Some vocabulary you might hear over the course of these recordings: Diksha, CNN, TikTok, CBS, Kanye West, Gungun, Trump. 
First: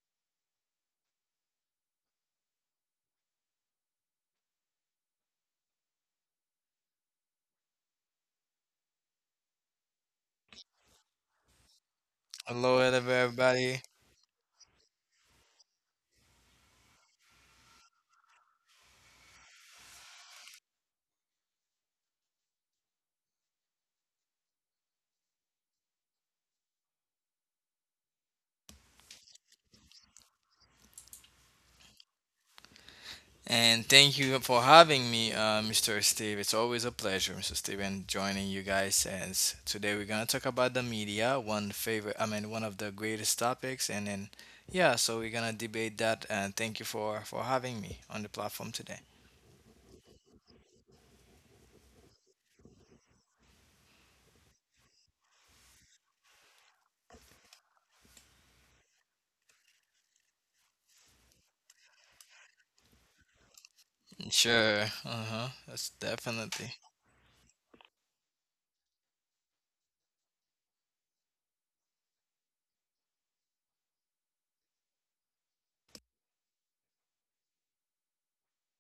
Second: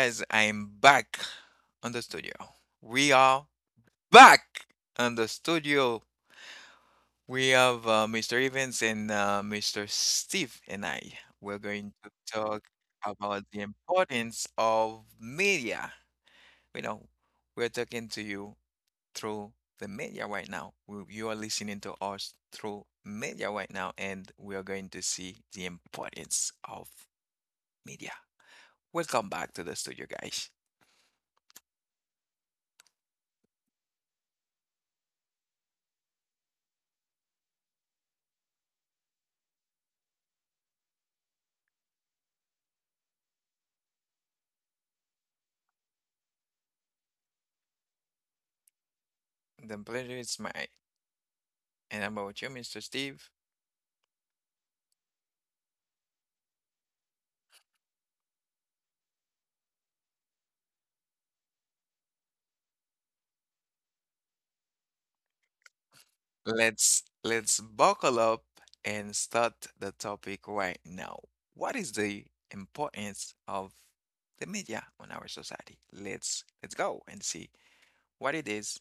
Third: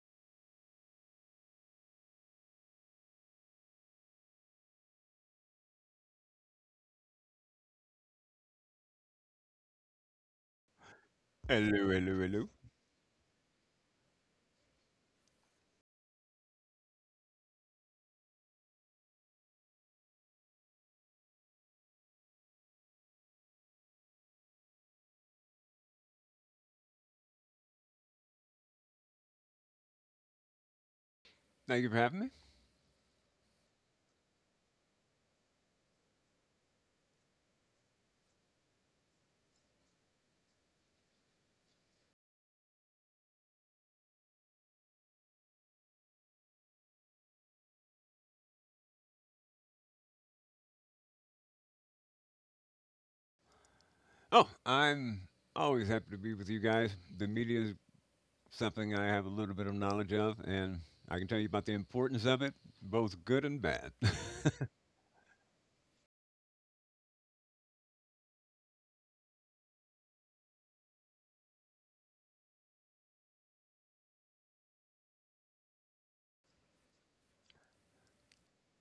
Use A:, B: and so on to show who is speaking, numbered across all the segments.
A: guys. I am back on the studio. We are back on the studio. We have Mr. Evans and Mr. Steve and I. We're
B: Hello,
A: going to
B: hello, hello.
A: talk
C: Hello,
A: about the
C: everybody,
A: importance of media. You know, we're talking to you through the media right now. You are listening to us through media right now, and we are going to see the importance of media. Welcome back to the studio, guys.
B: Thank you for having me.
C: and thank you for having me, Mr. Steve. It's always a pleasure, Mr. Steve, and joining you guys. Today we're gonna talk about the media, one one of the greatest topics. And then, yeah, so we're gonna debate that. And thank you for having me on the platform today.
A: The pleasure is mine. And I'm with you, Mr. Steve.
B: Oh, I'm always happy to be with you guys. The media is something I have a little bit of knowledge of, and I can tell you about the importance of it, both good and bad.
C: Sure. Uh huh. That's definitely.
A: Let's buckle up and start the topic right now. What is the importance of the media on our society? Let's go and see what it is.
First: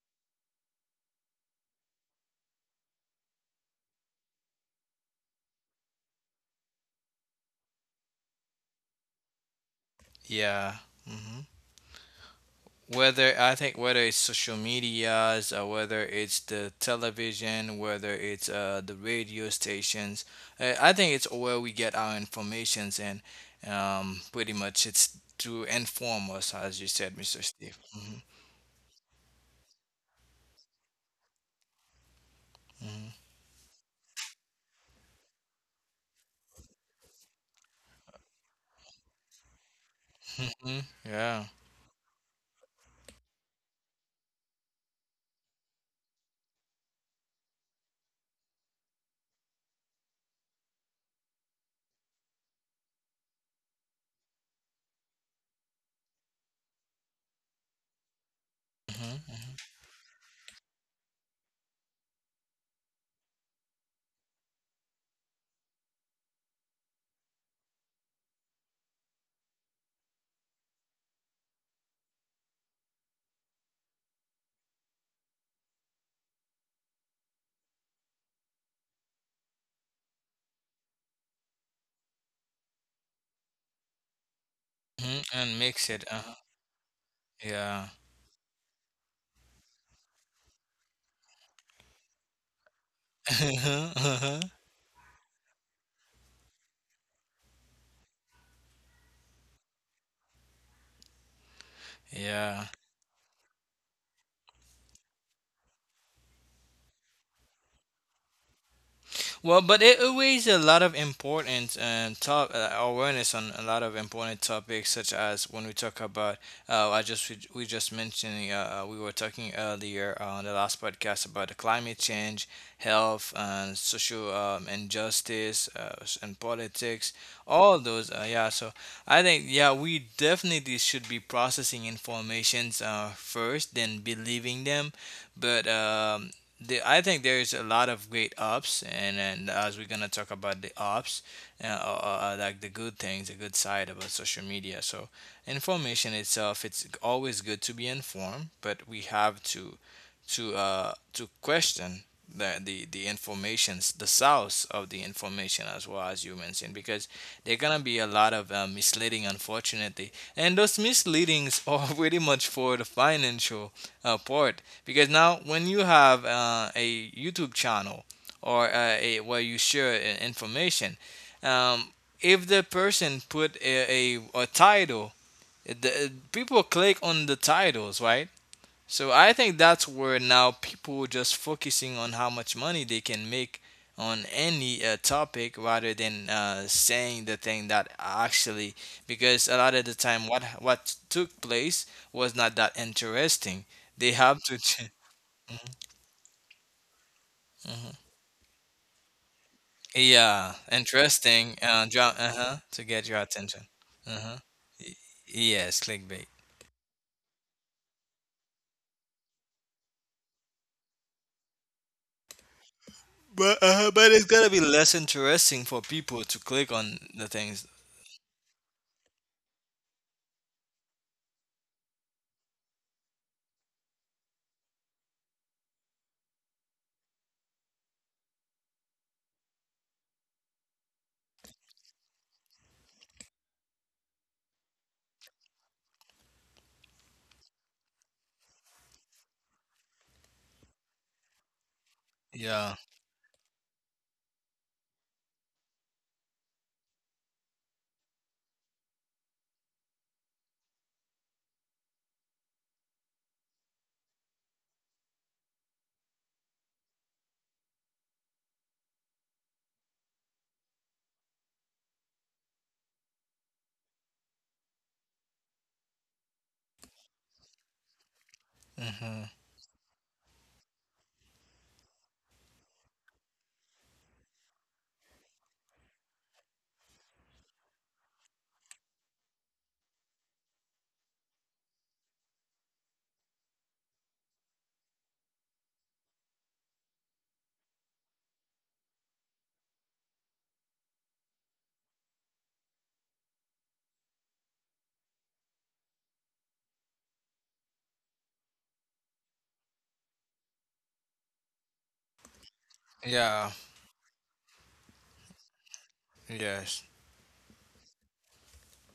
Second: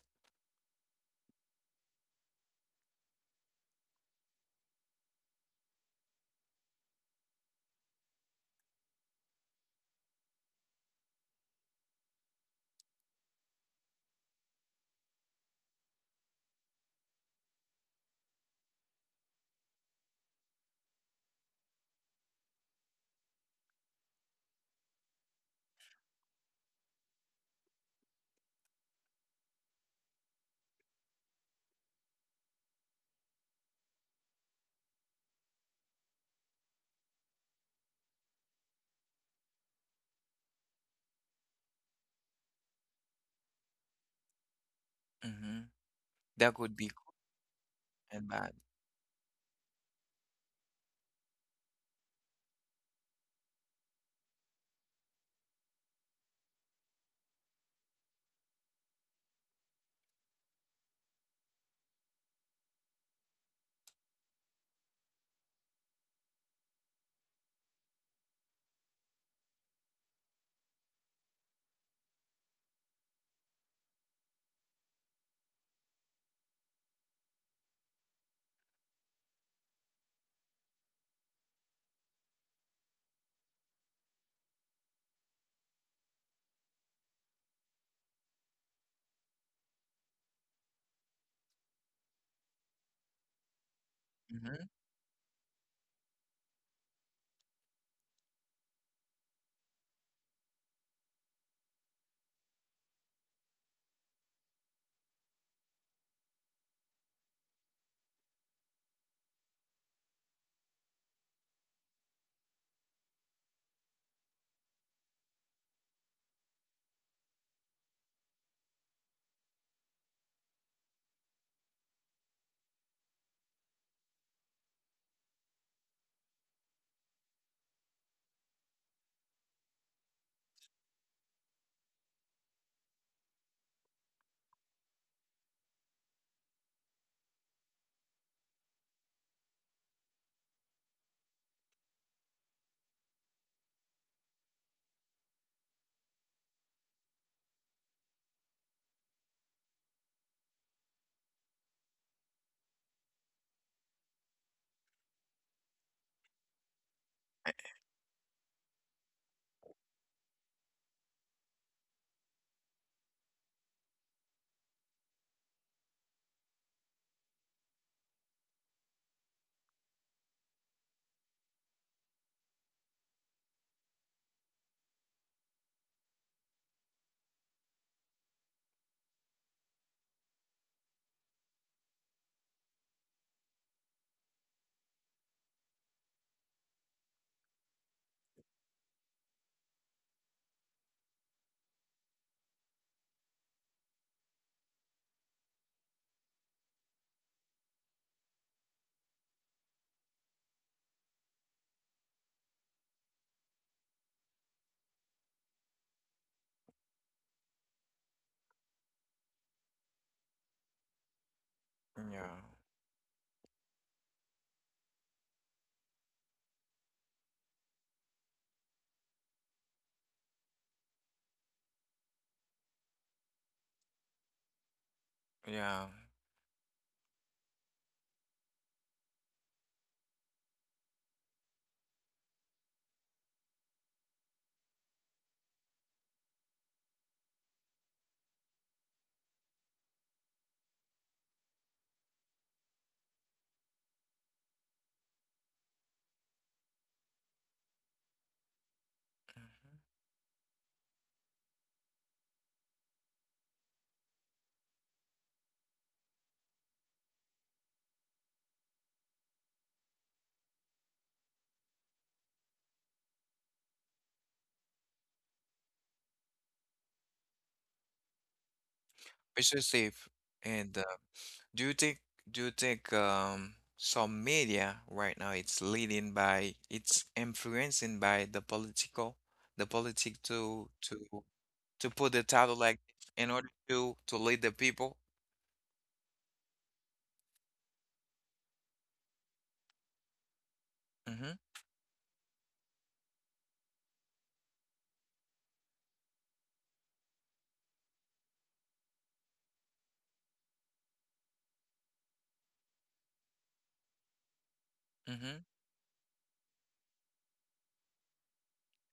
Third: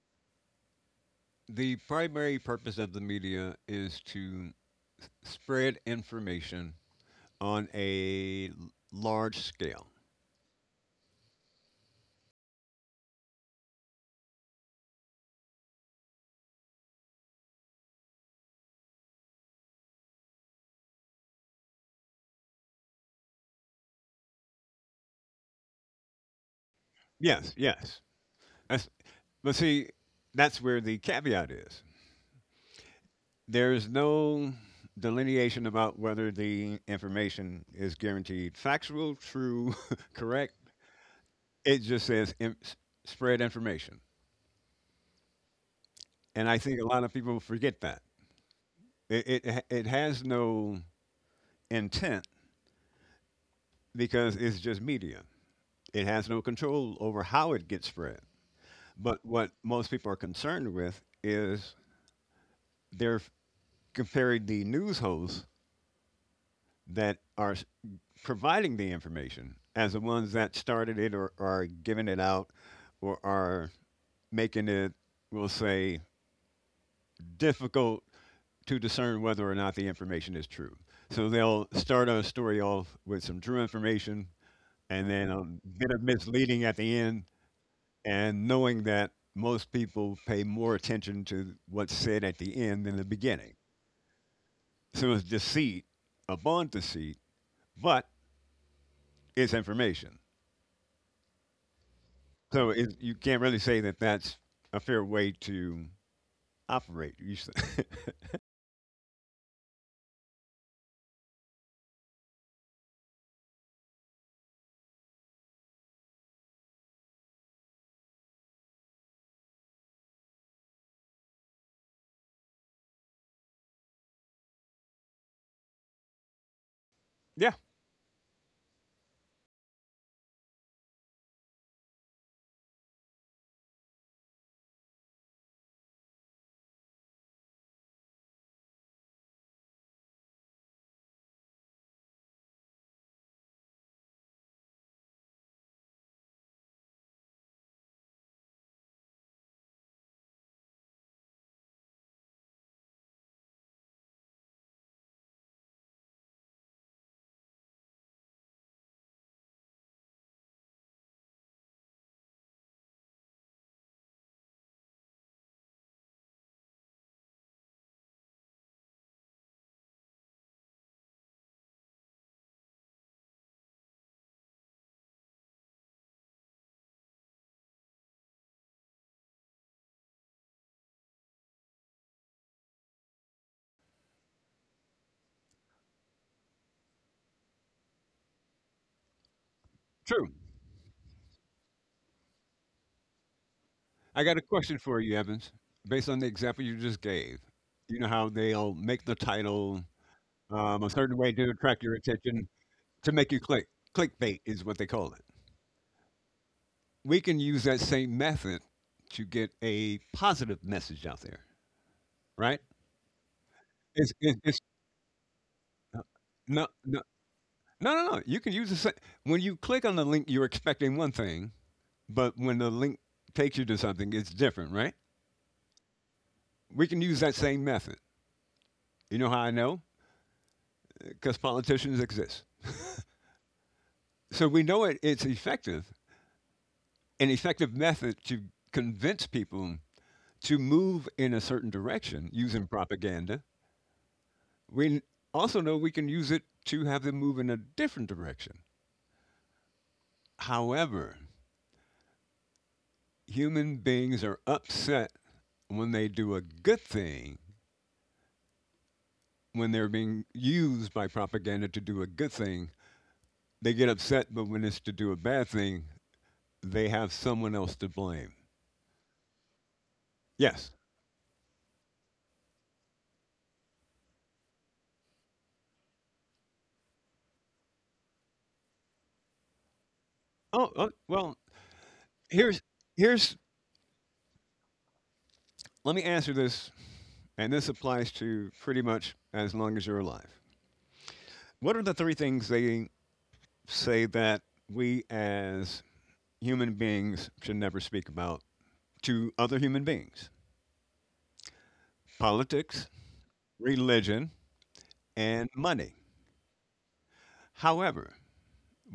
B: The primary purpose of the media is to spread information on large scale.
C: Yeah. Mm-hmm. whether I think whether it's social medias or whether it's the television, whether it's the radio stations, I think it's where we get our informations, and pretty much it's to inform us, as you said, Mr.
B: Yes,
C: Steve.
B: yes.
C: Hmm.
B: That's, but see, that's where the caveat is. There's no delineation about whether the information is guaranteed factual, true, correct.
C: Hmm. Yeah.
B: It just says spread information.
A: Mhm.
B: And I
A: That
B: think
A: could
B: a
A: be
B: lot of
A: good
B: people forget that.
A: and bad.
B: It has no intent because it's just media. It has no control over how it gets spread. But what
C: Hmm.
B: most people are concerned with is they're comparing the news host that are providing the information as the ones that started it or are giving it out or are making it, we'll say, difficult to discern whether or not the information is true. So they'll start a story off with some true information and
C: Hmm.
B: then a
C: And mix
B: bit
C: it.
B: of misleading at the end,
C: Yeah.
B: and knowing that most people pay more attention to what's said at the end than the beginning.
C: Uh-huh.
A: Mhm.
B: So it's deceit upon deceit, but it's information.
C: Yeah.
B: So you can't really say that that's a fair way to operate.
C: Well, but it weighs a lot of important and top awareness on a lot of important topics, such as when we talk about. I just we just mentioned we were talking earlier on the last podcast about the climate change, health, and social injustice, and politics.
B: Yeah,
C: All those, yeah. So I think, yeah, we definitely should be processing informations first, then believing them. But I think there's a lot of great ups, and as we're gonna talk about the ups, like the good things, the good side about social media. So information itself, it's always good to be informed, but we have to question the informations, the source of the information as well, as you mentioned, because there gonna be a lot of misleading, unfortunately, and those misleadings are pretty much for the financial part, because now, when you have a YouTube channel or where you share information, um, if the person put a title, people click on the titles, right? So I think that's where now people just focusing on how much money they can make on any topic rather than saying the thing that actually because a lot of the time
B: true.
C: what took place was not that interesting, they
B: I got a
C: have to
B: question
C: ch-
B: for you, Evans. Based on the example you just gave, you
C: Hmm.
B: know how they'll make the title
C: Yeah,
B: a certain way to
C: interesting.
B: attract your
C: Draw,
B: attention
C: uh-huh, to get
B: to
C: your
B: make you click.
C: attention. Uh-huh.
B: Clickbait is what they
C: Y-
B: call it.
C: Yes, clickbait.
B: We can use that same method to get a positive message out there,
A: Yeah.
B: right?
C: But it's gotta
B: It's
C: be less interesting for
B: uh,
C: people to
B: no,
C: click on
B: no,
C: the things.
B: no, no, no. You can use the same. When you click on the link, you're expecting one thing. But when the link takes you to something, it's different, right?
A: Yeah.
B: We can use that same method. You know how I know? Because politicians exist. So we know it's effective, an effective method to convince people to move in a certain direction using
C: Yeah.
B: propaganda. We also know we can use it to have them move in a different direction.
A: Mhm.
B: However, human beings are upset when they do a good thing, when they're being used by propaganda to do a good thing. They get upset, but when it's to do a bad thing, they have someone else to blame.
C: Hmm.
A: It's so safe.
B: Yes.
A: And do you think do you think some media right now it's leading by it's influencing by the political the politic
B: Oh,
A: to
B: oh,
A: to
B: well,
A: to put the title
B: here's
A: like in
B: here's
A: order to lead the people?
B: let me answer this, and this applies to pretty much as long as you're alive.
A: Mm-hmm.
B: What are the three things they say that we as human beings should never speak about to other human beings? Politics,
C: Yeah.
B: religion,
A: Mm-hmm.
B: and money.
C: Yes.
B: However,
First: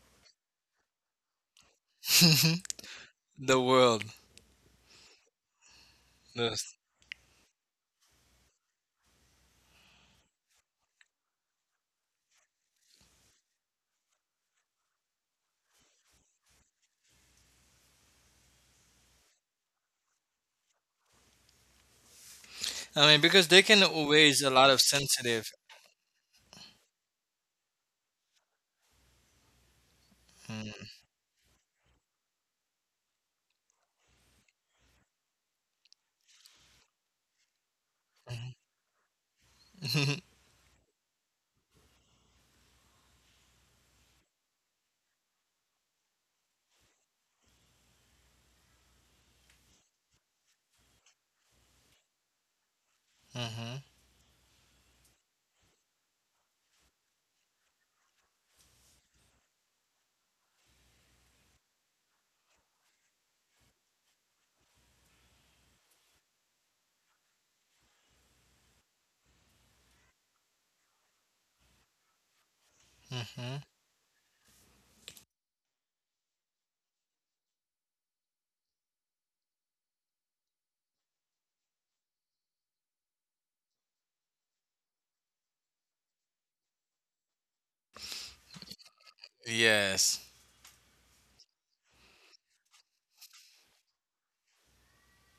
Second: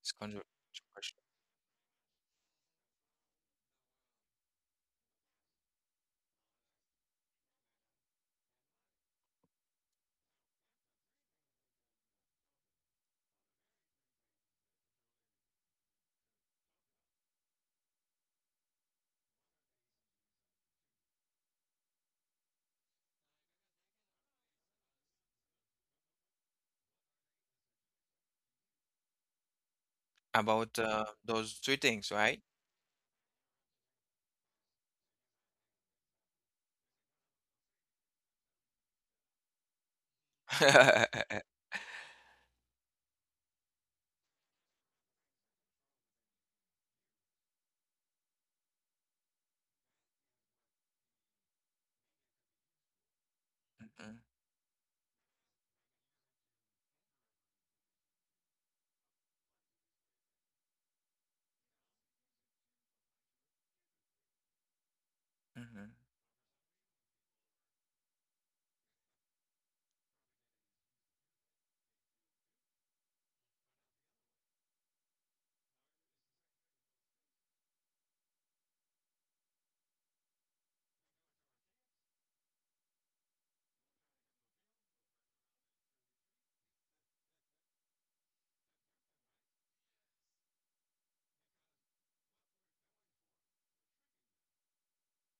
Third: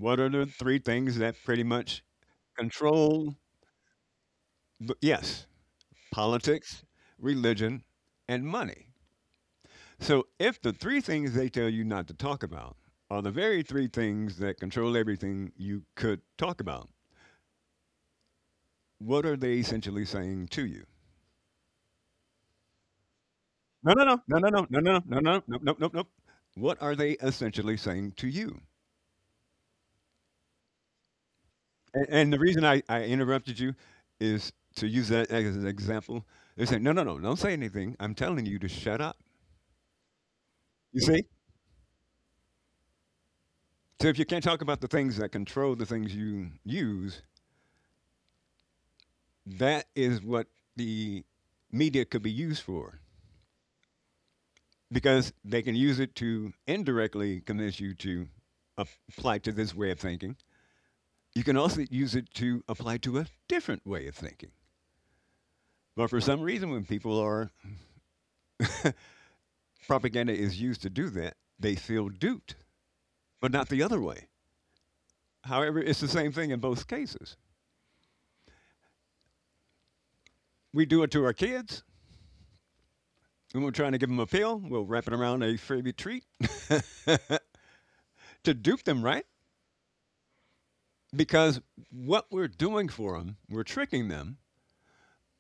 A: It's
B: are the three things
A: controversial.
B: that pretty much control?
C: The world.
B: The, yes,
C: Yes.
B: politics, religion, and money. So if the three things they tell you not to talk about are the very three things that control everything you could talk about, what are they essentially saying to you?
C: I mean, because they can
B: No, no, no, no,
C: raise a
B: no,
C: lot of
B: no, no, no, no, no,
C: sensitive.
B: no, no, no, no. What are they essentially saying to you?
A: About
C: Mm-hmm.
A: those three things,
B: And the
A: right?
B: reason I interrupted you is to use that as an example. They're saying, no, no, no, don't say anything. I'm telling you to shut up.
C: Hmm.
B: You see? So if you can't talk about the things that control the things you use, that is what the media could be used for
A: Mm-hmm.
B: because they can use it to indirectly convince you to apply to this way of thinking. You can also use it to apply to a different way of thinking.
A: Mm-hmm.
B: But for some reason, when people are propaganda is used to do that, they feel duped, but
C: Hmm.
B: not the other way. However, it's the same thing in both cases. We do it to our kids when we're trying to give them a pill. We'll wrap it around a favorite treat to dupe them, right?
C: Yes.
B: Because what we're doing for them, we're tricking them,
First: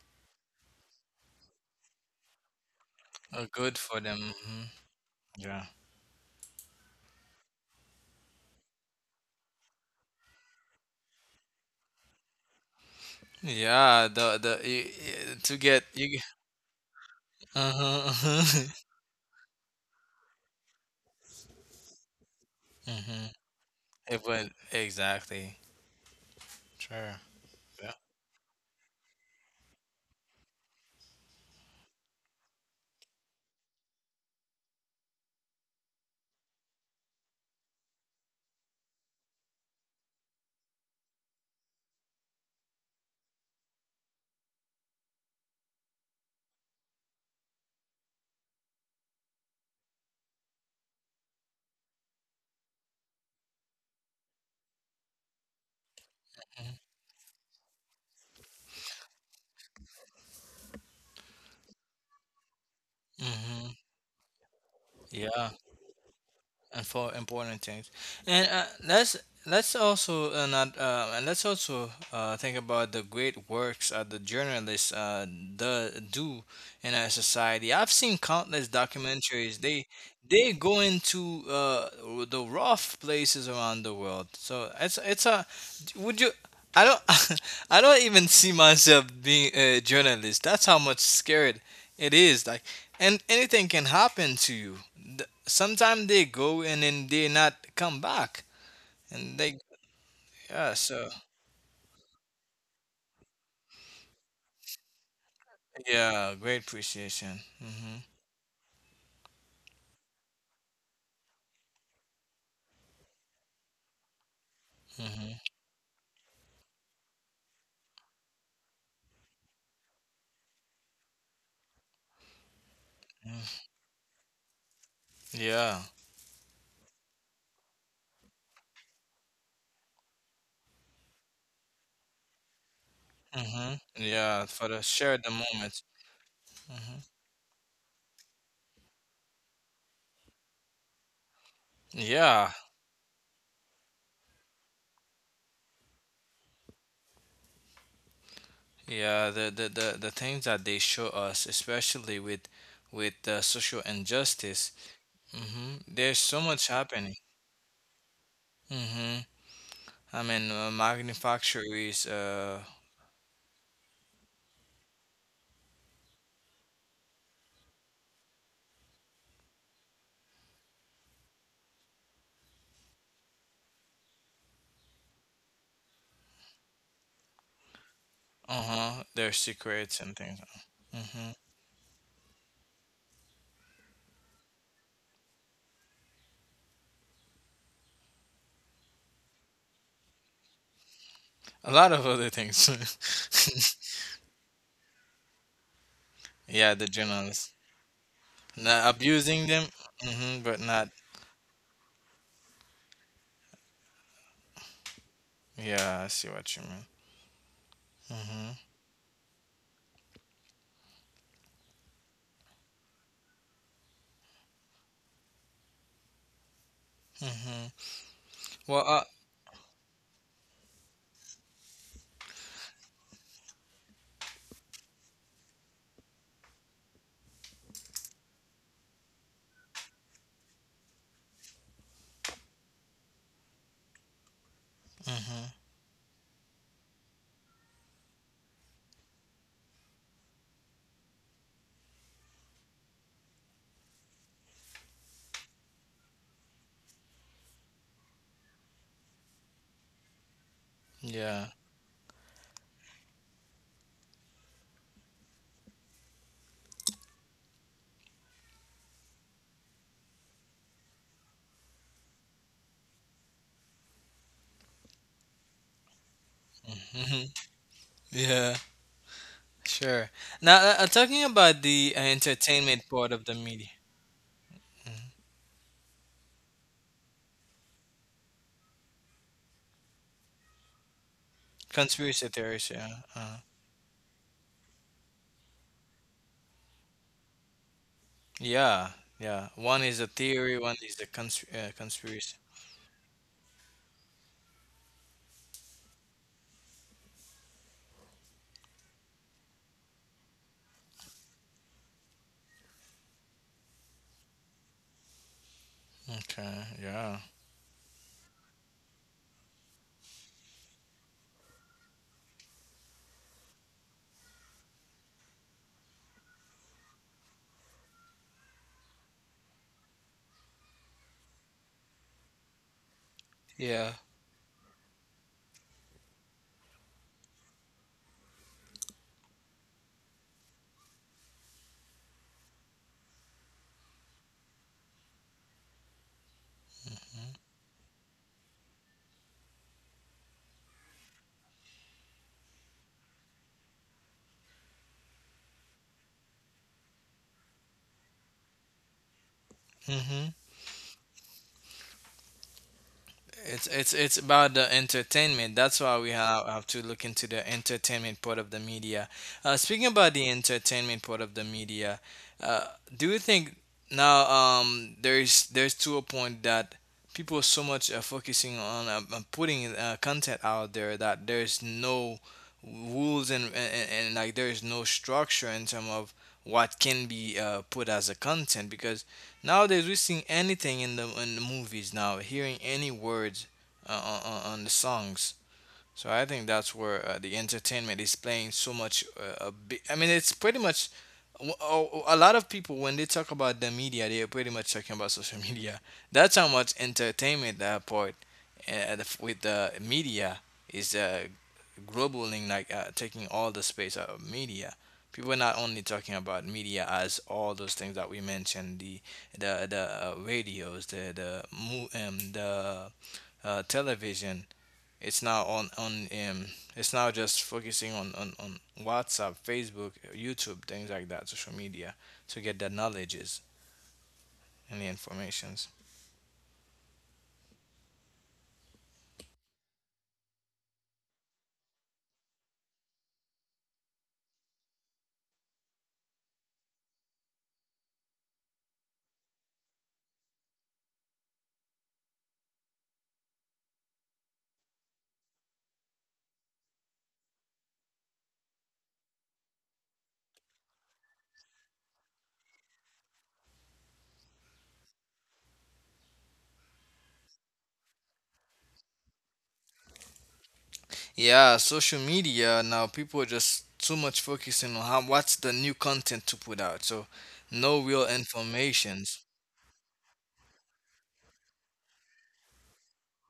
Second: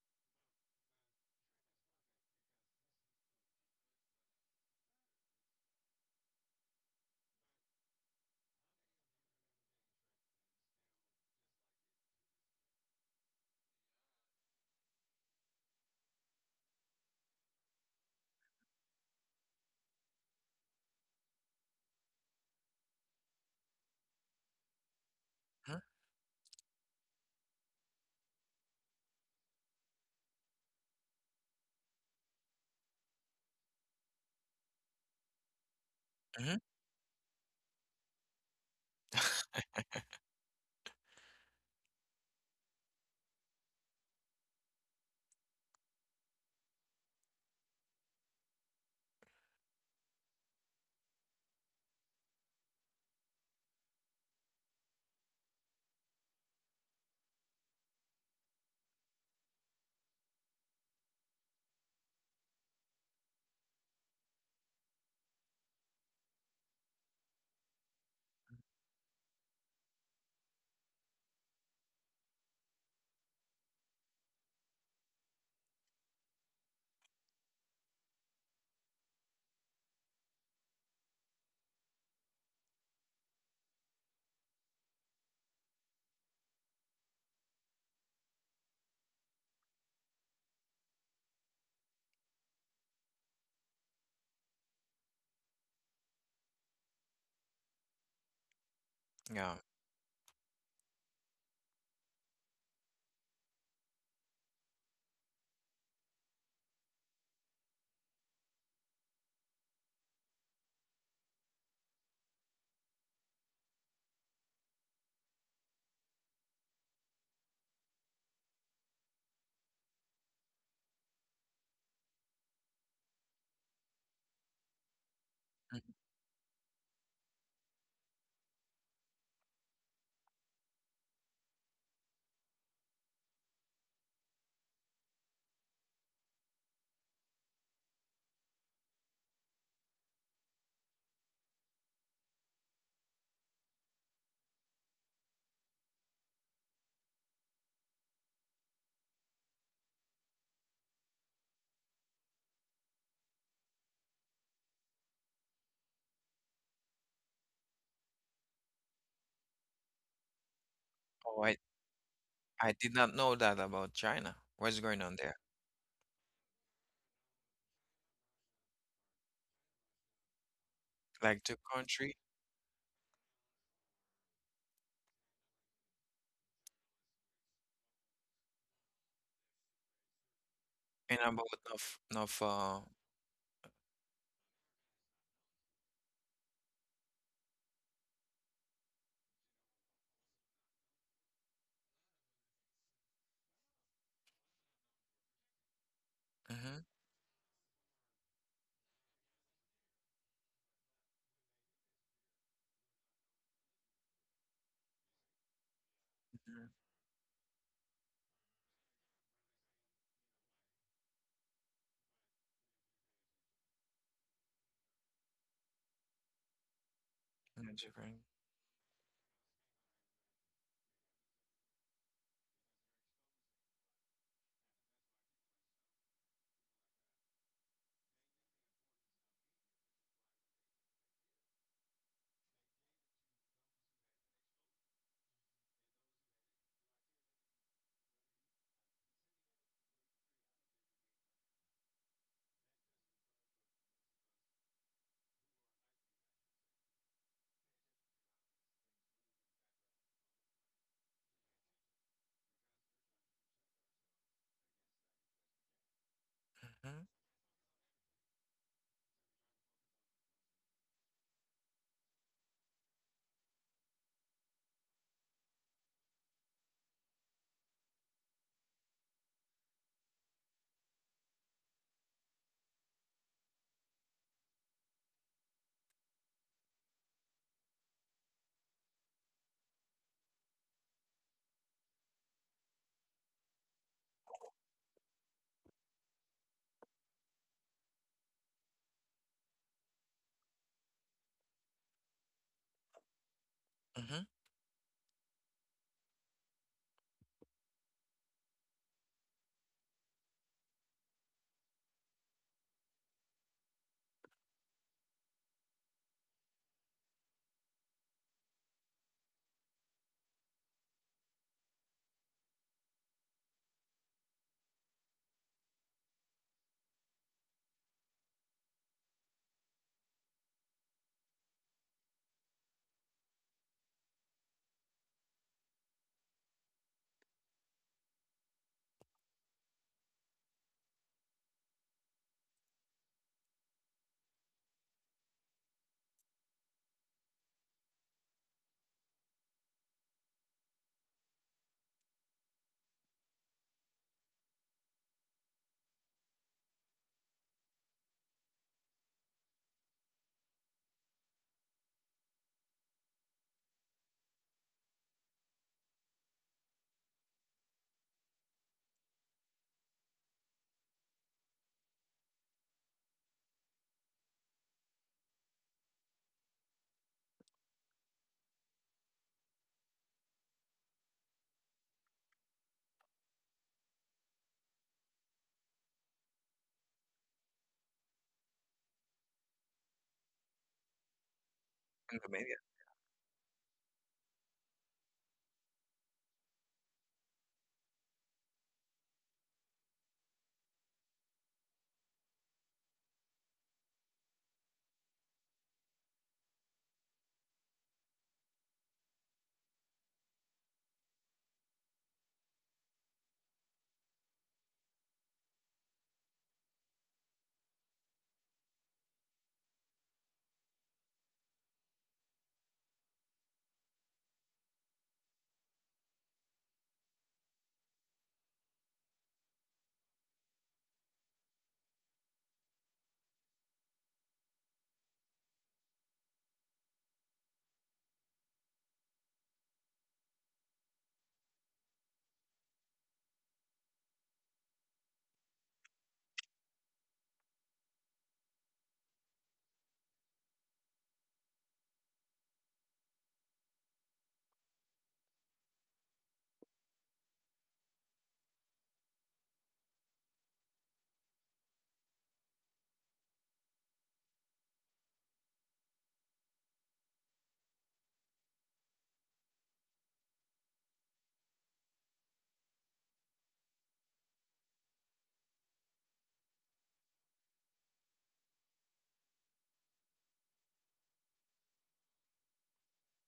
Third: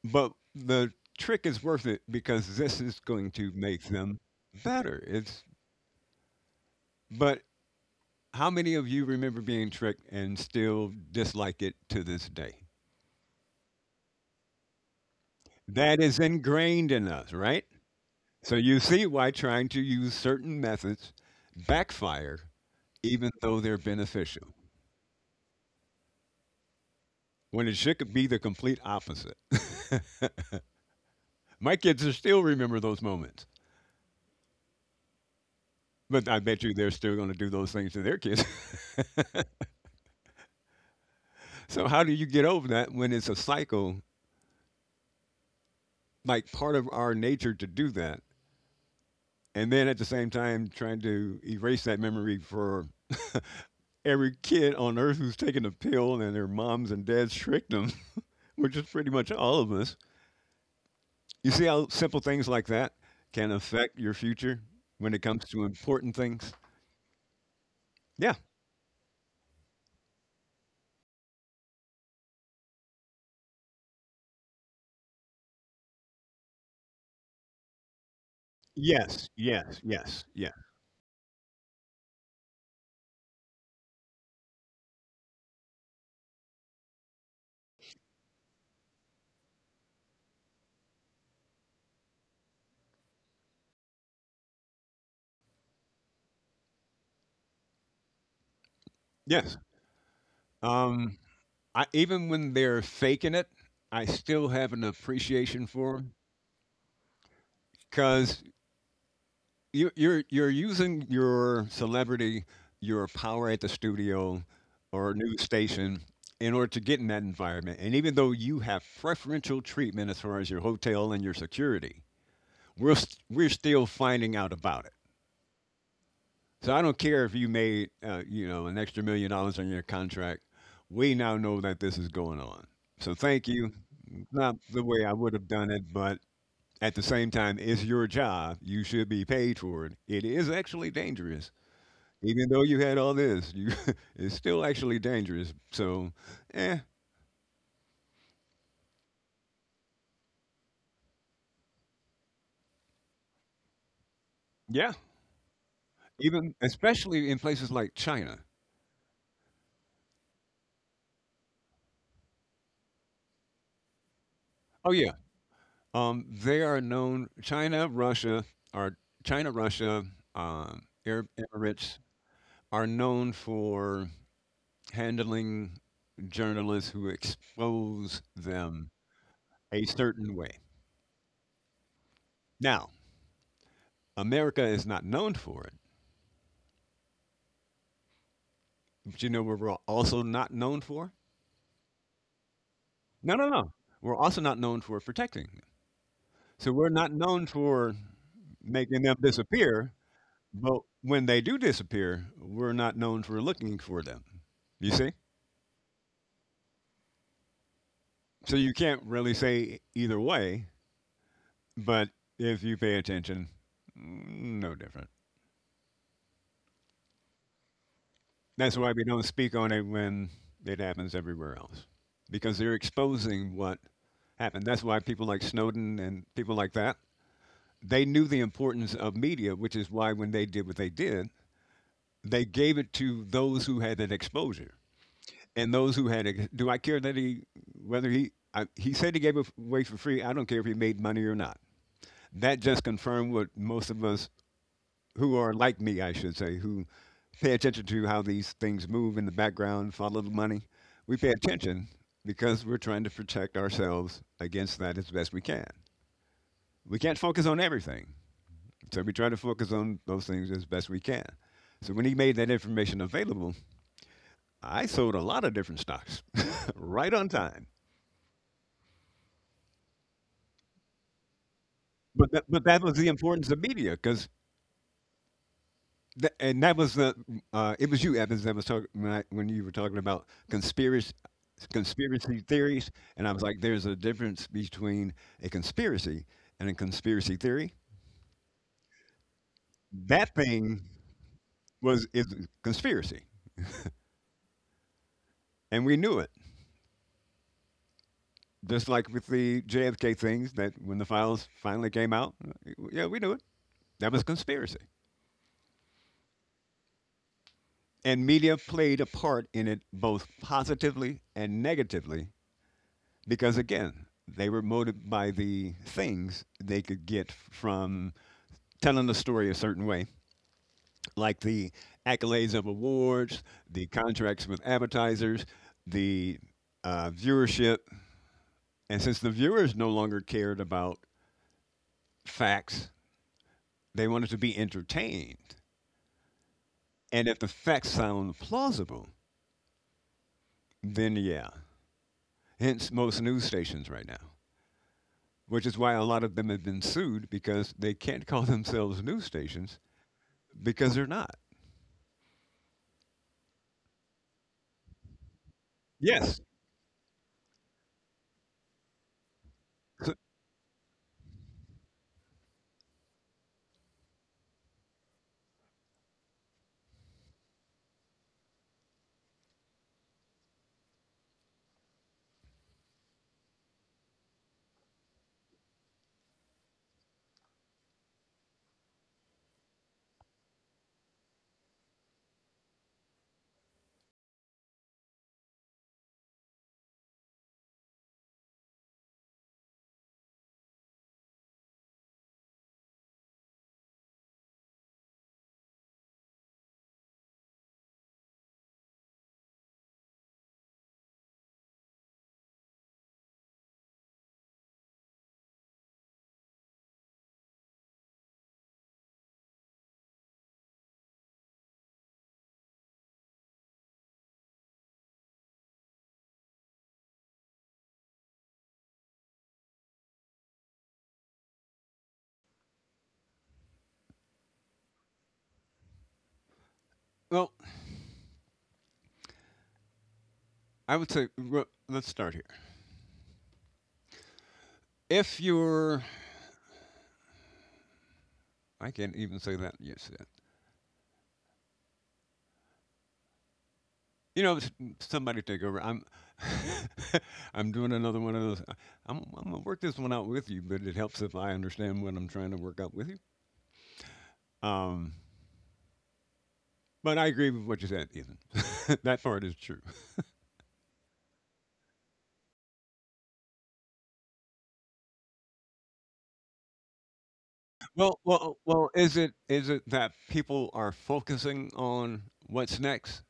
B: but the trick is worth it because this is going to
C: Good
B: make
C: for
B: them
C: them. Hmm.
B: better. It's
C: Yeah.
B: but how many of you remember being tricked and still dislike it to this day?
C: Yeah, the to get
B: That is
C: you.
B: ingrained in us, right? So
C: Uh-huh.
B: you see why trying to use certain methods backfire
C: Mm-hmm.
B: even though they're
C: It would
B: beneficial
C: exactly. Sure.
B: when it
C: Yeah.
B: should be the complete opposite. My kids are still remember those moments. But I
A: Mm-hmm.
B: bet you they're still gonna do those things to their kids. So how do you get over that when it's a cycle, like part of our nature to do that? And then at the same time trying to erase that memory for every kid on earth who's taken a pill and their moms and dads tricked them, which is pretty much all of us. You see how simple things like that can
C: Mm-hmm.
B: affect your future when it comes
C: Yeah.
B: to important things?
C: And for important things.
B: Yeah.
C: And let's also not and let's also think about the great works the journalists do in our society. I've seen countless
B: Yes,
C: documentaries.
B: yes, yes, yeah,
C: They go into the rough places around the world. So it's a would you. I don't, I don't even see myself being a journalist. That's how much scared it is like, and anything can happen to you. Sometimes they go and then they not come back, and
A: Yeah.
B: yes.
C: they yeah. So
B: Um I even when they're faking it, I still have an appreciation for them
C: yeah, great appreciation. Hmm.
B: because you're using your celebrity, your power at the studio or
C: Hmm.
B: news station in order to get in that environment. And even though you have preferential treatment as far as your hotel and your security, we're still finding out about it.
C: Yeah.
A: Mhm.
B: So I don't care if you made, you know, an extra $1 million on your contract. We now know that this is going on. So thank you.
C: Hmm. Yeah,
B: Not
C: for the
B: the way I
C: share the
B: would have done
C: moment.
B: it, but at
C: Hmm.
B: the same time, it's your job. You should be paid for it. It is actually dangerous,
C: Yeah,
B: even though you had all this. You, it's still actually dangerous. So, eh,
C: yeah. The things that they show us, especially with social injustice.
B: yeah.
C: Hmm. There's so
B: Even
C: much happening.
B: especially in places like China.
C: Hmm. I mean,
A: Oh, I
C: manufacturers.
A: I did not know that about China. What's
B: Oh
A: going
B: yeah.
A: on there?
B: They are known. China, Russia, or China, Russia, Arab
A: Like the
B: Emirates,
A: country.
B: are known for handling journalists who expose them
C: Uh-huh. Their
B: a
C: secrets and
B: certain
C: things.
B: way.
A: And
C: Hmm.
A: about North.
B: Now, America is not known for it. But you know what we're also not known for?
C: A lot of other things.
B: No, no, no. We're also not known for protecting them. So
C: Yeah,
A: Mm-hmm,
C: the
B: we're not known
C: journalists.
B: for
C: Not
B: making them
C: abusing them,
B: disappear,
C: hmm but
B: but
C: not.
B: when they do disappear, we're not known for looking for them. You see?
C: Yeah, I see what you
A: mm-hmm.
C: mean. Hmm.
B: So you can't really say either way, but if you pay attention, no different.
C: Hmm.
A: Different.
B: That's
C: Well,
B: why we don't speak on it when it happens everywhere else, because they're exposing what happened. That's why people like Snowden and people like that, they knew the importance of media, which is why when they did what they did, they gave it to those who had that exposure
C: hmm
B: and those who had it. Do I care that he, he said he gave it away for free. I don't care if he made money or not. That just confirmed what most of us who are like me, I should say, who pay attention to how these things move in the background, follow the money. We pay
C: yeah.
B: attention because we're trying to protect ourselves against that as best we can. We
A: Mm-hmm,
B: can't focus on everything, so we try to focus on those things as best we can. So when he made that information available, I sold a lot of different stocks right
C: Hmm.
B: on time.
C: Yeah, sure. Now, talking about the
B: But that
C: entertainment
B: was the
C: part of the
B: importance of
C: media,
B: media because
C: mhm.
B: Th- and that was the it was you Evans that was talking when when you were talking about
C: Conspiracy
B: conspiracy
C: theories, yeah.
B: theories, and I was like there's a difference between a conspiracy and a conspiracy theory.
C: Yeah, yeah. One is a
B: That
C: theory, one
B: thing
C: is the
B: was is
C: conspiracy.
B: a conspiracy,
A: mm-hmm.
B: and we knew it, just like with the JFK things that when the files finally came out, yeah, we knew it. That was conspiracy,
C: Okay, yeah.
B: and media played a part in it both positively and negatively because, again, they were motivated by the things they could get from telling the story a certain way, like the accolades of awards, the
C: Yeah.
B: contracts with advertisers, the viewership. And since the viewers no longer cared about facts, they wanted to be entertained. And if the facts sound plausible, then yeah. Hence most news stations right now, which is why a lot of them have been sued because they can't call themselves news stations
C: Mm-hmm.
B: because they're not.
C: It's about the entertainment. That's why we
B: Yes.
C: have to look into the entertainment part of the media. Speaking about
B: So,
C: the entertainment part of the media, uh, do you think now there's to a point that people are so much focusing on putting content out there that there's no rules, and like there's no structure in terms of what can be put as a content, because nowadays, we're seeing anything in the movies now,
A: In the media.
C: hearing any words on the songs. So I think that's where the entertainment is playing so much. A big, I mean, it's pretty much a a lot of people when they talk about the media, they are pretty much talking about social media. That's how much entertainment that part with the media is globaling, like taking all the space out of media. People are not only talking about media as all those things that we mentioned: the radios, the mo- the television. It's now on It's now just focusing on WhatsApp, Facebook, YouTube, things like that, social media, to get the knowledges and the informations.
B: well, I would say, well, let's start here. If you're, I can't even say that. Yes, yeah. you know, s- somebody take over. I'm doing another one of those. I'm gonna work this one out with you, but it helps if I understand what I'm trying to work out with you. Um, but I agree with what you said, Ethan. That part is true.
C: Yeah, social media now people are just too much focusing on how what's the new content to put out. So no real
B: Well, well, well.
C: informations.
B: Is it that people are focusing on what's next,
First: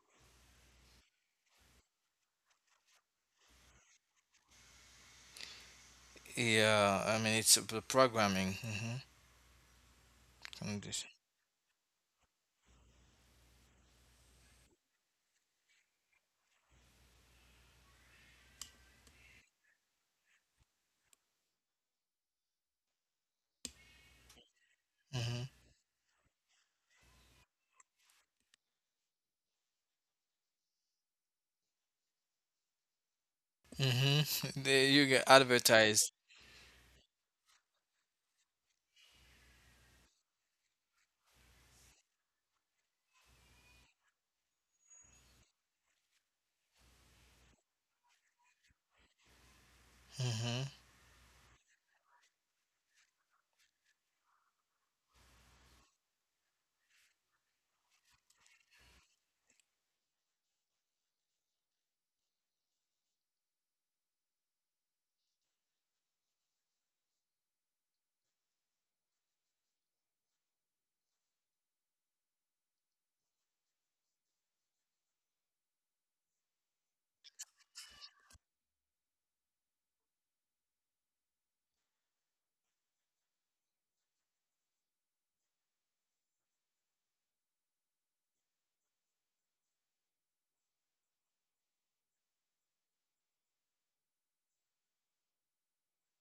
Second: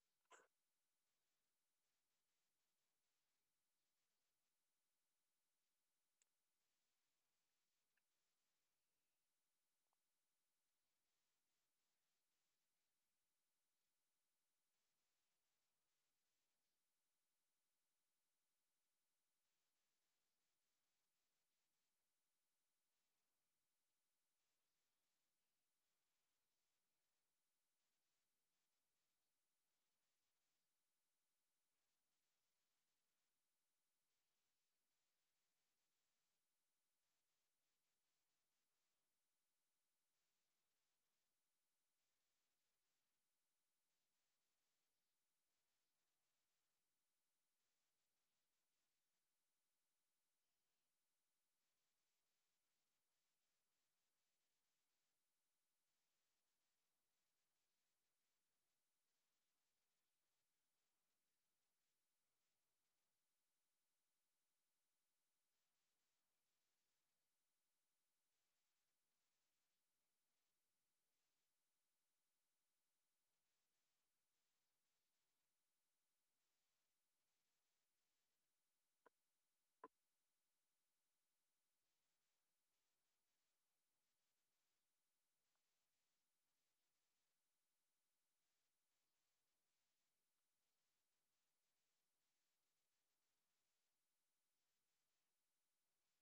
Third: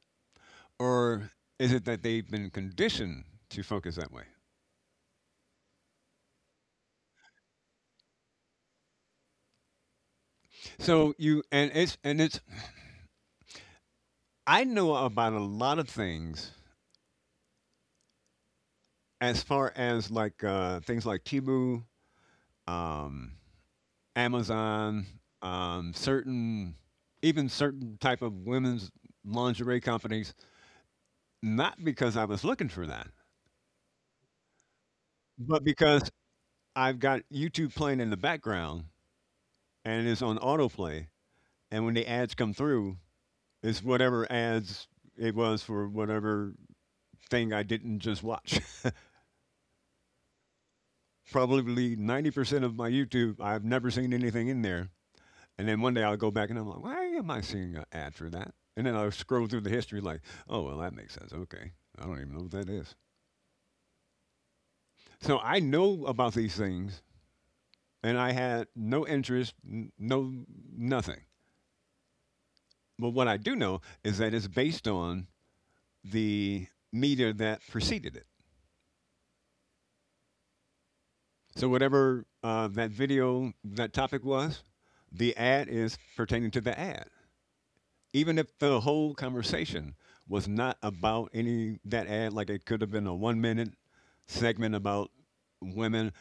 B: or is it that they've been conditioned to focus that way?
C: Yeah, I mean it's the programming. Mm-hmm. Mm-hmm.
B: So you and it's I know about a lot of things as far as like things like Timu, um, Amazon, certain even certain type of women's lingerie companies. Not because I was looking for that,
C: Mm-hmm. You get
B: but because
C: advertised.
B: I've got YouTube playing in the background and it's on autoplay. And when the ads come through, it's whatever ads it was for whatever thing I didn't just watch.
C: Mm-hmm.
B: Probably 90% of my YouTube, I've never seen anything in there. And then one day I'll go back and I'm like, why am I seeing an ad for that? And then I'll scroll through the history like, oh, well, that makes sense. Okay. I don't even know what that is. So I know about these things and I had no interest, no nothing. But what I do know is that it's based on the media that preceded it. So whatever that video, that topic was, the ad is pertaining to the ad, even if the whole conversation was not about any that ad. Like, it could have been a 1 minute segment about women.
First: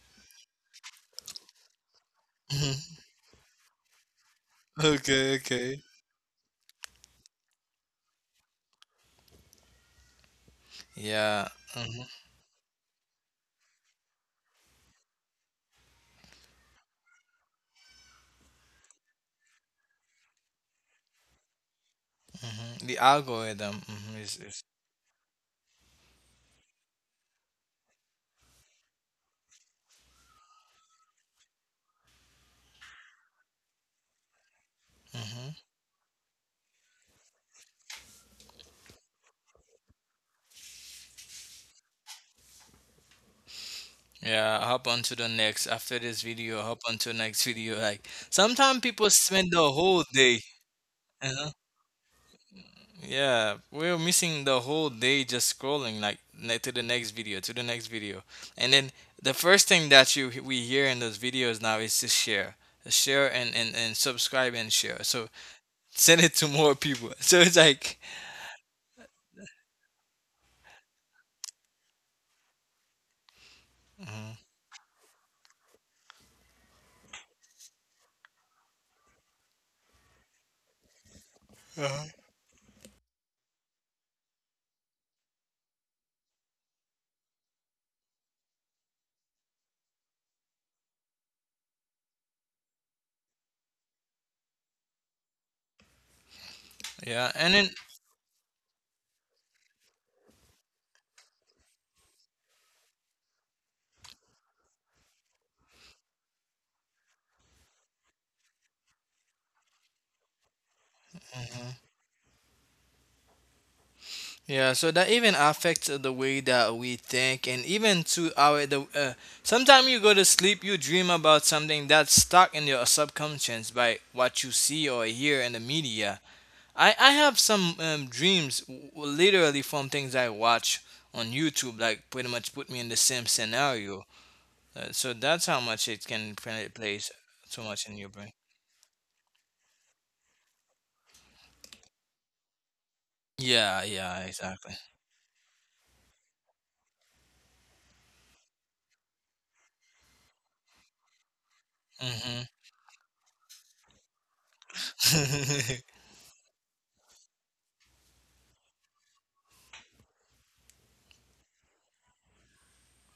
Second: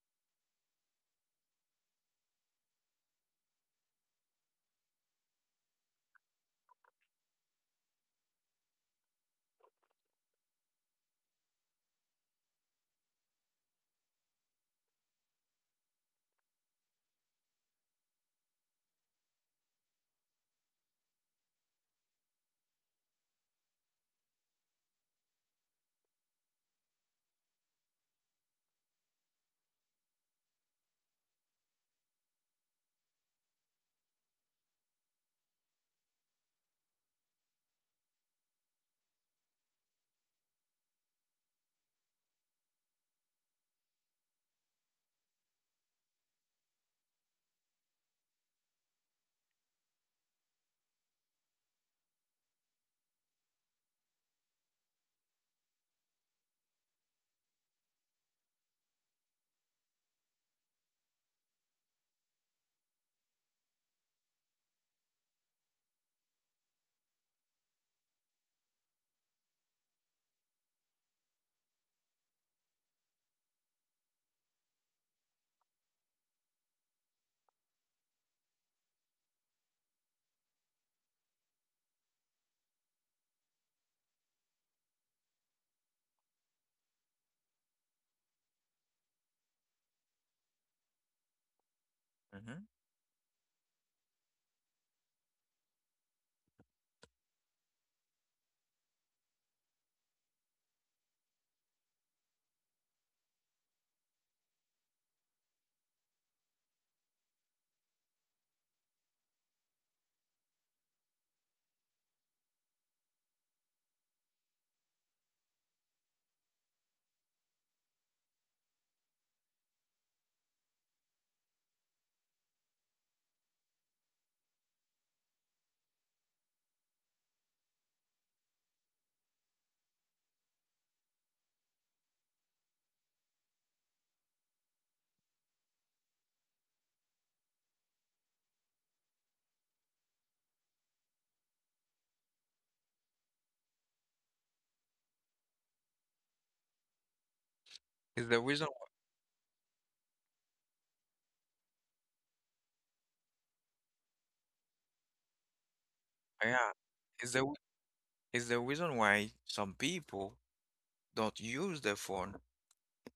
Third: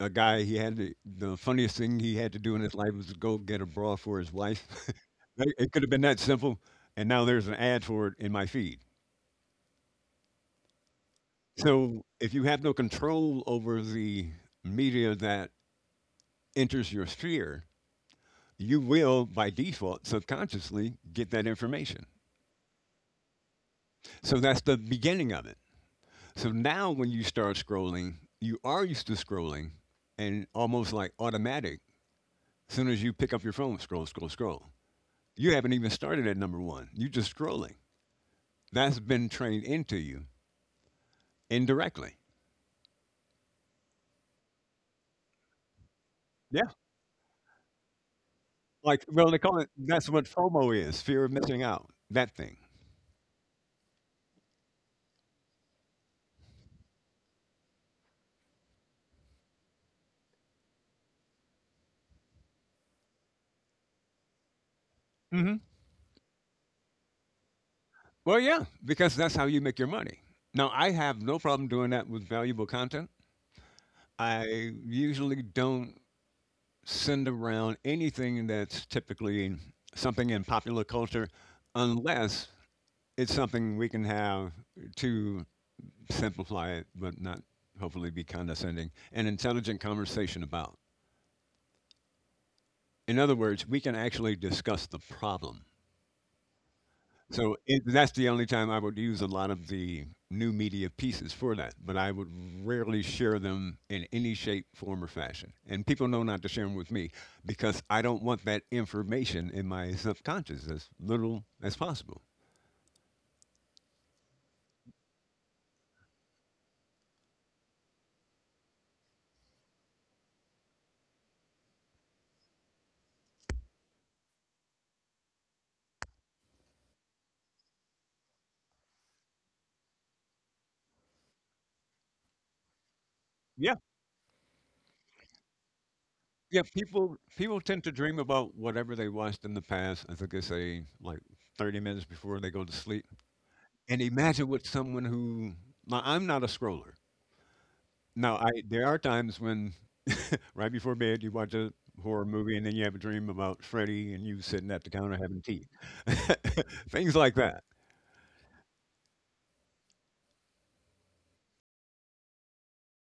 B: A guy, the funniest thing he had to do in his life was to go get a bra for his wife.
C: Okay,
B: Like, it could
C: okay.
B: have been that simple, and now there's an ad for it in my feed.
C: Yeah.
B: So
C: Mhm.
B: if you have no control over the media that enters your sphere, you will by default subconsciously get that information.
C: Hmm. The algorithm hmm
B: So that's
C: is
B: the beginning of it. So now when you start scrolling, you are used to scrolling and almost like automatic. As soon as you pick up your phone, scroll, scroll, scroll.
C: hmm
B: You haven't even started at number one. You're just scrolling. That's been trained into you indirectly.
C: yeah. Hop on to the next after this video.
B: Yeah.
C: Hop on to the next video. Like sometimes
B: Like,
C: people
B: well, they
C: spend
B: call it,
C: the whole
B: that's what
C: day.
B: FOMO is, fear of
C: Uh,
B: missing out, that thing.
C: yeah, we're missing the whole day just scrolling like to the next video, to the next video, and then the first thing that you we hear in those videos now is to share and subscribe and share. So
B: hmm
C: send it to more people. So it's like
B: Well, yeah, because that's how you make your money. Now, I have no problem doing that with valuable content.
C: mhm.
B: I usually don't send around anything that's typically something in popular culture
C: Uh-huh.
B: unless it's something we can have to simplify it, but not hopefully be condescending, an intelligent conversation about.
A: Mm-hmm.
B: In other words, we can actually discuss the problem.
C: Yeah,
B: So
C: and
B: that's the only time I would use a lot of the new media pieces for that, but I would rarely share them in any shape, form, or fashion. And people know not to share them with me because I don't want that information in my subconscious as little as
C: then.
B: possible.
C: Yeah, so that even affects the way that we think, and even to our the. Sometimes you go to sleep, you dream about something that's stuck in your subconscious by what you see or hear in the media. I have some dreams, literally from things I watch on YouTube, like pretty much put me in the same
B: Yeah,
C: scenario. So that's how much it can
B: yeah.
C: plays
B: People
C: so
B: tend
C: much
B: to
C: in your
B: dream
C: brain.
B: about whatever they watched in the past. I think they say like 30 minutes before they go to sleep.
C: Yeah,
B: And
C: yeah,
B: imagine what
C: exactly.
B: someone who, now I'm not a scroller.
A: Is
B: Now
A: the
B: I,
A: reason
B: there are times when, right before bed, you watch a horror
C: Mhm.
B: movie and then you have a dream about Freddy and you sitting at the counter having tea.
C: Mhm.
A: why, yeah.
B: Things
A: Is
B: like
A: the
B: that.
A: is the reason why some people don't use their phone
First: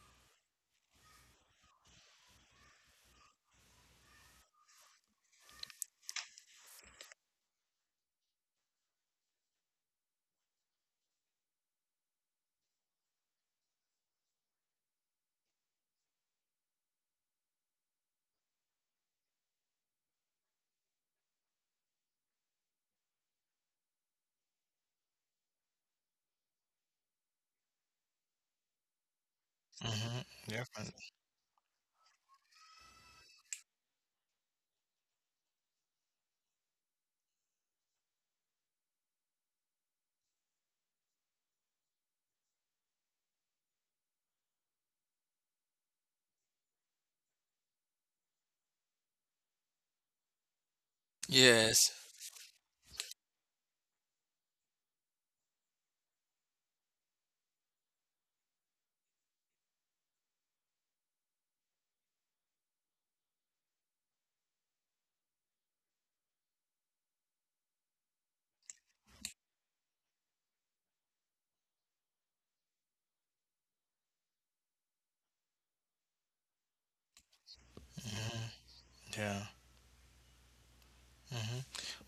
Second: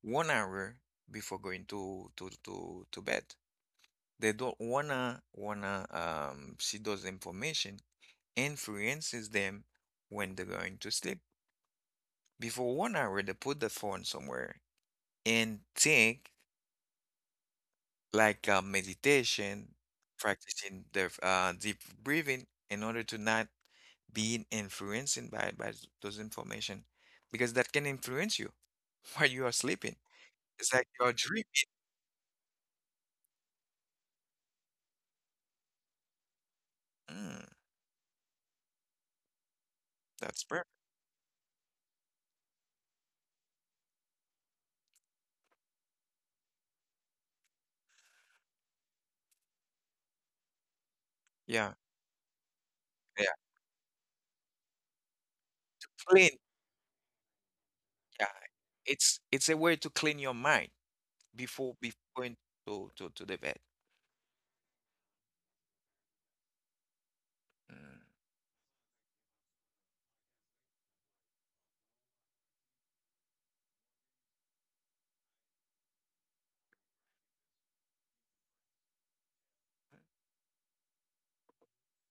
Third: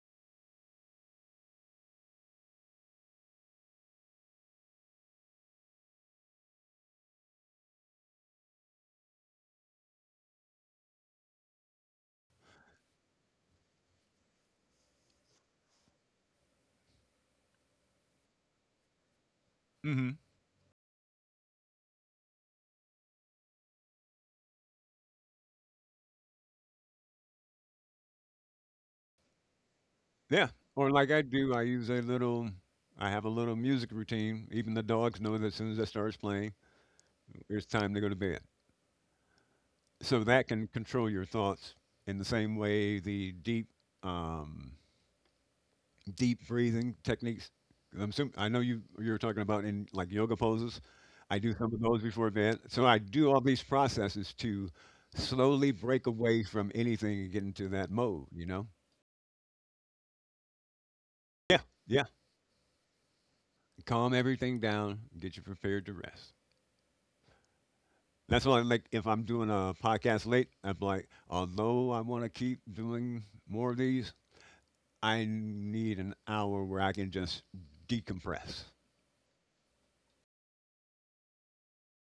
A: 1 hour before going to bed. They don't wanna see those information influences them when they're going to sleep. Before 1 hour, they put the phone somewhere and think like meditation,
B: hmm
A: practicing the deep breathing in order to not being influenced by those information because that can influence you while you are sleeping.
B: Yeah.
A: It's like
B: Or like
C: Definitely.
A: you're
B: I do, I
A: dreaming.
B: use a little, I have a little music routine. Even the dogs know that as soon as that starts playing,
A: Mm,
B: it's time to go to bed. So
A: that's
B: that
A: perfect.
B: can control your thoughts in the same way the deep um, deep breathing techniques. 'Cause I'm assuming, I know you were talking about in like yoga poses. I do
A: Yeah,
B: some of
C: Yes.
B: those before bed. So I do
A: yeah.
B: all these processes to slowly break
A: Clean.
B: away from anything and get into that
A: Yeah.
B: mode, you know?
A: It's a way to clean your mind
B: Yeah,
A: before
B: yeah.
A: going to the bed.
B: Calm everything down, get you prepared to rest.
A: Mm.
B: That's why, like, if I'm doing a podcast late, I'm like, although I want to keep doing more of these, I need an hour where I can just decompress.
C: Yeah. Mhm.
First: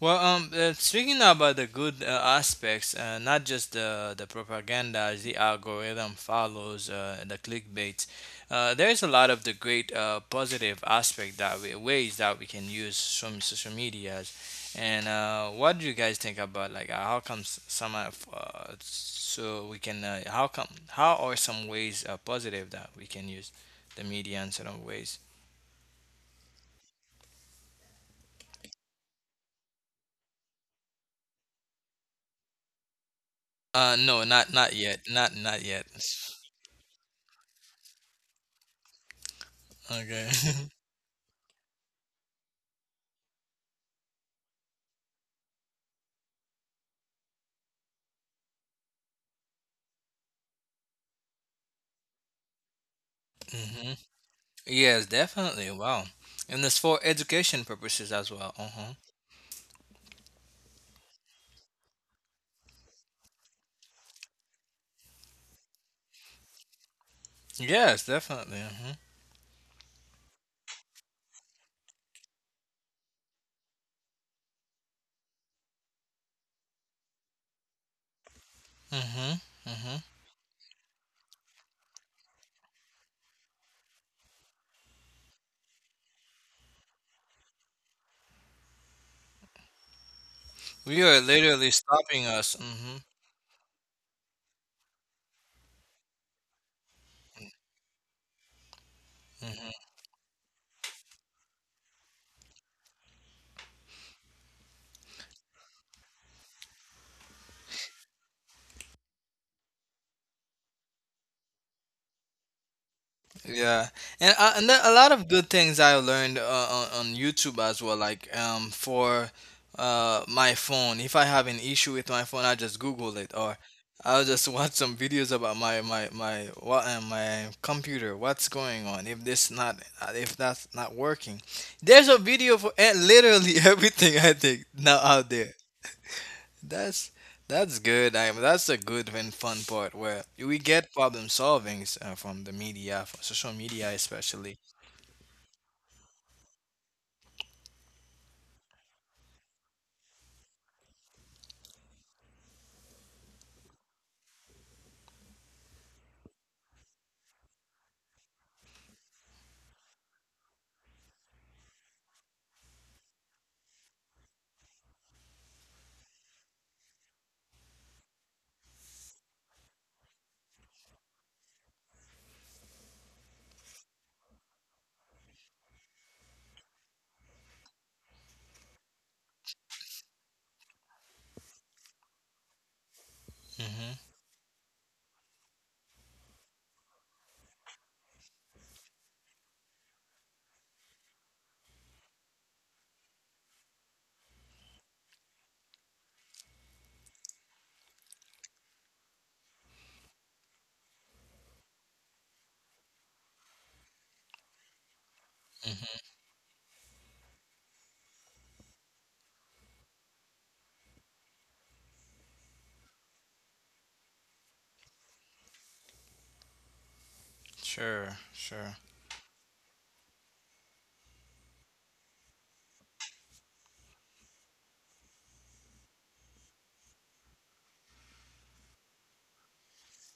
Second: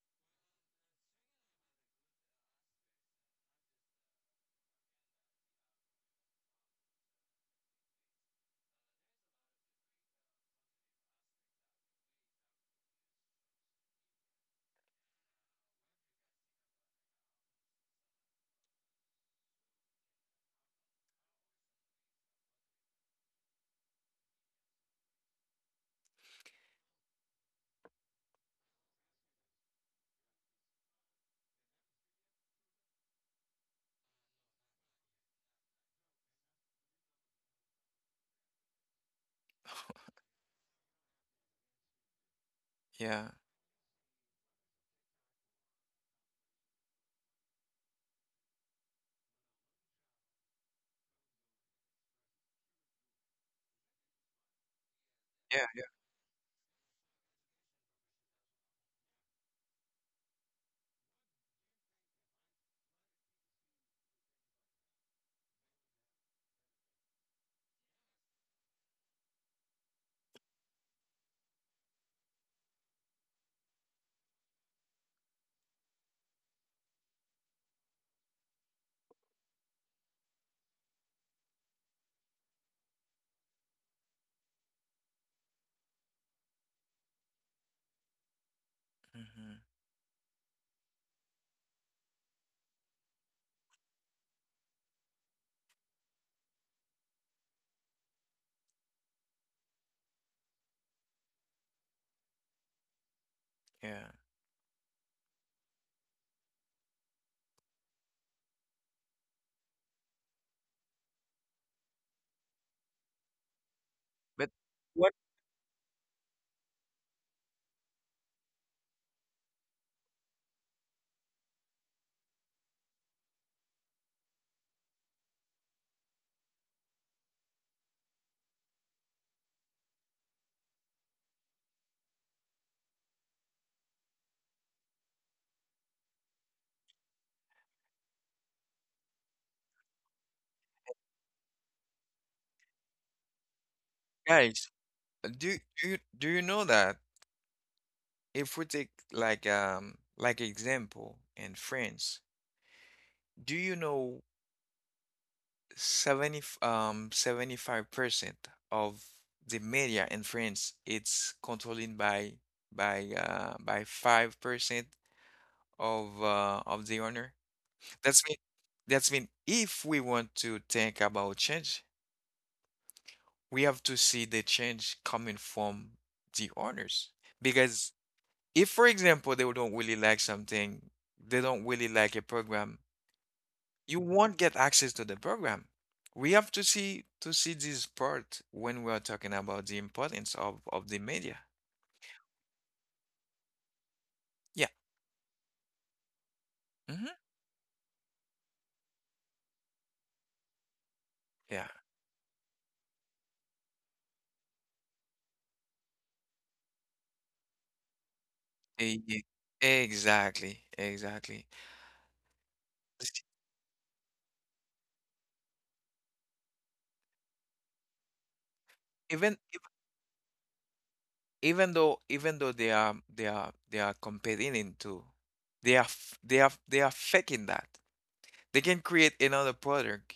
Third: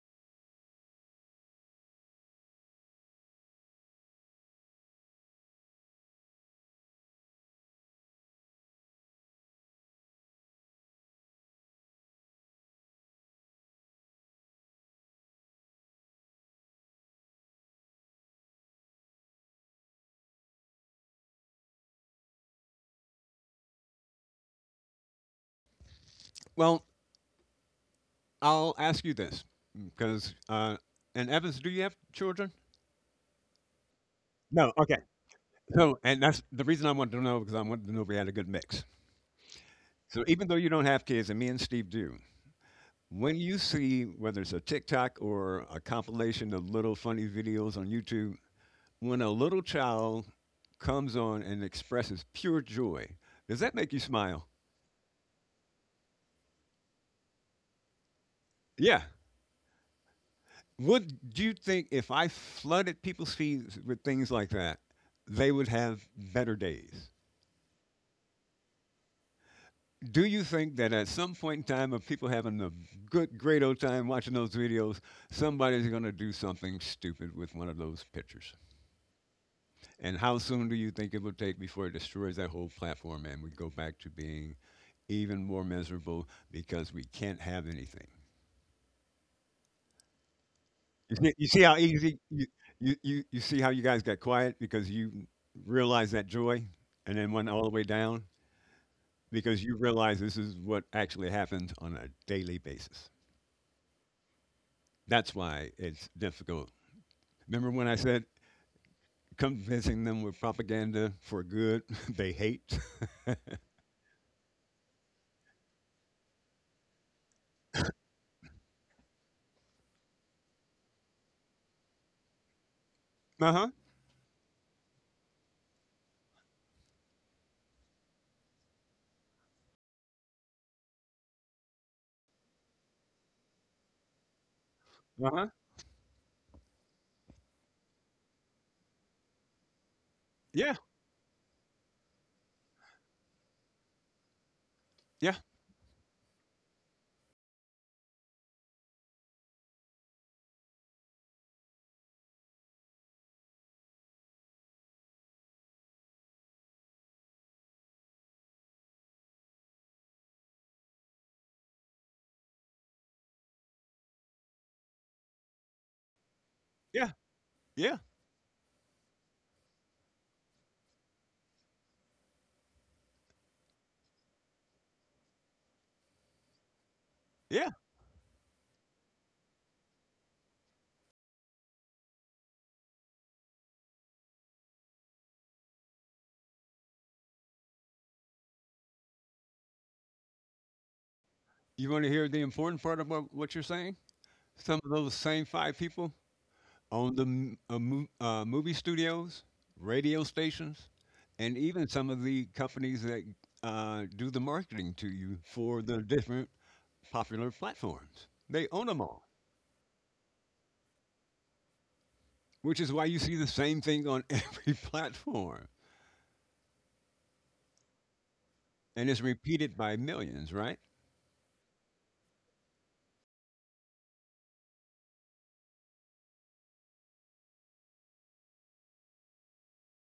C: Well, speaking about the good aspects, not just the propaganda, the algorithm follows, the clickbait. There is a lot of the great positive aspect that we, ways that we can use from social medias. And what do you guys think about like how comes some of so we can how come how are some ways positive that we can use the media in certain ways?
B: Well, I'll ask you this because, and Evans, do you have children?
C: No, not not
B: No,
C: yet,
B: okay.
C: not not yet.
B: So, and that's the reason I wanted to know, because I wanted to know if we had a good mix. So,
C: Okay.
B: even though you don't have kids, and me and Steve do,
A: Yeah.
B: when you see whether it's a TikTok or a compilation of little funny videos on YouTube, when a little child comes on and expresses pure joy, does that
C: Mm-hmm.
B: make you smile?
C: Yes, definitely.
A: Yeah.
C: Wow. And it's for education purposes as well. Uh-huh.
B: Yeah. Would, do you think if I flooded people's feeds with things like that, they would have better days?
C: Yes, definitely. Mm-hmm.
B: Do you think that at some point in time of people having a good, great old time watching those videos, somebody's going to do something stupid with one of those pictures?
C: Mm-hmm. Mm-hmm.
B: And how soon do you think it will take before it destroys that whole platform and we go back to being even more miserable because we can't have anything?
A: Hmm.
C: We are
B: You see
C: literally
B: how easy
C: stopping us. Mm-hmm.
B: you see how you guys got quiet because you realized that joy and then went all the way down because you
C: Mm-hmm.
B: realize this is what actually happens on a daily basis.
A: Yeah.
B: That's why it's difficult. Remember when I said convincing them with propaganda for good they hate?
C: Yeah, and
A: But
C: a lot
A: what
C: of good things I learned on YouTube as well. Like for my phone, if I have an issue with my phone, I just Google it,
B: Uh
C: or
B: huh.
C: I'll just watch some videos about my computer. What's going on? If this not if that's not working, there's a video for literally everything I think now out
B: Uh huh.
C: there. That's that's good. I That's a good and fun part where we
B: Yeah.
C: get problem solvings from the media, from social media especially.
A: guys,
B: Yeah.
A: do you know that? If we take like like example in France, do you know 70 75% of the media in France it's controlled by 5% of the
B: Yeah.
A: owner.
B: Yeah.
A: That's mean if we want to think about change, we have to see the change coming from the owners.
B: Yeah.
A: Because if, for example, they don't really like something, they don't really like a program,
C: Mhm.
A: you won't get access to the program. We have to see this part when we are talking about the importance of the media.
B: You want to hear the important part about what you're saying?
A: Yeah.
B: Some of those same five people
A: Hmm.
B: own the movie studios, radio stations, and
A: Yeah.
B: even some of the companies that do the marketing to you for the
C: Mhm.
B: different popular platforms. They own
A: E-
B: them
A: e-
B: all.
A: Exactly. Exactly.
B: Which is why you
A: S-
B: see the same thing on every platform,
C: Sure. Sure.
B: and it's
A: Even ev-
B: repeated by millions, right?
A: even though they are competing into they are faking that. They can create another product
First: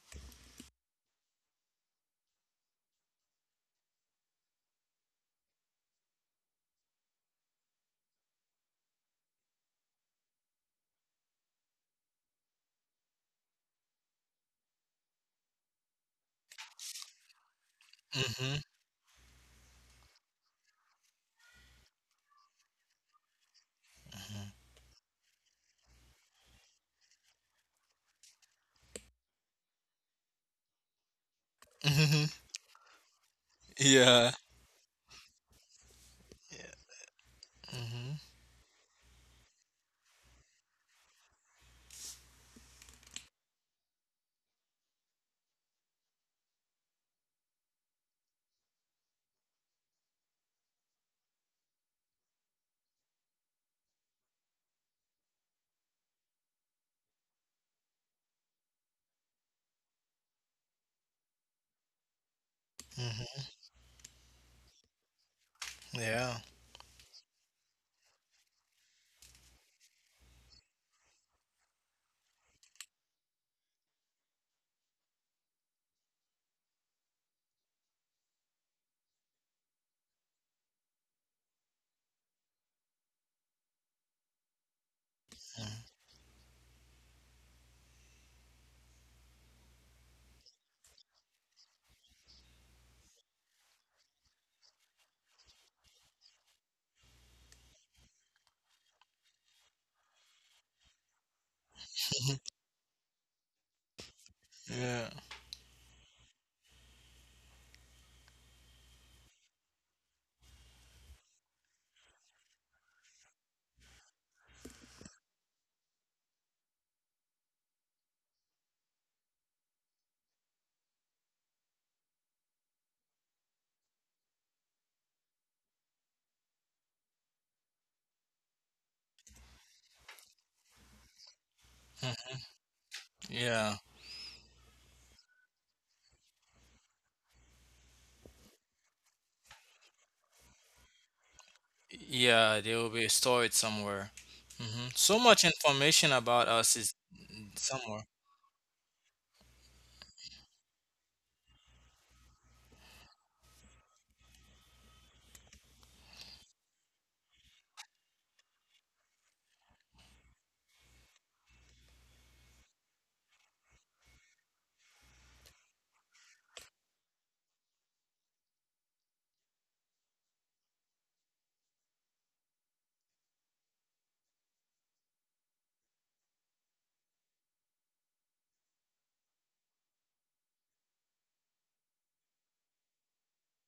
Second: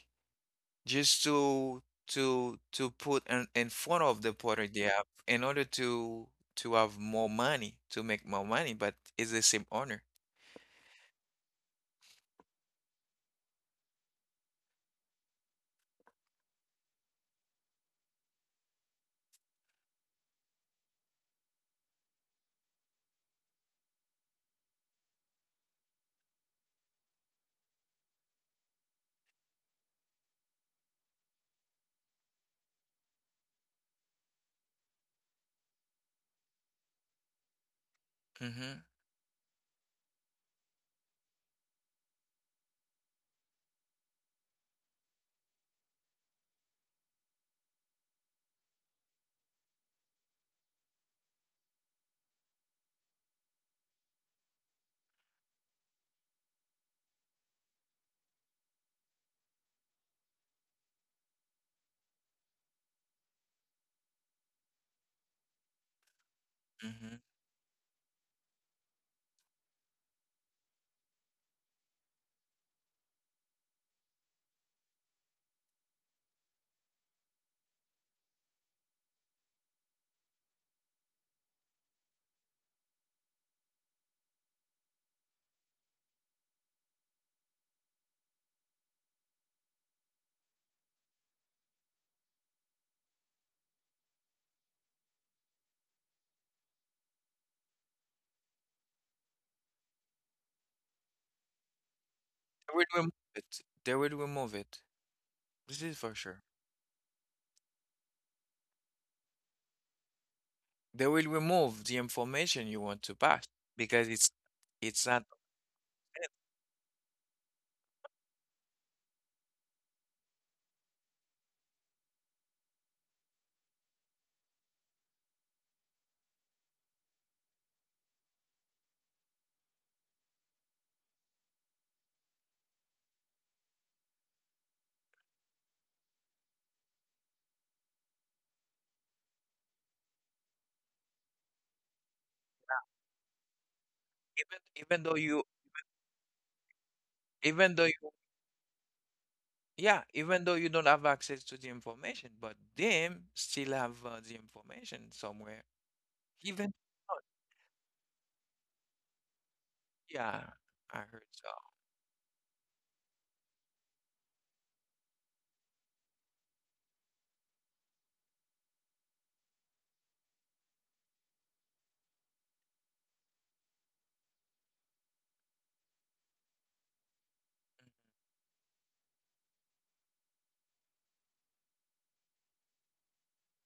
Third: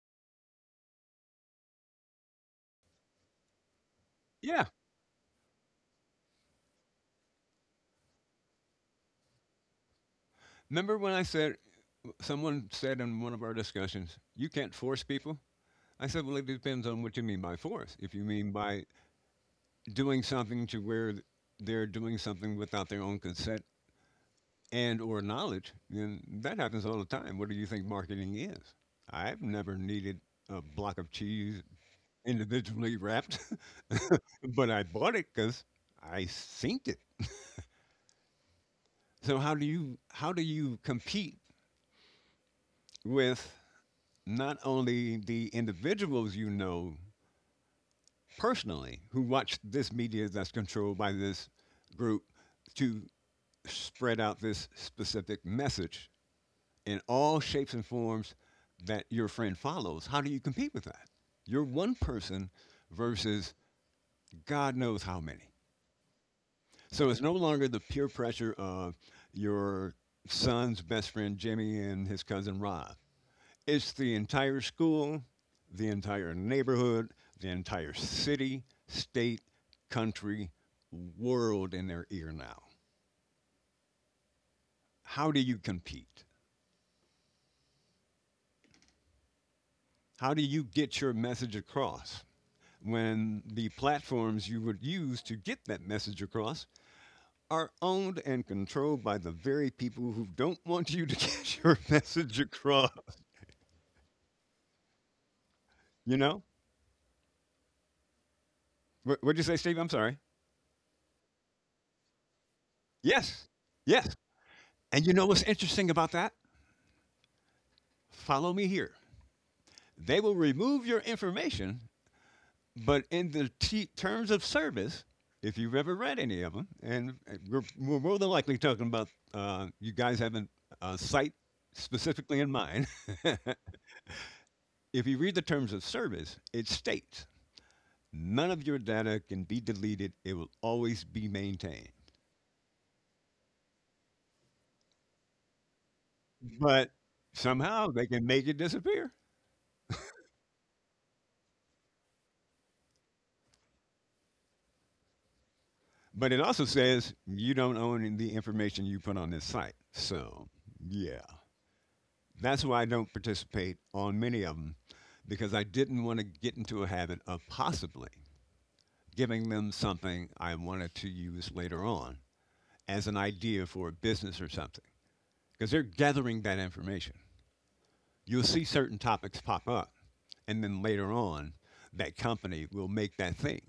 A: just to put in front of the
B: Yeah.
A: product they have in order to have more money to make more money, but it's the same owner.
B: Remember when I said someone said in one of our discussions, you can't force people? I said, well, it depends on what you mean by force. If you mean
C: Mhm.
B: by doing something to where they're doing something without their own consent
C: Mhm.
B: and or knowledge, then that happens all the time. What do you think marketing is? I've never needed a block of cheese individually wrapped,
C: Yeah.
B: but I bought it because I synced it.
C: Mhm.
A: Mm-hmm,
B: So how do you compete with not only the individuals you know personally who watch this media that's controlled by this group to spread out this specific message in all shapes and forms that your friend follows? How do you compete with that? You're one person
C: Mhm.
B: versus God knows how many.
C: Yeah.
B: So
A: mm-hmm.
B: it's no longer the peer pressure of your son's best friend Jimmy and his cousin Rob. It's the entire school, the entire neighborhood, the entire city, state, country, world in their ear now. How do you compete? How do you get your message across when the platforms you would use to get that message across are owned and controlled by the very people who don't want you to get your
C: Mhm.
B: message
A: they will
B: across?
A: remove it they will remove it
C: Yeah.
A: This is for
B: You
A: sure.
B: know? What did you say, Steve? I'm sorry.
A: They will remove the information you want to pass
B: Yes. Yes.
A: because it's
B: And
A: it's
B: you
A: not
B: know what's interesting about
A: documented.
B: that? Follow me here. They will remove your information, but in the terms of service, if you've ever read any of them, and we're more than likely talking about you guys having a site
C: Mhm.
B: specifically in mind.
C: Yeah.
B: If you read the terms of service, it states none of your data can be deleted, it will always be maintained.
C: Yeah. They will be stored somewhere.
A: even
C: Hmm.
A: even though
C: So much
A: you
C: information about us
B: But
C: is
A: even though
B: somehow
C: somewhere.
B: they
A: you
B: can make it disappear.
A: yeah, even though you don't have access to the information, but them still have the information somewhere.
B: But it also
A: Even
B: says
A: Oh,
B: you don't own the information you put on this site.
A: yeah,
B: So,
A: I
B: yeah.
A: heard so.
B: That's why I don't participate on many of them, because I didn't want to get into a habit of possibly giving them something I wanted to use later on as an idea for a business or something, because they're gathering that information. You'll see certain topics pop up, and then later on, that company will make that thing.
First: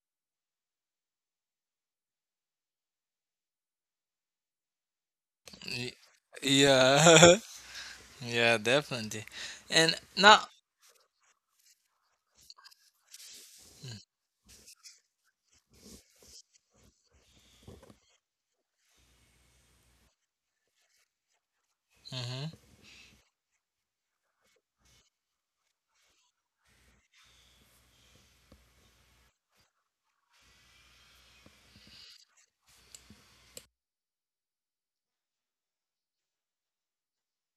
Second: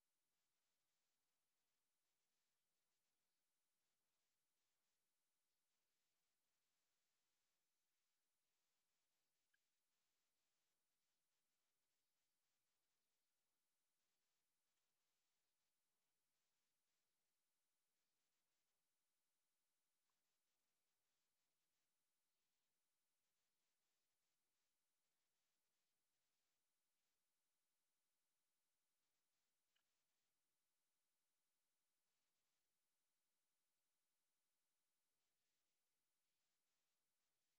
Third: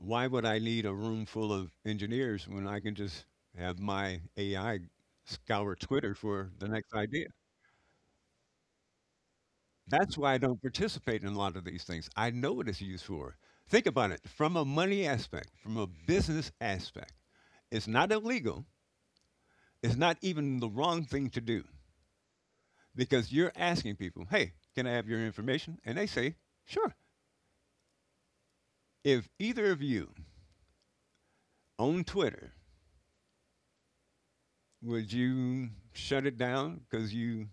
B: Why would I need a room full of engineers when I can just have my AI scour
C: Y-
B: Twitter for the next idea?
C: Yeah. Yeah. Definitely. And
B: That's why I
C: now.
B: don't participate in a lot of these things. I know what it's used for. Think about it from a money aspect, from a business aspect. It's not illegal. It's not even the wrong thing to do, because you're asking people, hey, can I have your information? And they say, sure. If either of you own Twitter, would you shut it down because you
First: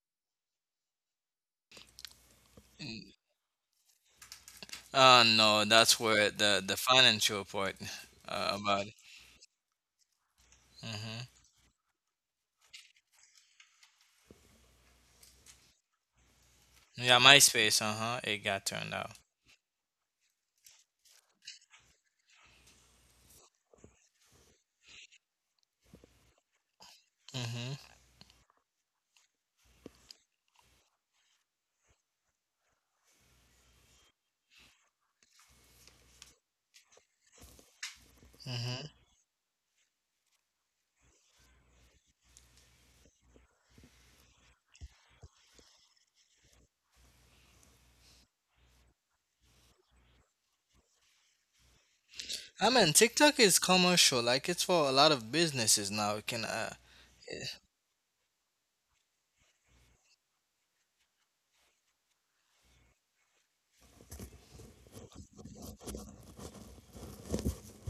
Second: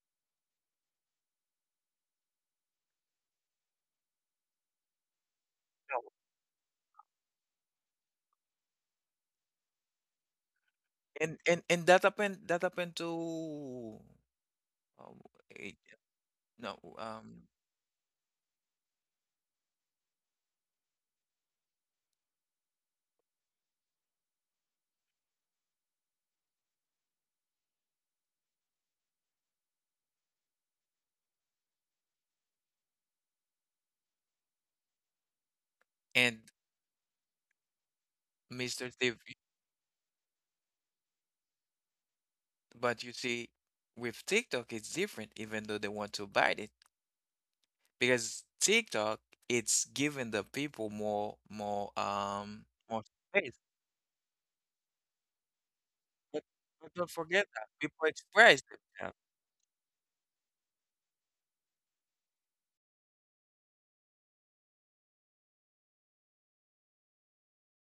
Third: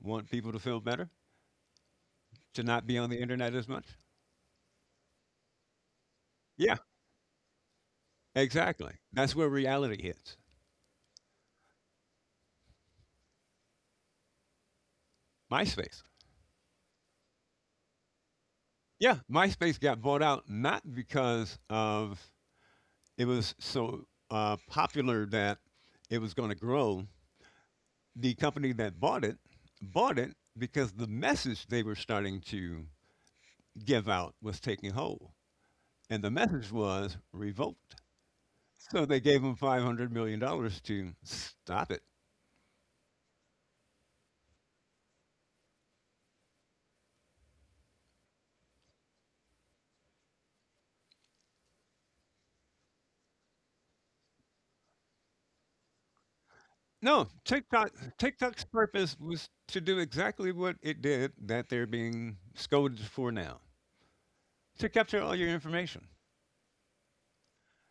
B: want people to feel better, to not be on
C: Mhm.
B: the internet as much?
C: No, that's
A: No.
C: where the
B: Yeah,
C: financial part about it.
B: exactly. That's where reality hits.
C: Hmm.
A: And that happened to um, eh,
B: MySpace.
A: no
C: Yeah, MySpace. Uh huh. It got turned out.
B: Yeah, MySpace got bought out not because of it was so popular that it was going to grow.
C: Hmm.
B: The company that bought it because the message they were starting to give out was taking hold, and the
A: and
B: message was revolt.
C: Hmm.
A: Mr.
B: So
A: Steve,
B: they gave them $500 million to stop it.
A: but you see with TikTok it's different even though they want to bite it because TikTok it's giving the people more more um
C: I mean,
A: more
C: TikTok is
A: space.
C: commercial. Like it's for a lot of businesses now. It
A: But,
C: can.
A: but, don't
B: No,
A: forget that people
B: TikTok's
A: express
B: purpose
A: themselves.
B: was to do exactly what it did that they're being scolded for now, to capture all your information.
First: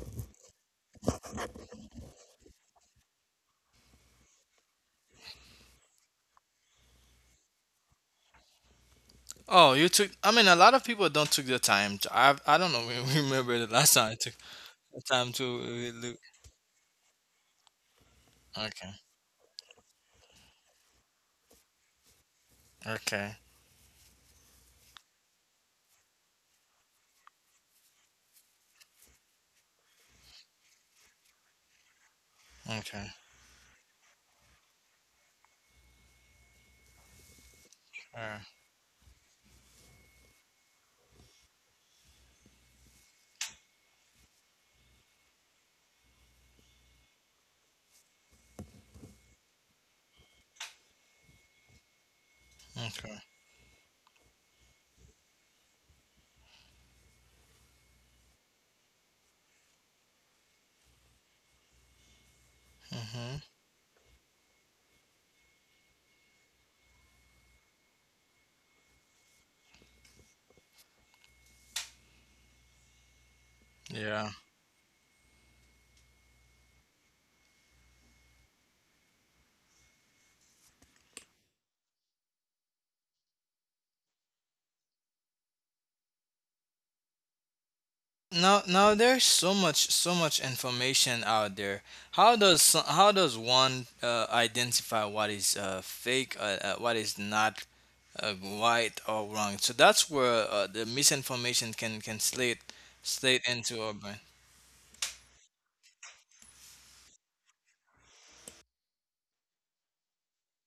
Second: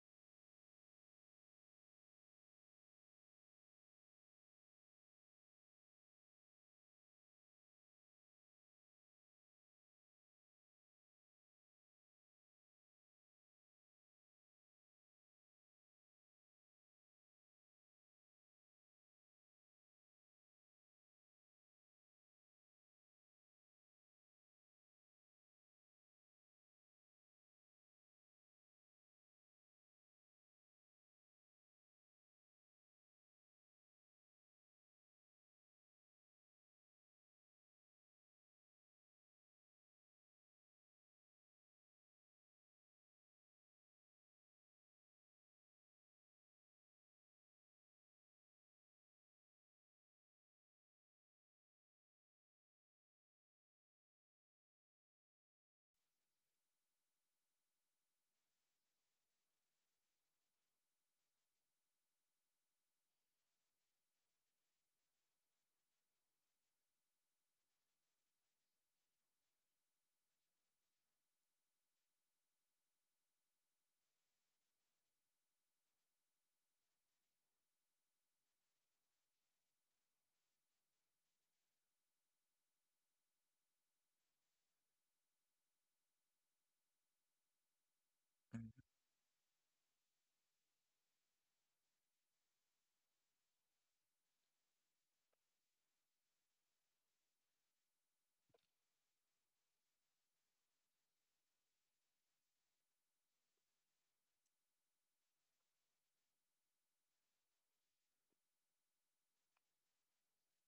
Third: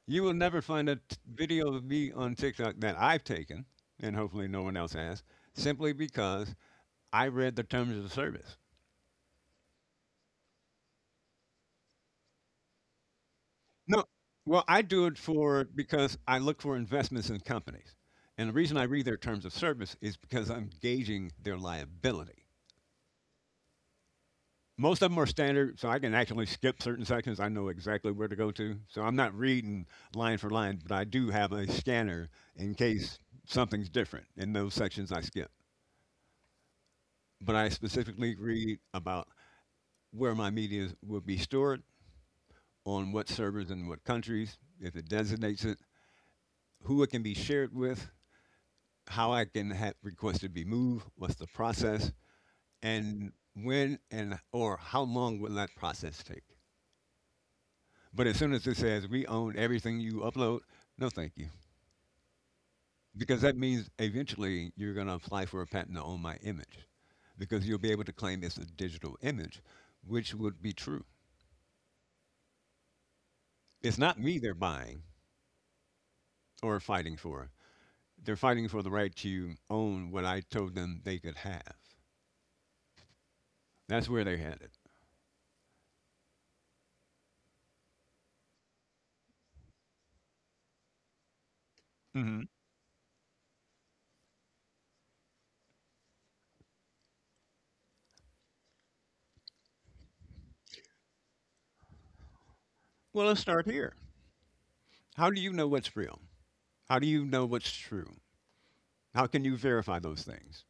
B: You will never find a video of me on TikTok that I've taken, and hopefully no one else has, simply because I read the terms of service.
C: Oh, you took. I mean, a lot of people don't took the time. To, I don't know. Remember the last
B: No,
C: time I took
B: well, I
C: the
B: do it
C: time to
B: for because
C: look.
B: I look for investments in companies. And the reason I
C: Okay.
B: read their terms of service is because I'm gauging their liability.
C: Okay.
B: Most of them are standard, so I can actually skip certain sections. I know exactly where to go to. So I'm not reading line for line, but I do have a scanner in
C: Okay.
B: case something's different in those sections I skip, but I specifically
C: Uh,
B: read about where my media will be stored, on what servers in what countries, if it designates it, who it can be shared with, how I can have request to be moved, what's the process,
C: okay.
B: and when and or how long will that process take. But as soon as it says we own everything you upload, no thank you.
C: Hmm.
B: Because that means eventually you're going to apply for a patent to own my image because you'll be able to claim it's a digital image, which would be true. It's not
C: Yeah.
B: me they're buying, or fighting for. They're fighting for the right to own what I told them they could have. That's where they're headed.
C: Now,
A: Mhm,
C: now there's so much, so much information out there. How
B: hmm
C: does how does one identify what is fake, what is not uh, right or wrong? So that's where the misinformation can
B: Well, let's
C: slate
B: start
C: into
B: here.
C: our brain.
B: How do you know what's real? How do you know what's true? How can you verify those things?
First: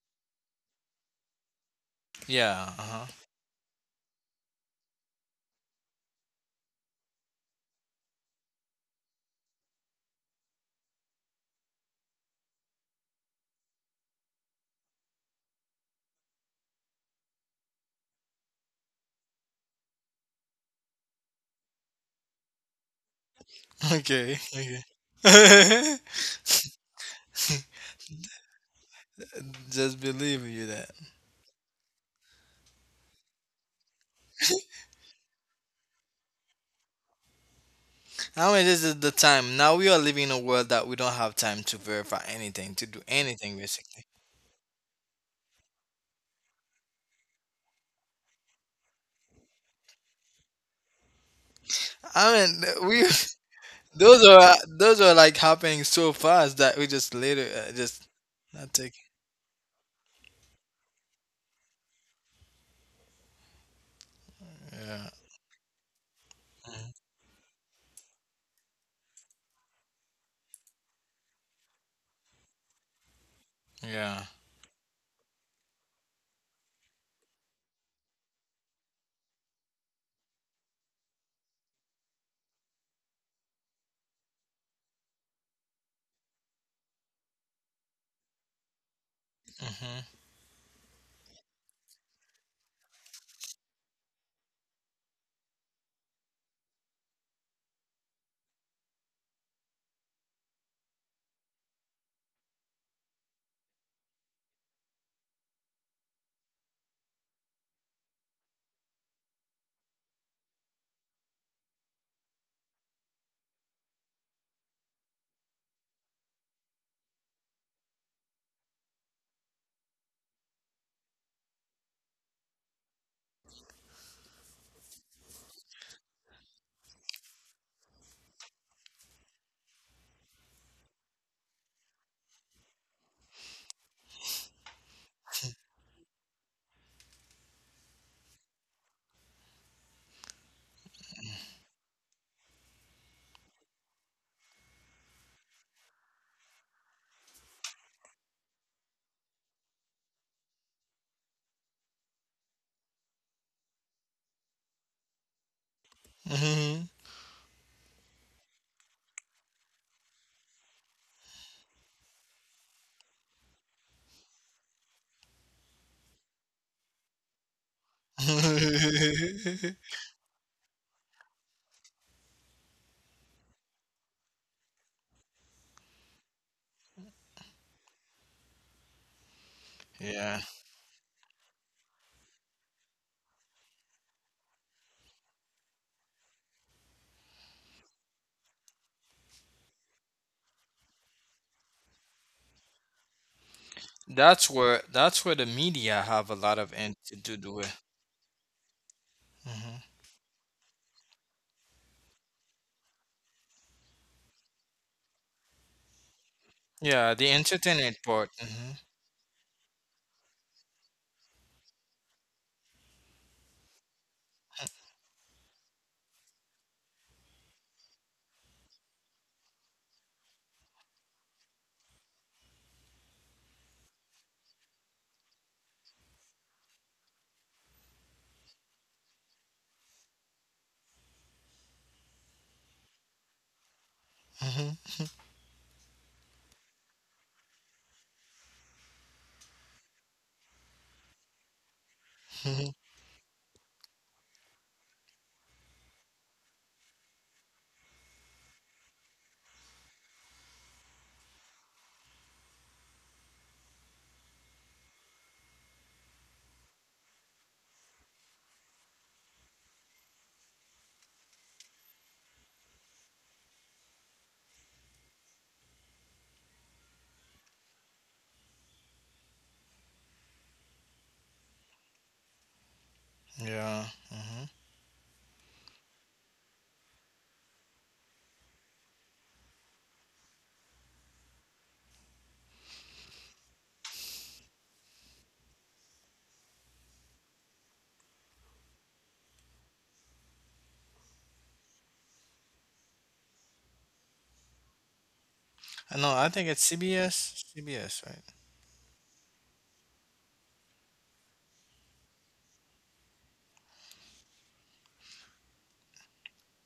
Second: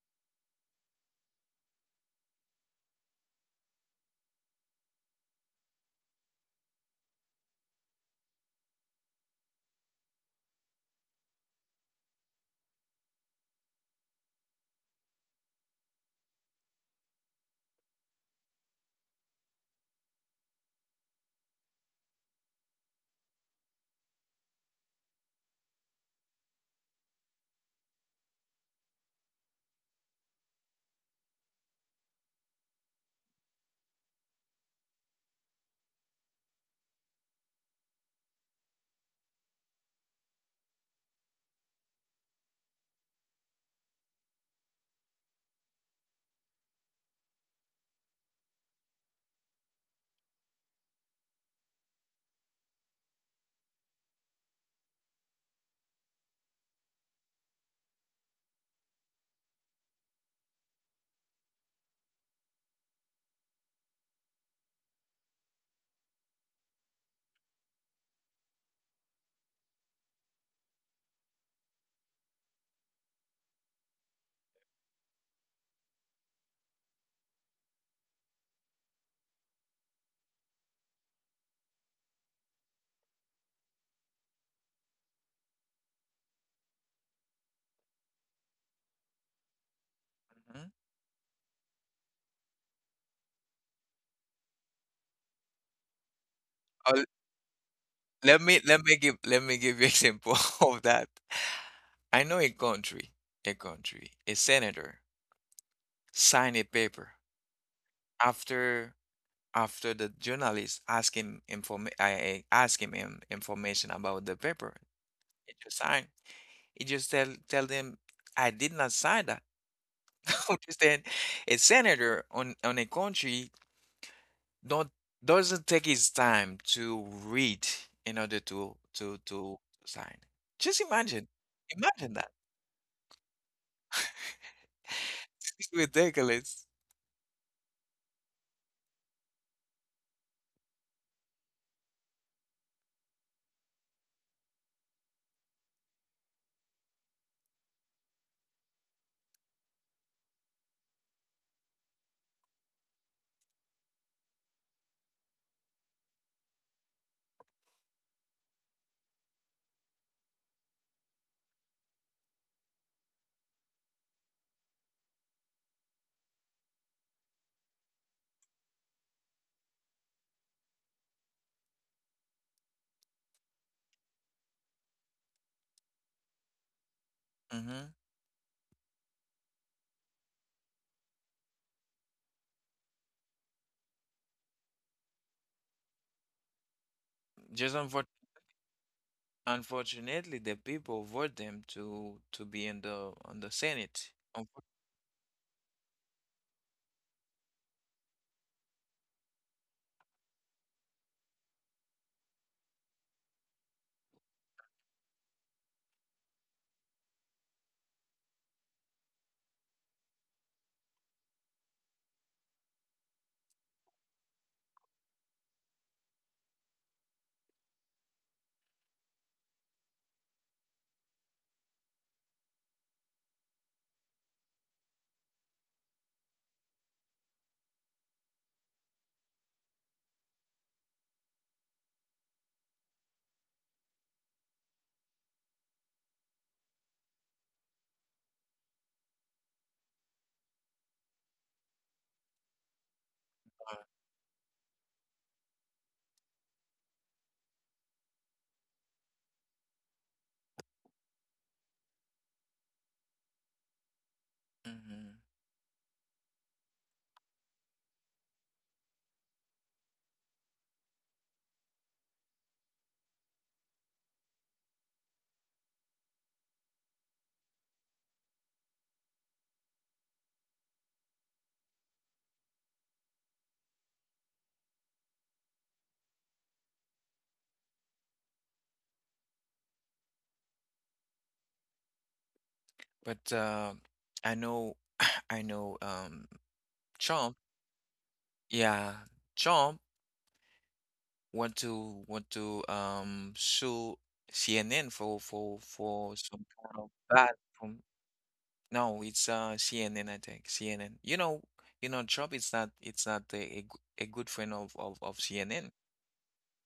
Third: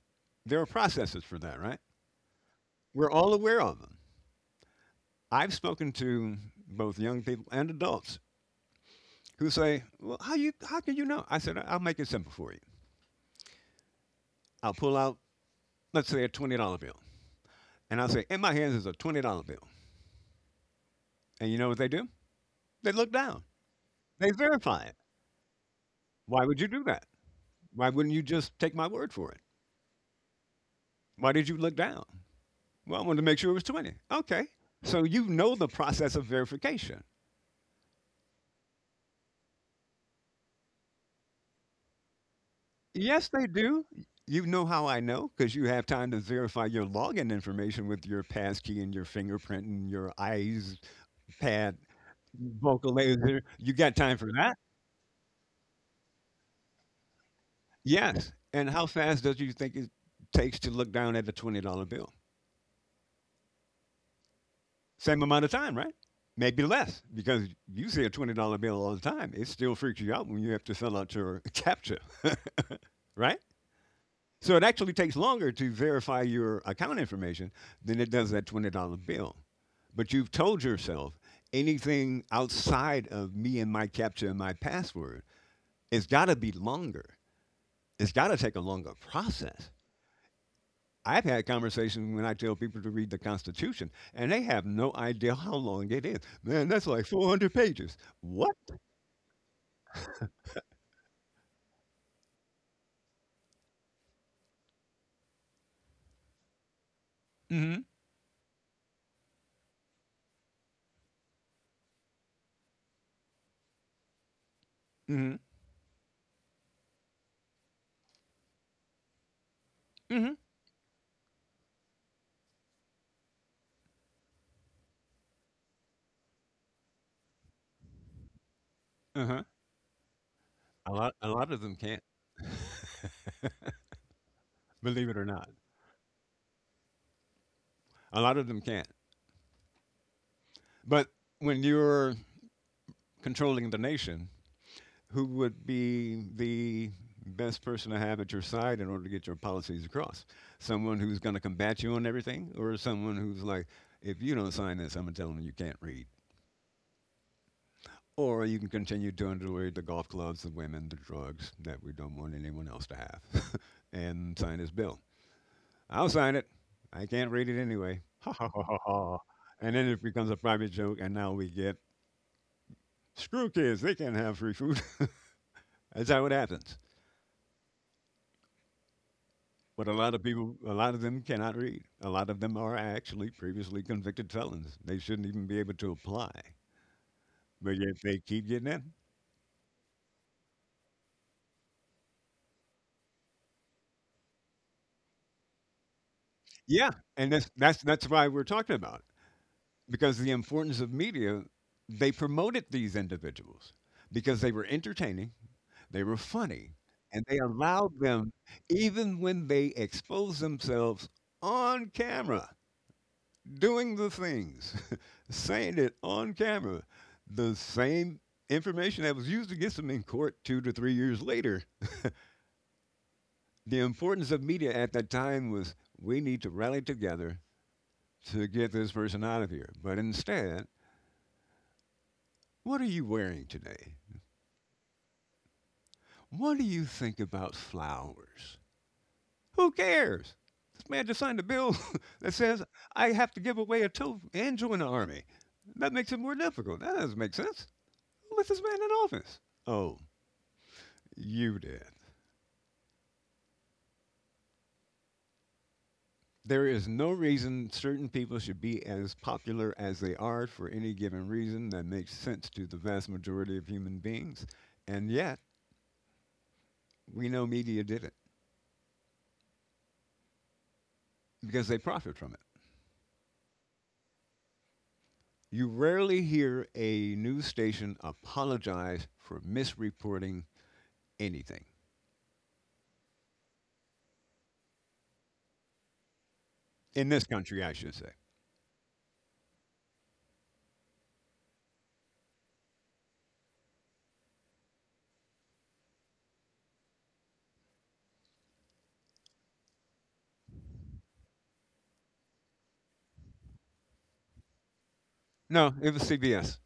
B: There are processes for that, right?
C: Yeah. Uh-huh.
B: We're all aware of them. I've spoken to both young people and adults who say, "Well, how can you know?" I said, "I'll make it simple for you. I'll pull out, let's say, a $20 bill, and I'll say, in my hands is a $20 bill." And you know what they do? They look down. They
C: Okay. Okay.
B: verify it. Why would you do that? Why wouldn't you just take my word for it?
C: Just believe you that.
B: Why did you look down? Well, I wanted to make sure it was 20. Okay. So you know the process of verification.
C: I mean, this is the time. Now we are living in a world that we don't have time to verify anything, to do
B: Yes, they
C: anything,
B: do.
C: basically.
B: You know how I know, because you have time to verify your login information with your passkey and your fingerprint and your eyes pad
C: I mean, we
B: vocalizer. You got time
C: those
B: for
C: are
B: that?
C: those are like happening so fast that we just later just
B: Yes. And
C: not
B: how
C: take.
B: fast does you think it takes to look down at a $20 bill?
C: Yeah.
B: Same amount of time, right? Maybe
C: Mhm.
B: less because you see a $20 bill all the time. It still freaks you out when you have to fill out your CAPTCHA, right?
C: Yeah.
B: So it actually takes longer to verify your account information than it does that $20 bill. But you've told yourself anything outside of me and my CAPTCHA and my password, it's got to be longer. It's got to take a longer process. I've had conversations when I tell people to read the Constitution, and they have no idea how long it is. Man, that's like
A: mhm.
B: 400 pages.
A: Let
B: What?
A: me let me give let me give you example of that. I know a country, a senator signed a paper
B: Mm
A: after after the journalist asked him inform. I asked him information about the paper.
B: hmm. Mm
A: He just signed. He just tell them I did not sign that.
B: hmm. Mm hmm.
A: Understand? A senator on a country don't doesn't take his time to read in order to to
B: Uh huh.
A: to sign. Just
B: A lot, a
A: imagine,
B: lot of them can't,
A: imagine.
B: believe it or not.
A: It's ridiculous.
B: A lot of them can't. But when you're controlling the nation, who would be the best person to have at your side in order to get your policies across? Someone who's going to combat you on everything, or someone who's like, if you don't sign this, I'm going to tell them you can't read?
C: Mhm.
B: Or you can continue to underrate the golf clubs, the women, the drugs that we don't want anyone else to have and sign this bill. I'll sign it. I can't read it anyway. Ha ha ha ha ha.
C: Mhm.
B: And then it becomes a private joke, and now we get screw kids, they can't have free food. That's how it happens.
A: Hmm.
B: But a lot of
C: Yeah.
B: people, a lot of them cannot read. A lot of them are actually previously convicted felons. They shouldn't even be able to apply, but
A: Just
B: yet they keep getting in.
A: unfortunately, the people vote them to be in the on the Senate.
C: That's where the media have a lot of
B: Yeah,
C: ent-
B: and
C: to
B: that's
C: do with.
B: that's that's why we're talking about it,
C: hmm
B: because the importance of media, they promoted these individuals because they were entertaining, they were funny,
C: Yeah,
B: and
C: the
B: they
C: entertainment
B: allowed
C: part.
B: them, even when they exposed themselves on camera, doing the things, saying it on camera, the same information that was used against them in court 2 to 3 years later. The importance of media at that time was we need to rally together to get this person out of here. But instead, what are you wearing today?
C: Hmm
B: What do you think about flowers? Who cares? This man just signed a bill that says
C: hmm
B: I have to give away a tooth and join the army. That makes it more difficult. That doesn't make sense. Who let this man in office? Oh, you did.
A: Hmm.
B: There is no reason certain people should be as popular as they are for any given reason that makes sense to the vast majority of human beings. And yet, we know media did it because they profit from it.
C: Yeah. hmm
B: You rarely hear a news station apologize for misreporting anything.
A: But I know, I know.
B: In this
A: Trump.
B: country, I should say.
A: Yeah, Trump. Want to sue CNN for for
C: I know.
A: for
C: I
A: some
C: think it's
A: kind of bad
C: CBS.
A: from.
C: CBS, right?
A: No, it's CNN. I think CNN. Trump it's not a good friend of CNN.
B: No, it was CBS.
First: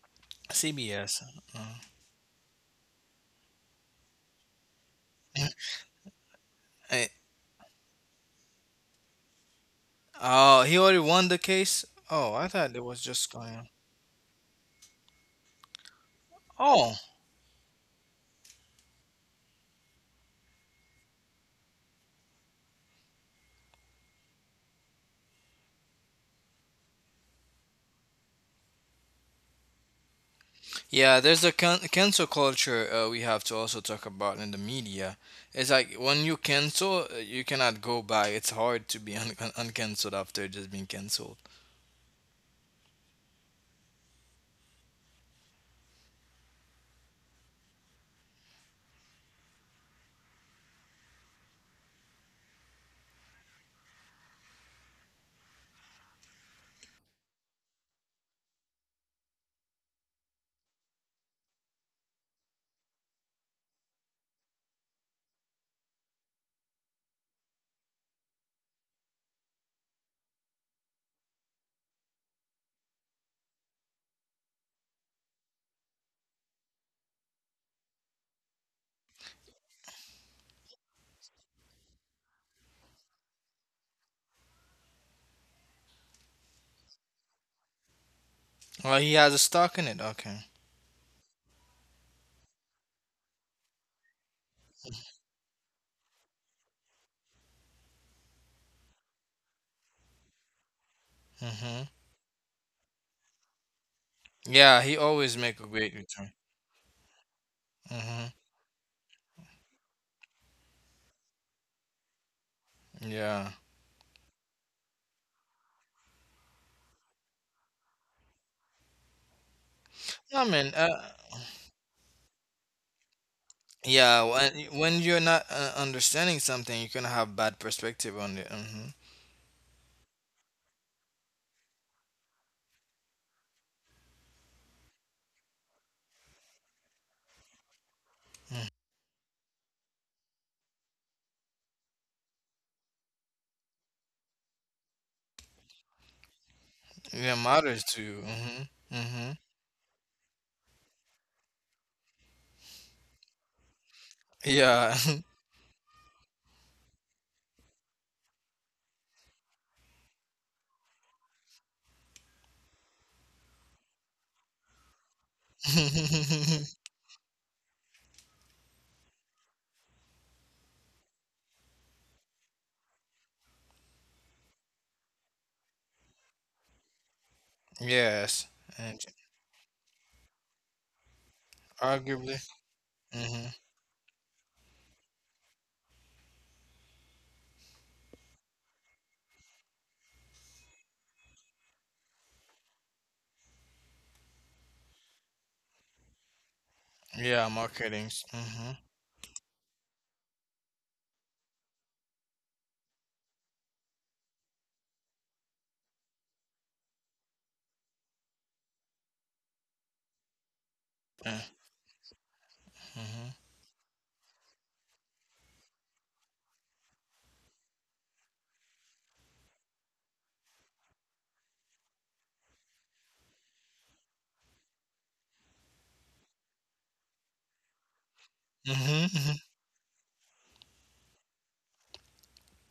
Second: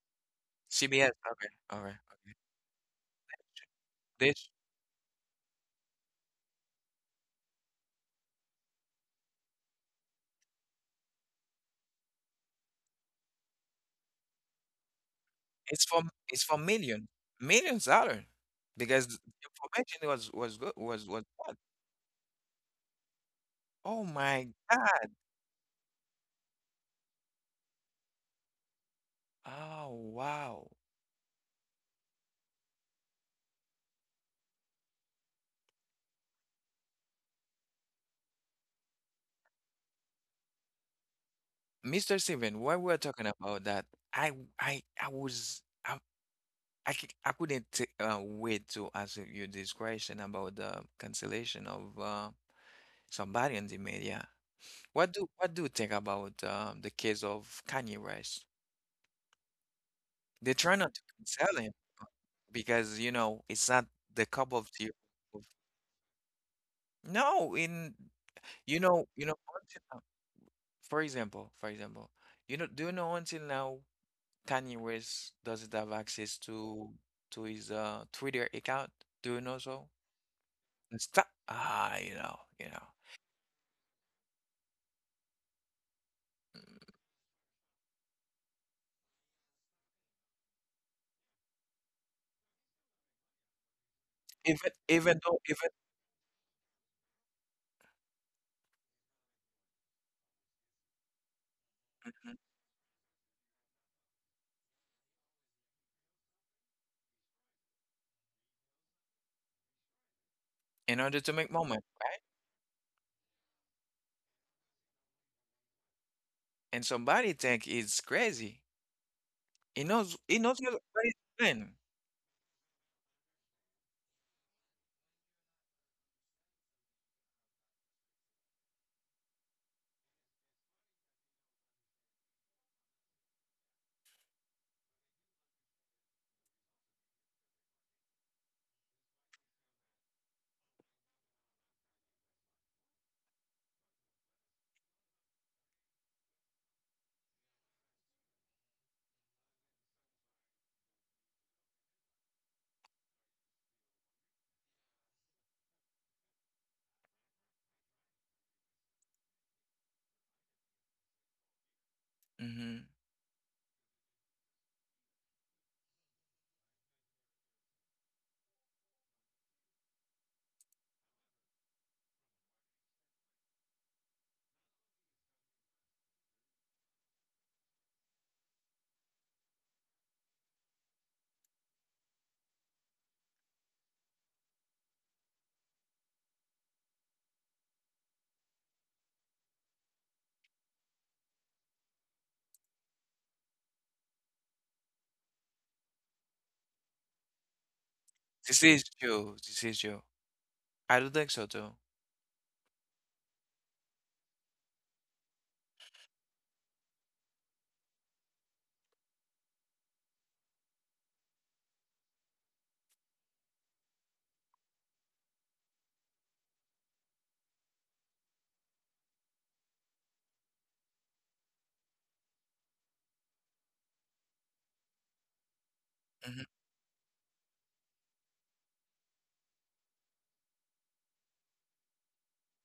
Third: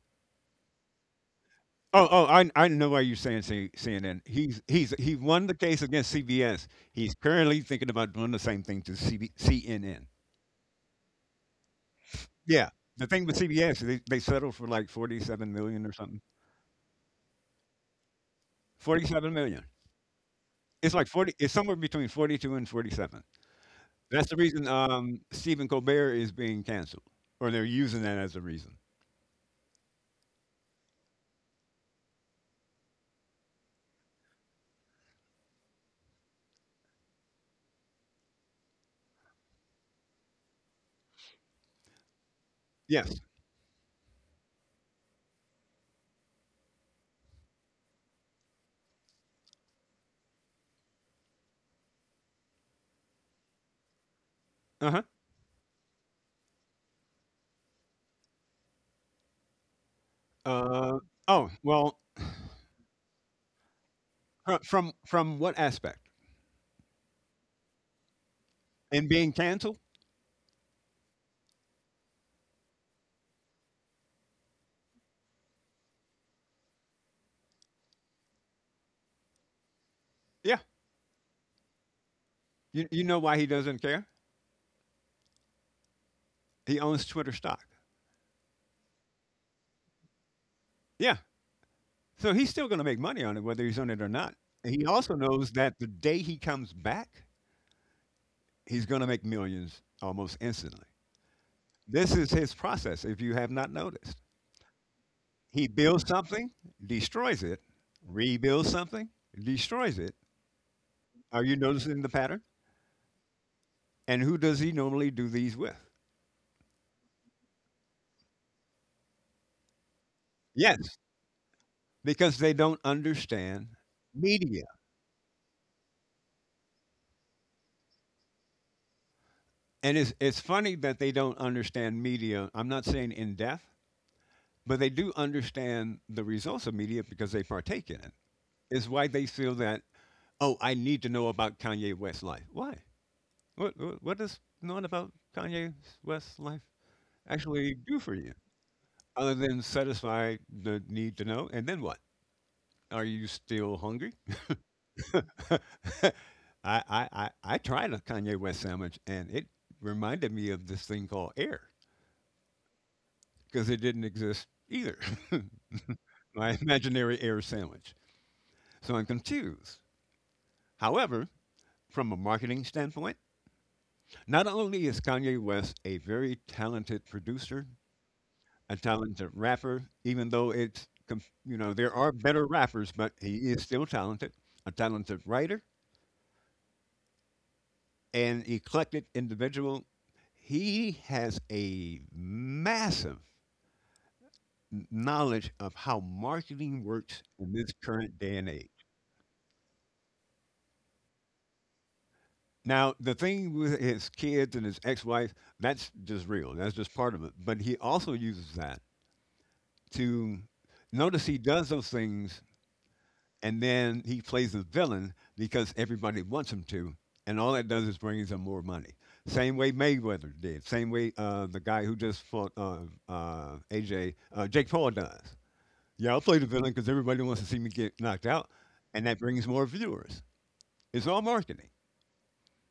A: CBS,
C: CBS.
A: okay.
C: uh,
A: All right.
B: Oh, oh,
A: Okay.
B: I know why you're saying CNN.
A: this
B: He's he won the case against CBS.
C: eh,
B: He's currently thinking about doing the same thing to CNN.
C: Oh, he already won the case. Oh, I
B: Yeah,
C: thought it was
B: the thing
C: just
B: with
C: going.
B: CBS, they settled for like 47 million
A: it's
B: or
A: for
B: something.
A: it's for
C: Oh,
A: millions dollar because the
B: 47 million.
A: information was good
B: It's like
A: was
B: 40. It's
A: bad.
B: somewhere between 42 and 47.
A: Oh
B: That's the
A: my
B: reason
A: God.
B: Stephen Colbert is being canceled, or they're using that as a reason.
A: Oh wow.
C: Yeah, there's a cancel culture we have to also talk about in the media. It's like when you cancel, you cannot go back. It's hard to be uncancelled after just being canceled.
A: Mr. Steven, while we're
B: Yes.
A: talking about that, I I was. I couldn't wait to ask you this question about the cancellation of somebody in the media.
B: Uh-huh.
A: What do you think about the case of Kanye West? They try not
B: Uh,
A: to
B: oh,
A: cancel him
B: well,
A: because it's not the cup of tea.
B: from
A: of-
B: what aspect?
A: No, in you know
B: In
A: you
B: being
A: know
B: canceled?
A: until now, for example, do you know until now Kanye West doesn't have access to his Twitter account? Do you know so?
B: Yeah.
A: And stop. Ah, you know, you
B: You
A: know.
B: you know why he doesn't care? He owns Twitter stock.
C: Well, he has a stock in it. Okay.
B: Yeah. So he's still gonna make money on it whether he's on it or not.
A: Even
B: He also
A: even though
B: knows
A: even
B: that the day he comes back, he's gonna make millions almost instantly.
C: Mhm.
B: This is
A: Mhm.
B: his process, if you have not noticed.
C: Yeah, he always make a
B: He
C: great
B: builds
C: return.
B: something, destroys it,
C: Mhm.
B: rebuilds something, destroys it.
A: In order to
B: Are
A: make
B: you
A: moment,
B: noticing the
A: right?
B: pattern?
C: Yeah.
B: And who does he normally do these with?
A: And somebody think it's crazy. He knows
C: I mean,
A: what
B: Yes.
A: what
C: uh,
A: he's doing.
B: Because they don't understand
C: yeah. When
B: media.
C: you're not understanding something, you can have bad perspective on it. Mhm.
B: And it's funny that they don't understand media. I'm not saying in depth, but they do understand the results of media because they partake in it. It's why they feel that, oh, I need to know about Kanye West's life. Why? What does knowing about Kanye West's life
C: Yeah,
B: actually
C: matters
B: do
C: to
B: for
C: you.
B: you?
C: Mhm.
B: Other
C: Mhm.
B: than satisfy the need to know, and then what? Are you still hungry?
C: Yeah.
B: I, I tried a Kanye West sandwich and it reminded me of this thing called air
A: Hmm.
B: because it didn't exist either. My imaginary air sandwich. So I'm confused. However, from a marketing standpoint, not only is Kanye West a very talented producer,
C: Yes.
B: a talented rapper, even though you know, there are
C: Arguably.
B: better rappers, but he
C: hmm
B: is still talented, a talented writer, an eclectic individual. He has a massive knowledge of how marketing works
C: Yeah,
B: in this
C: marketing.
B: current day and
A: This
C: Mm-hmm.
B: age.
A: is true. This is true. I don't think so too.
B: Now, the thing with his kids and his ex wife, that's just real. That's just part of it. But he also uses that to notice he does those things
C: Mm-hmm.
B: and then he plays the villain because everybody wants him to, and all that does is brings him more money. Same way Mayweather did. Same way the guy who just fought AJ, Jake Paul does. Yeah, I'll play the
A: Hmm.
B: villain because everybody wants to see me get knocked out, and that
C: Mm-hmm.
B: brings more viewers. It's all marketing.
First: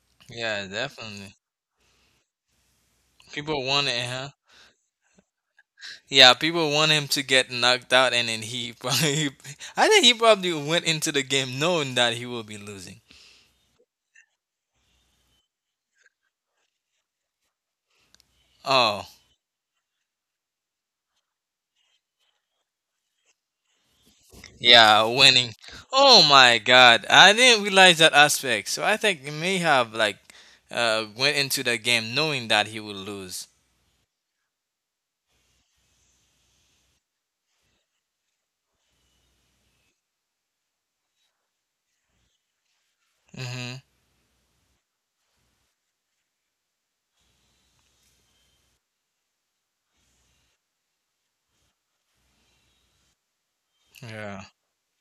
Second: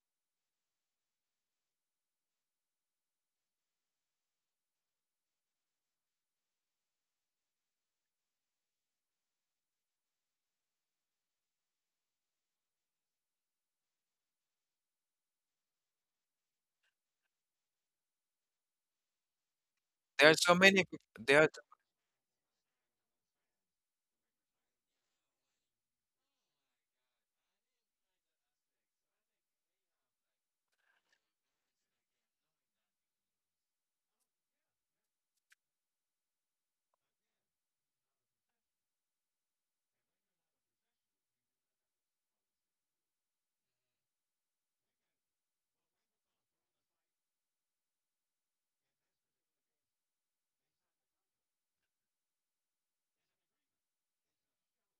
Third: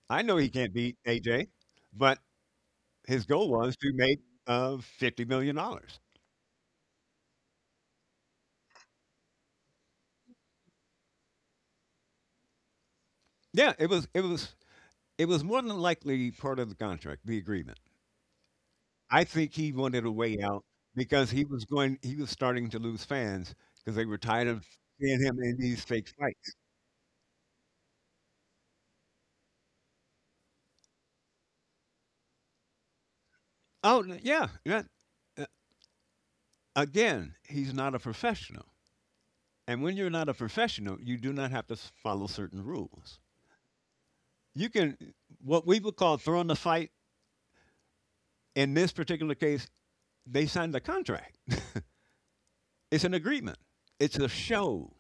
B: I know he
C: Yeah,
B: can't beat
C: definitely.
B: AJ, but his goal
C: People
B: was to
C: wanted,
B: make
C: huh?
B: $50 million.
C: Yeah, people want him to get knocked out, and then he probably, I think he probably went into the game knowing that he will be losing.
B: Yeah, it was. It was more than likely part of the contract, the agreement.
C: Oh,
B: I think he wanted a
A: There are
B: way
A: so
B: out
A: many.
B: because
A: There are
B: he was starting to lose fans because they were tired of
C: yeah,
B: seeing him
C: winning.
B: in these fake
C: Oh
B: fights.
C: my God, I didn't realize that aspect. So I think he may have like, went into the game knowing that he will lose.
B: Oh, yeah. Uh, Again, he's not a professional. And when you're not a professional, you do not have to follow certain rules.
C: hmm
B: You can what we would call throwing the fight. In this particular case, they signed a contract. It's an agreement. It's a
C: Yeah.
B: show.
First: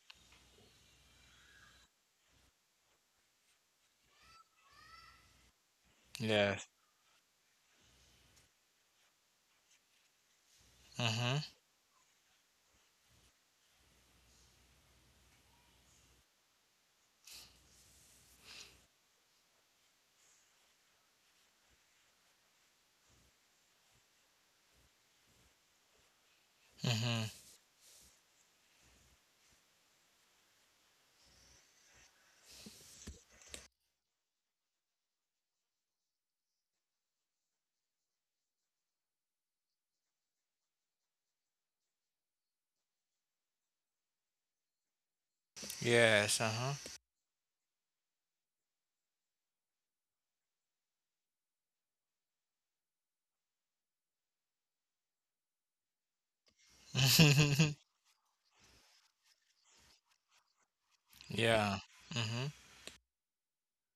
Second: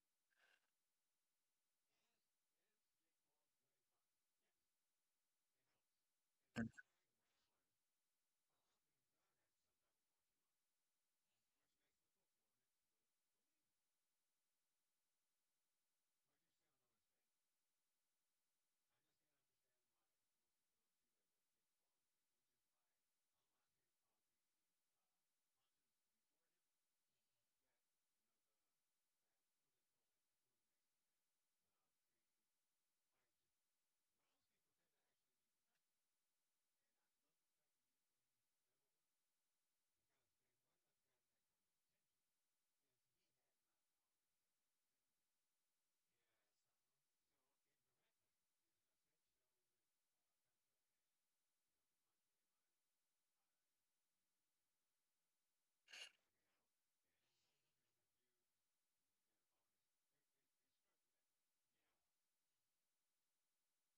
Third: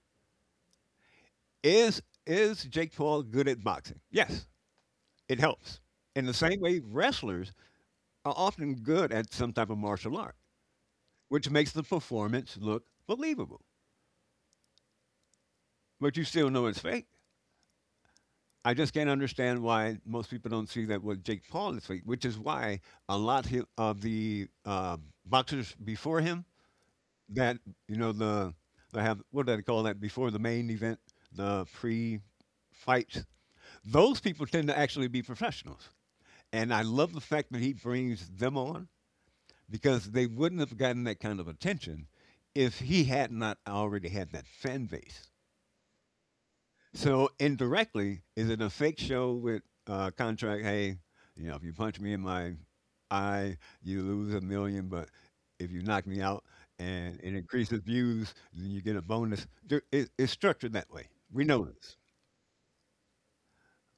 B: Is Jake Paul good at boxing? Yes, it helps. In the same
C: Yes.
B: way wrestlers are often good at some type of martial art,
C: hmm
B: which makes the performance look believable. But you still know it's fake. I just can't understand why most people don't see that what Jake Paul is fake, which is why of the boxers before him
C: hmm
B: that you know they have what do they call that before the main event, the pre fights. Those people tend to actually be professionals, and I love the fact that he brings them on because they wouldn't have gotten that kind of attention if he had not already had that fan base.
C: Yes. Uh-huh.
B: So indirectly, is it a fake show with contract? Hey, you know, if you punch me in my eye, you lose a million, but if you knock me out and it increases views, then you get a bonus. It's structured that way. We know
C: Yeah.
B: this,
C: Mhm.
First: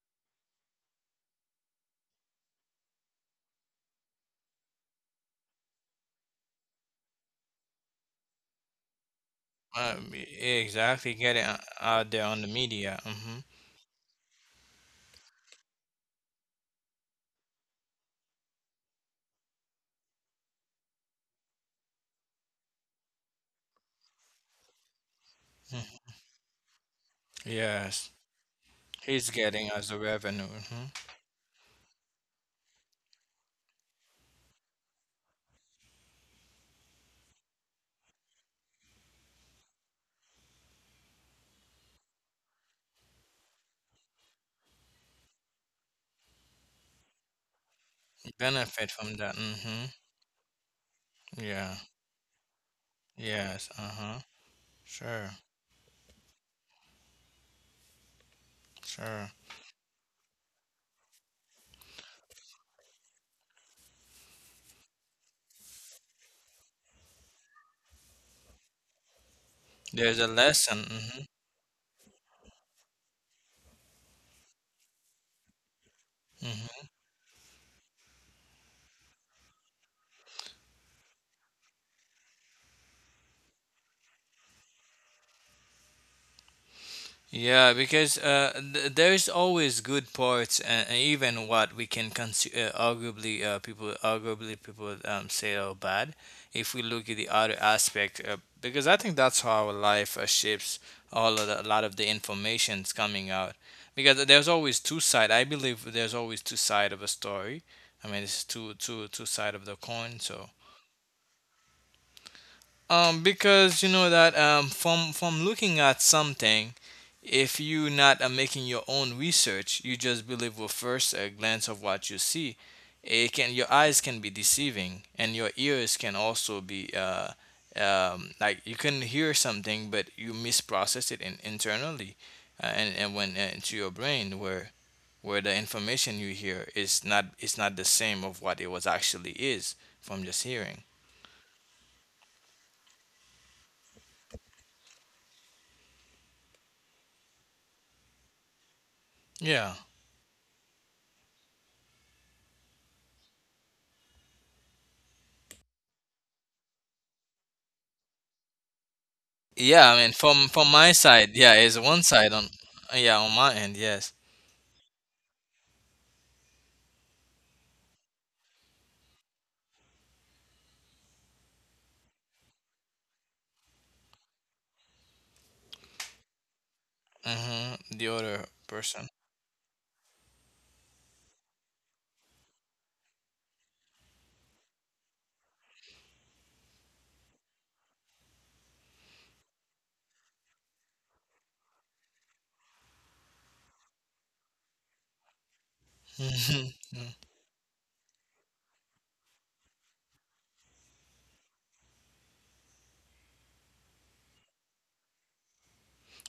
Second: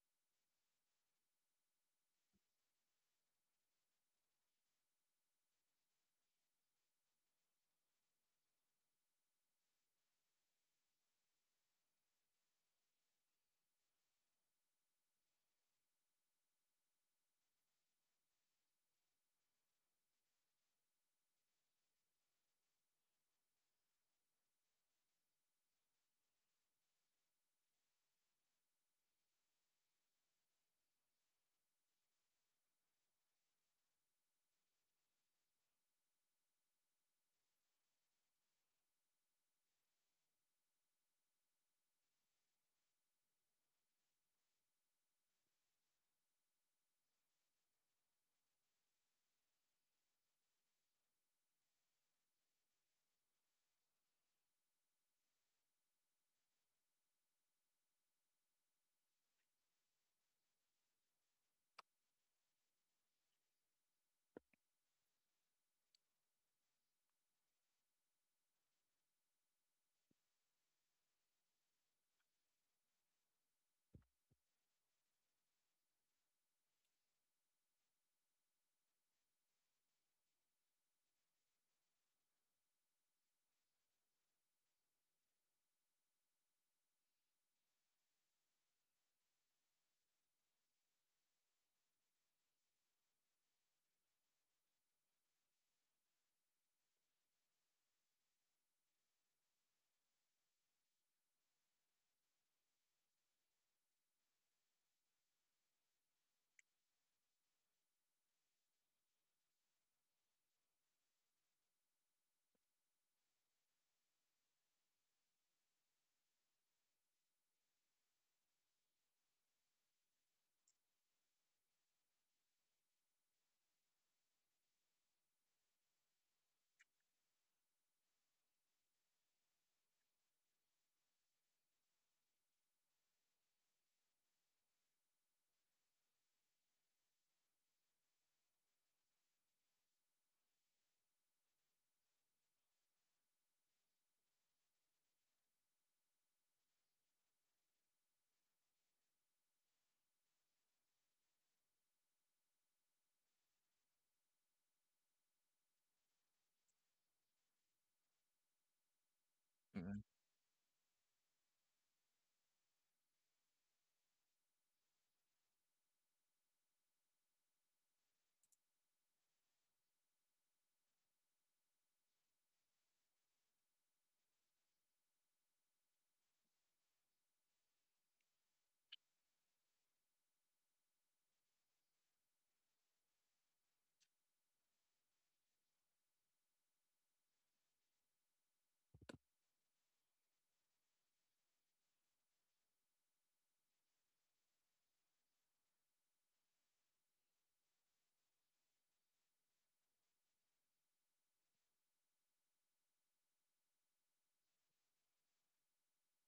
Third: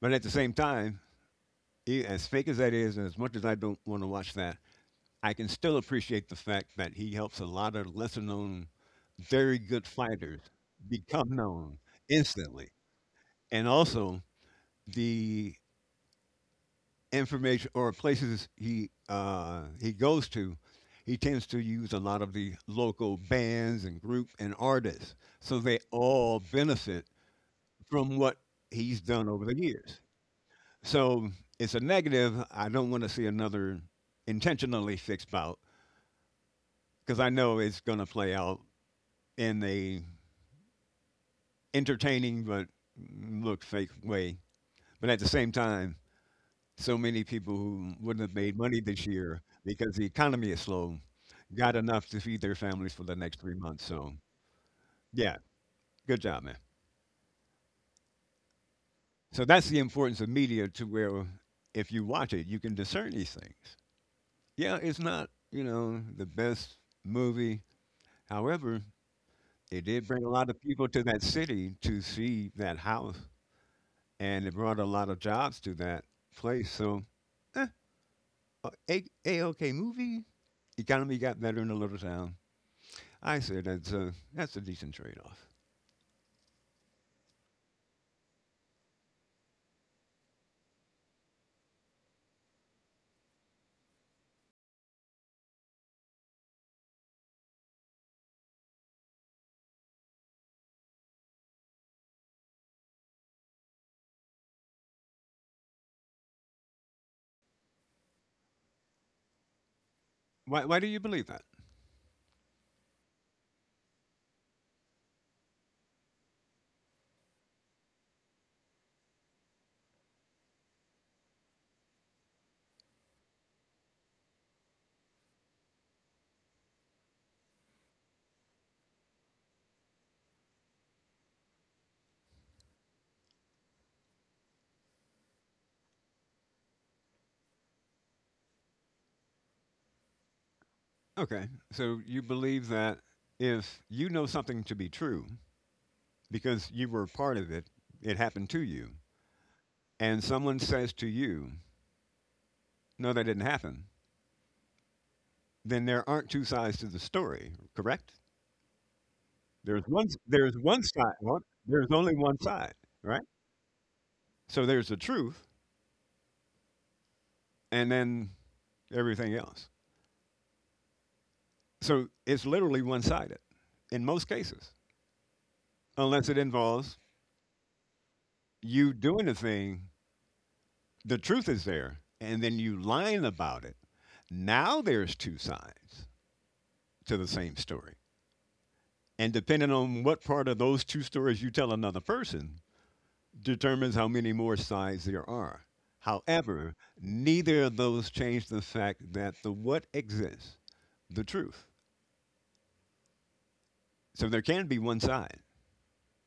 B: but at the same time, as fake as that is, and as much as I don't want to watch that, I can still appreciate the fact that he helps a lot of lesser known, very good fighters
C: Exactly.
B: become
C: Getting
B: known
C: out there on the
B: instantly.
C: media. Mhm.
B: And also the information or places he goes to, he tends to use a lot of the local bands and group and artists. So they
C: Mm.
B: all benefit
C: Yes.
B: from what he's done
C: He's
B: over the
C: getting as a
B: years.
C: revenue. Mhm.
B: So it's a negative. I don't want to see another intentionally fixed bout because I know it's going to play out in a entertaining but look fake way. But at the same time, so many people who wouldn't have made money
C: Benefit
B: this
C: from that.
B: year
C: Mhm.
B: because the economy is slow
C: Yeah.
B: got enough to feed their families for the next three
C: Yes.
B: months. So
C: Uh-huh. Sure.
B: yeah, good job, man.
C: Sure.
B: So that's the importance of media to where if you watch it, you can discern these things. Yeah, it's not, the best movie. However, it did
C: There's
B: bring
C: a
B: a lot of people to that
C: lesson.
B: city to see that house and it brought a lot of jobs to that place.
C: Mhm.
B: So eh, a okay movie. Economy got better in a little town. I said that's a decent trade off.
C: Yeah, because there is always good parts, and even what we can consider arguably people say are bad. If we look at the other aspect, because I think that's how our life shapes all of the, a lot of the information's coming out. Because there's always two side. I believe there's always two side of a story. I mean, it's two side of the coin. So
B: Why do you believe that?
C: because you know that from looking at something, if you not making your own research, you just believe with first a glance of what you see. It can your eyes can be deceiving, and your ears can also be like you can hear something, but you misprocess it in, internally, and when into your brain where the information you hear is not the same of what it was actually is from just hearing.
B: Okay, so you believe that if you know something to be true because you were part of it, it happened to you,
C: Yeah.
B: and someone says to you, "No, that didn't happen," then there aren't two sides to the story, correct? There's
C: Yeah, I
A: Mhm.
B: one
C: mean, from
B: there's one
C: my
B: side.
C: side,
B: Well,
C: yeah, it's
B: there's
C: one
B: only
C: side
B: one
C: on,
B: side,
C: yeah,
B: right?
C: on my end, yes.
B: So there's the truth, and then everything else. So it's literally one sided in most cases, unless it involves
C: The other
B: you
C: person.
B: doing the thing, the truth is there, and then you lying about it. Now there's two sides to the same story. And depending on what part of those two stories you tell another person, determines how many more sides there are. However,
C: hmm
B: neither of those change the fact that the what exists, the truth. So there can be one side.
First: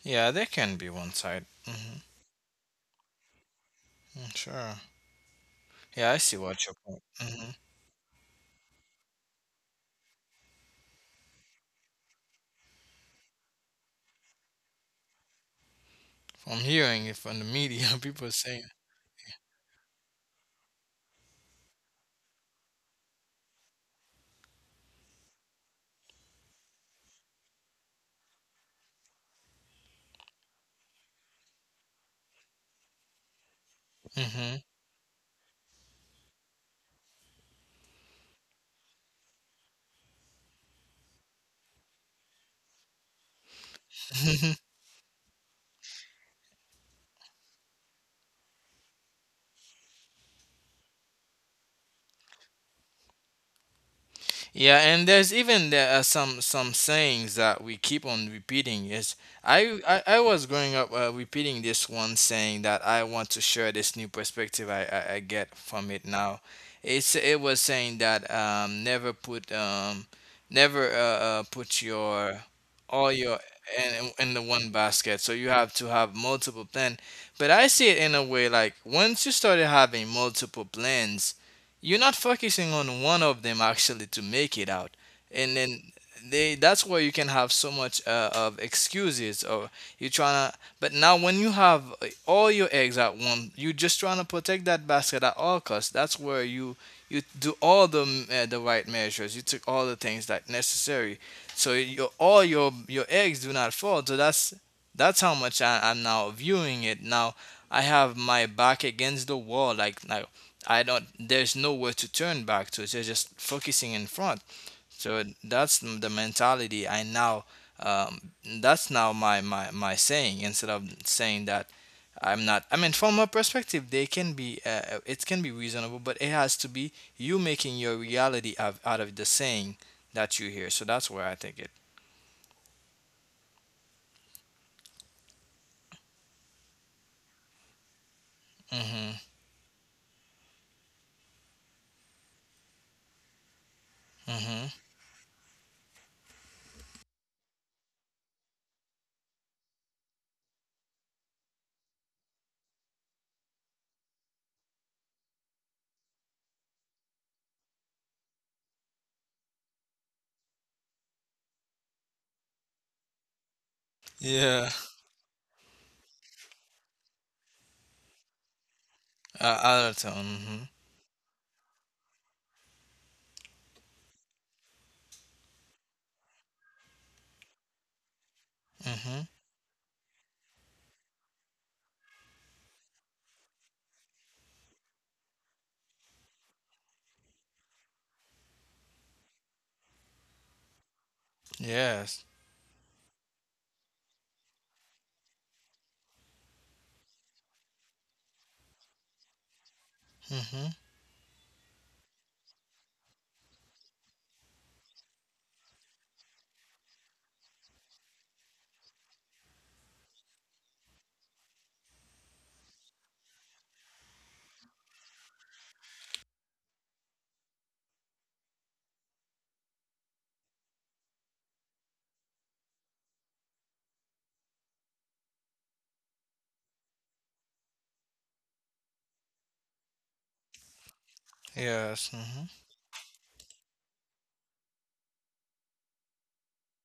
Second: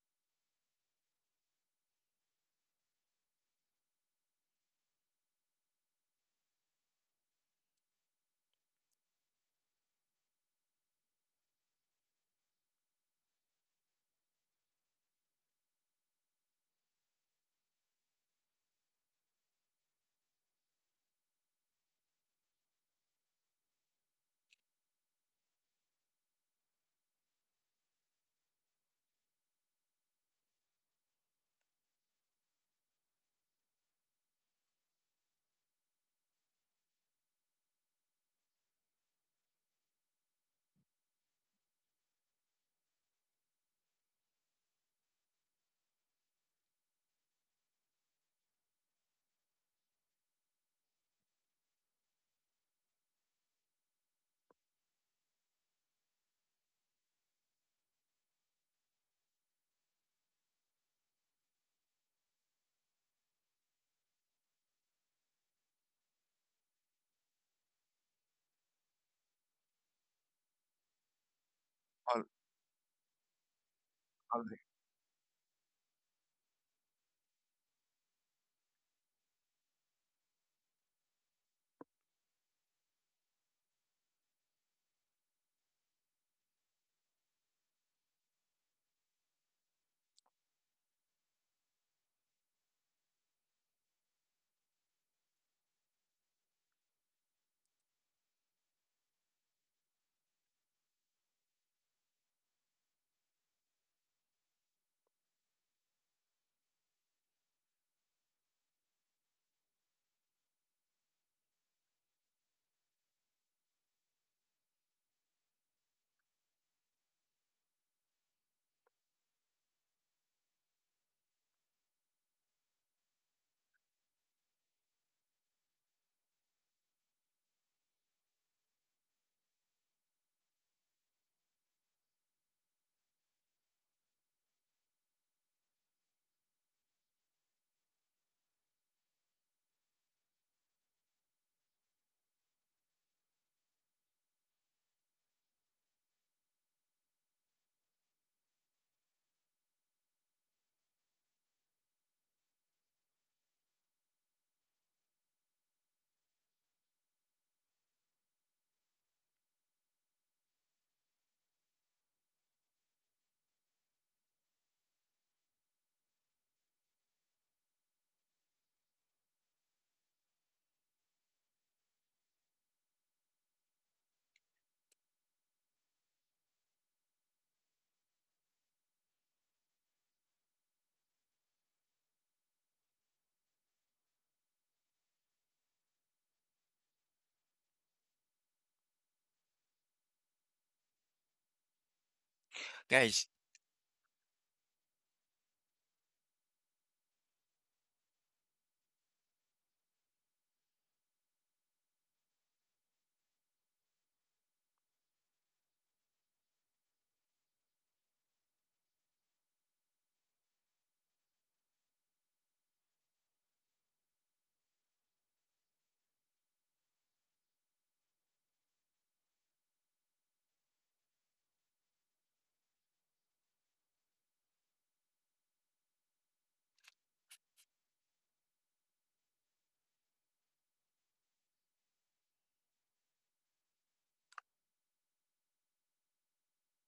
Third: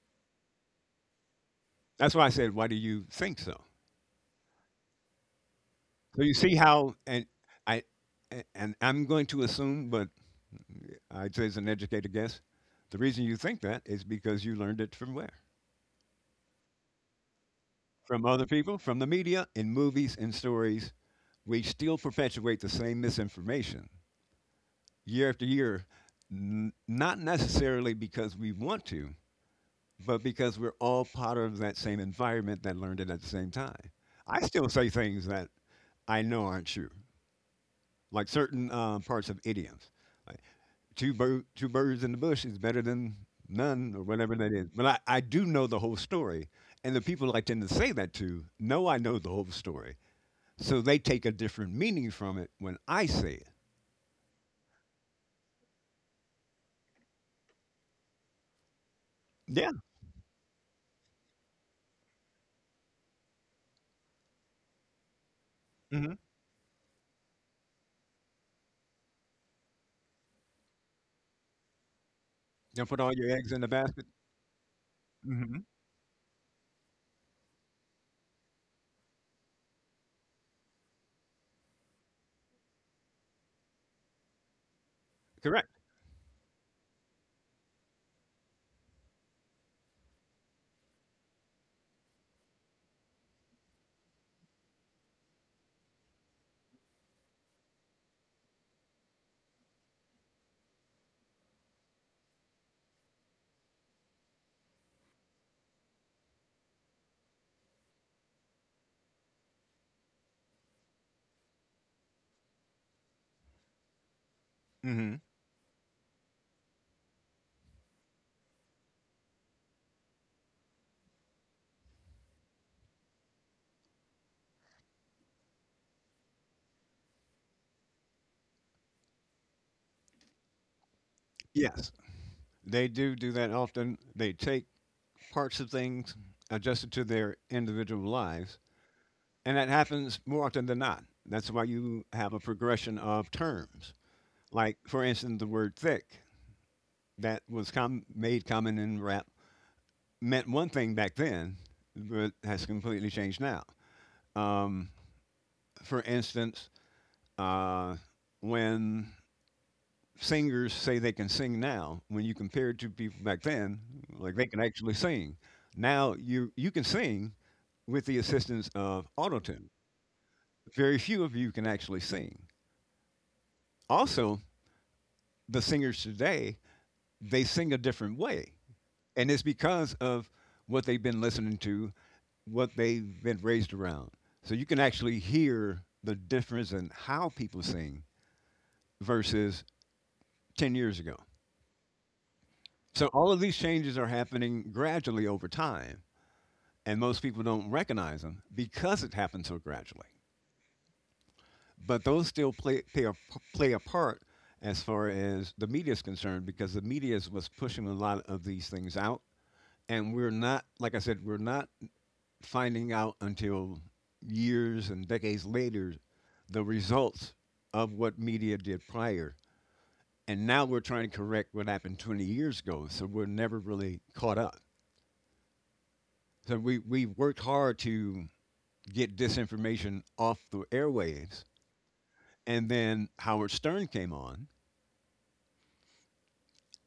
C: Yeah, there can be one side.
B: That's why I said, why do you think so?
C: Sure. Yeah, I
B: So you
C: see
B: see
C: what your
B: how,
C: point.
B: and I, and I'm going to assume, but I'd say it's an educated guess. The reason you think that is because you learned it from where?
C: From hearing it from the media,
B: From
C: people
B: other
C: saying.
B: people, from the media, in movies and stories. We still perpetuate the same misinformation year after year, not necessarily because we want to, but because we're all part of that same environment that learned it at the same time. I
C: hmm
B: still say things that I know aren't true, like certain parts of idioms. Like two birds in the bush is better than none or whatever that is. But I do know the whole story. And the people I tend to say that to know I know the whole story. So they take a different meaning from it when I say it.
C: Yeah, and there's even there are some sayings that we keep on repeating. Yes,
B: Yeah.
C: I was growing up repeating this one saying that I want to share this new perspective I get from it
B: hmm
C: now. It's it was saying that never put never put
A: all,
C: your
B: Don't put
C: all
B: all your
C: your
B: eggs in the basket.
C: in the
A: all the-
C: one basket. So you
B: Hmm
C: have to have multiple plans. But I see it in a way like once you started having multiple plans you're not focusing on one of them actually to make it out and
B: Correct.
C: then they that's where you can have so much of excuses or you're trying to but now when you have all your eggs at one you're just trying to protect that basket at all costs that's where you do all the the right measures you took all the things that necessary so your all your eggs do not fall so that's how much I'm now viewing it now I have my back against the wall like I don't. There's nowhere to turn back to. They're just focusing in front.
B: Hmm
C: So that's the mentality I now. Um, that's now my, my saying instead of saying that I'm not. I mean, from my perspective, they can be. It can be reasonable, but it has to be you making your reality out, out of the saying that you hear. So that's where I take it.
B: Yes. They do do that often. They take parts of things adjusted to their individual lives.
C: Mm-hmm.
B: And that happens more often than not. That's why you have a progression of terms.
C: Mm-hmm.
B: Like, for instance, the word thick that was made common in rap meant one thing back then, but has completely changed now. Um, for instance, uh, when singers say they can sing now, when you compare it to people back then, like they can
C: Yeah.
B: actually sing. Now you can sing with the assistance of autotune.
C: Out of tone. Mm-hmm.
B: Very few of you can actually sing. Also, the singers today, they sing a different way.
C: Mm-hmm.
B: And it's because of what they've been listening to, what they've been raised around. So you can actually hear the difference in how people sing versus 10 years ago.
C: Yes.
B: So
A: Guys.
B: all of these changes are happening gradually over time, and most people don't recognize them because it happened so gradually.
C: Mm-hmm.
B: But those still play a part as far as the media is concerned because the media was pushing a lot of these things out. And we're not, like I said, we're not finding out until years and decades later the results of what media did prior. And now we're trying to correct what happened 20 years ago. So we're never really caught up. So we worked hard to get disinformation off the airwaves.
C: Yes. Mm-hmm.
B: And then Howard Stern came on.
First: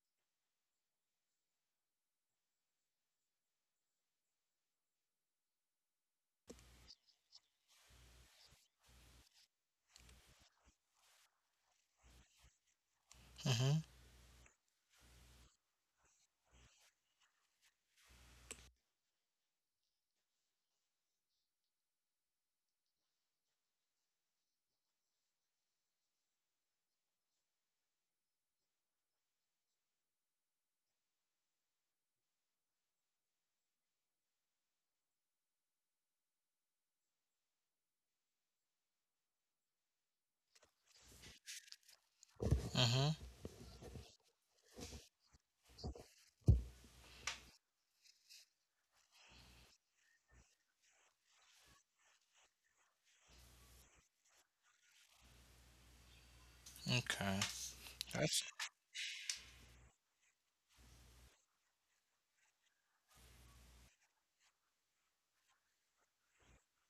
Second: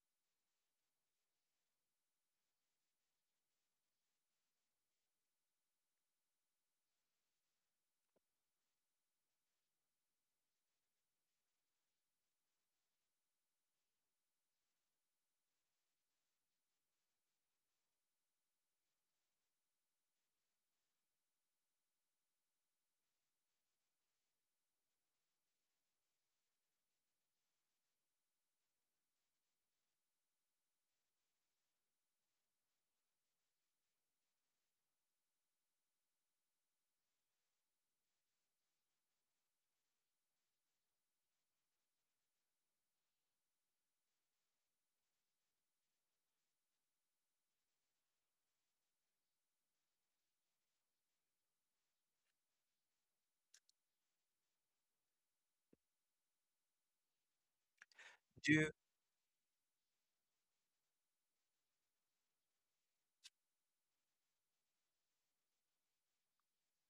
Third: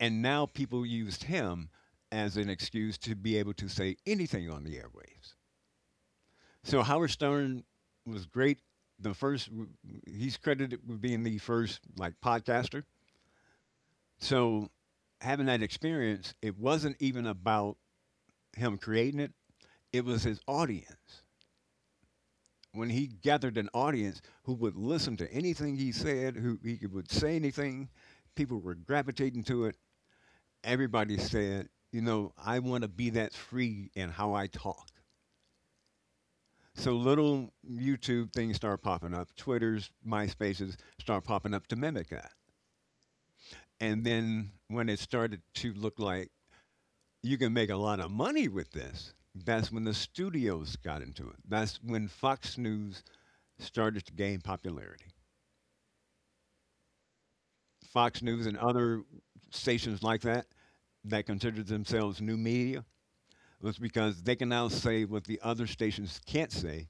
B: And now people used him as an excuse to be able to say anything on the airwaves. So Howard Stern was great. The first, he's credited with being the first like podcaster.
C: Mm-hmm.
B: So having that experience, it wasn't even about him creating it. It was his audience. When he gathered an audience who would listen to anything he said, who he would say anything, people were gravitating to it. Everybody said, you know, I want to be that free in how I talk. So little YouTube things start popping up, Twitters, MySpaces start popping up to mimic that.
C: Mm-hmm.
B: And then when it started to look like you can make a lot of money with this, that's when the studios got into it. That's when Fox News started to gain popularity.
C: Okay.
B: Fox
C: That's
B: News
A: Do
B: and
A: you,
B: other stations like that that considered themselves new media was because they can now say what the other stations can't say,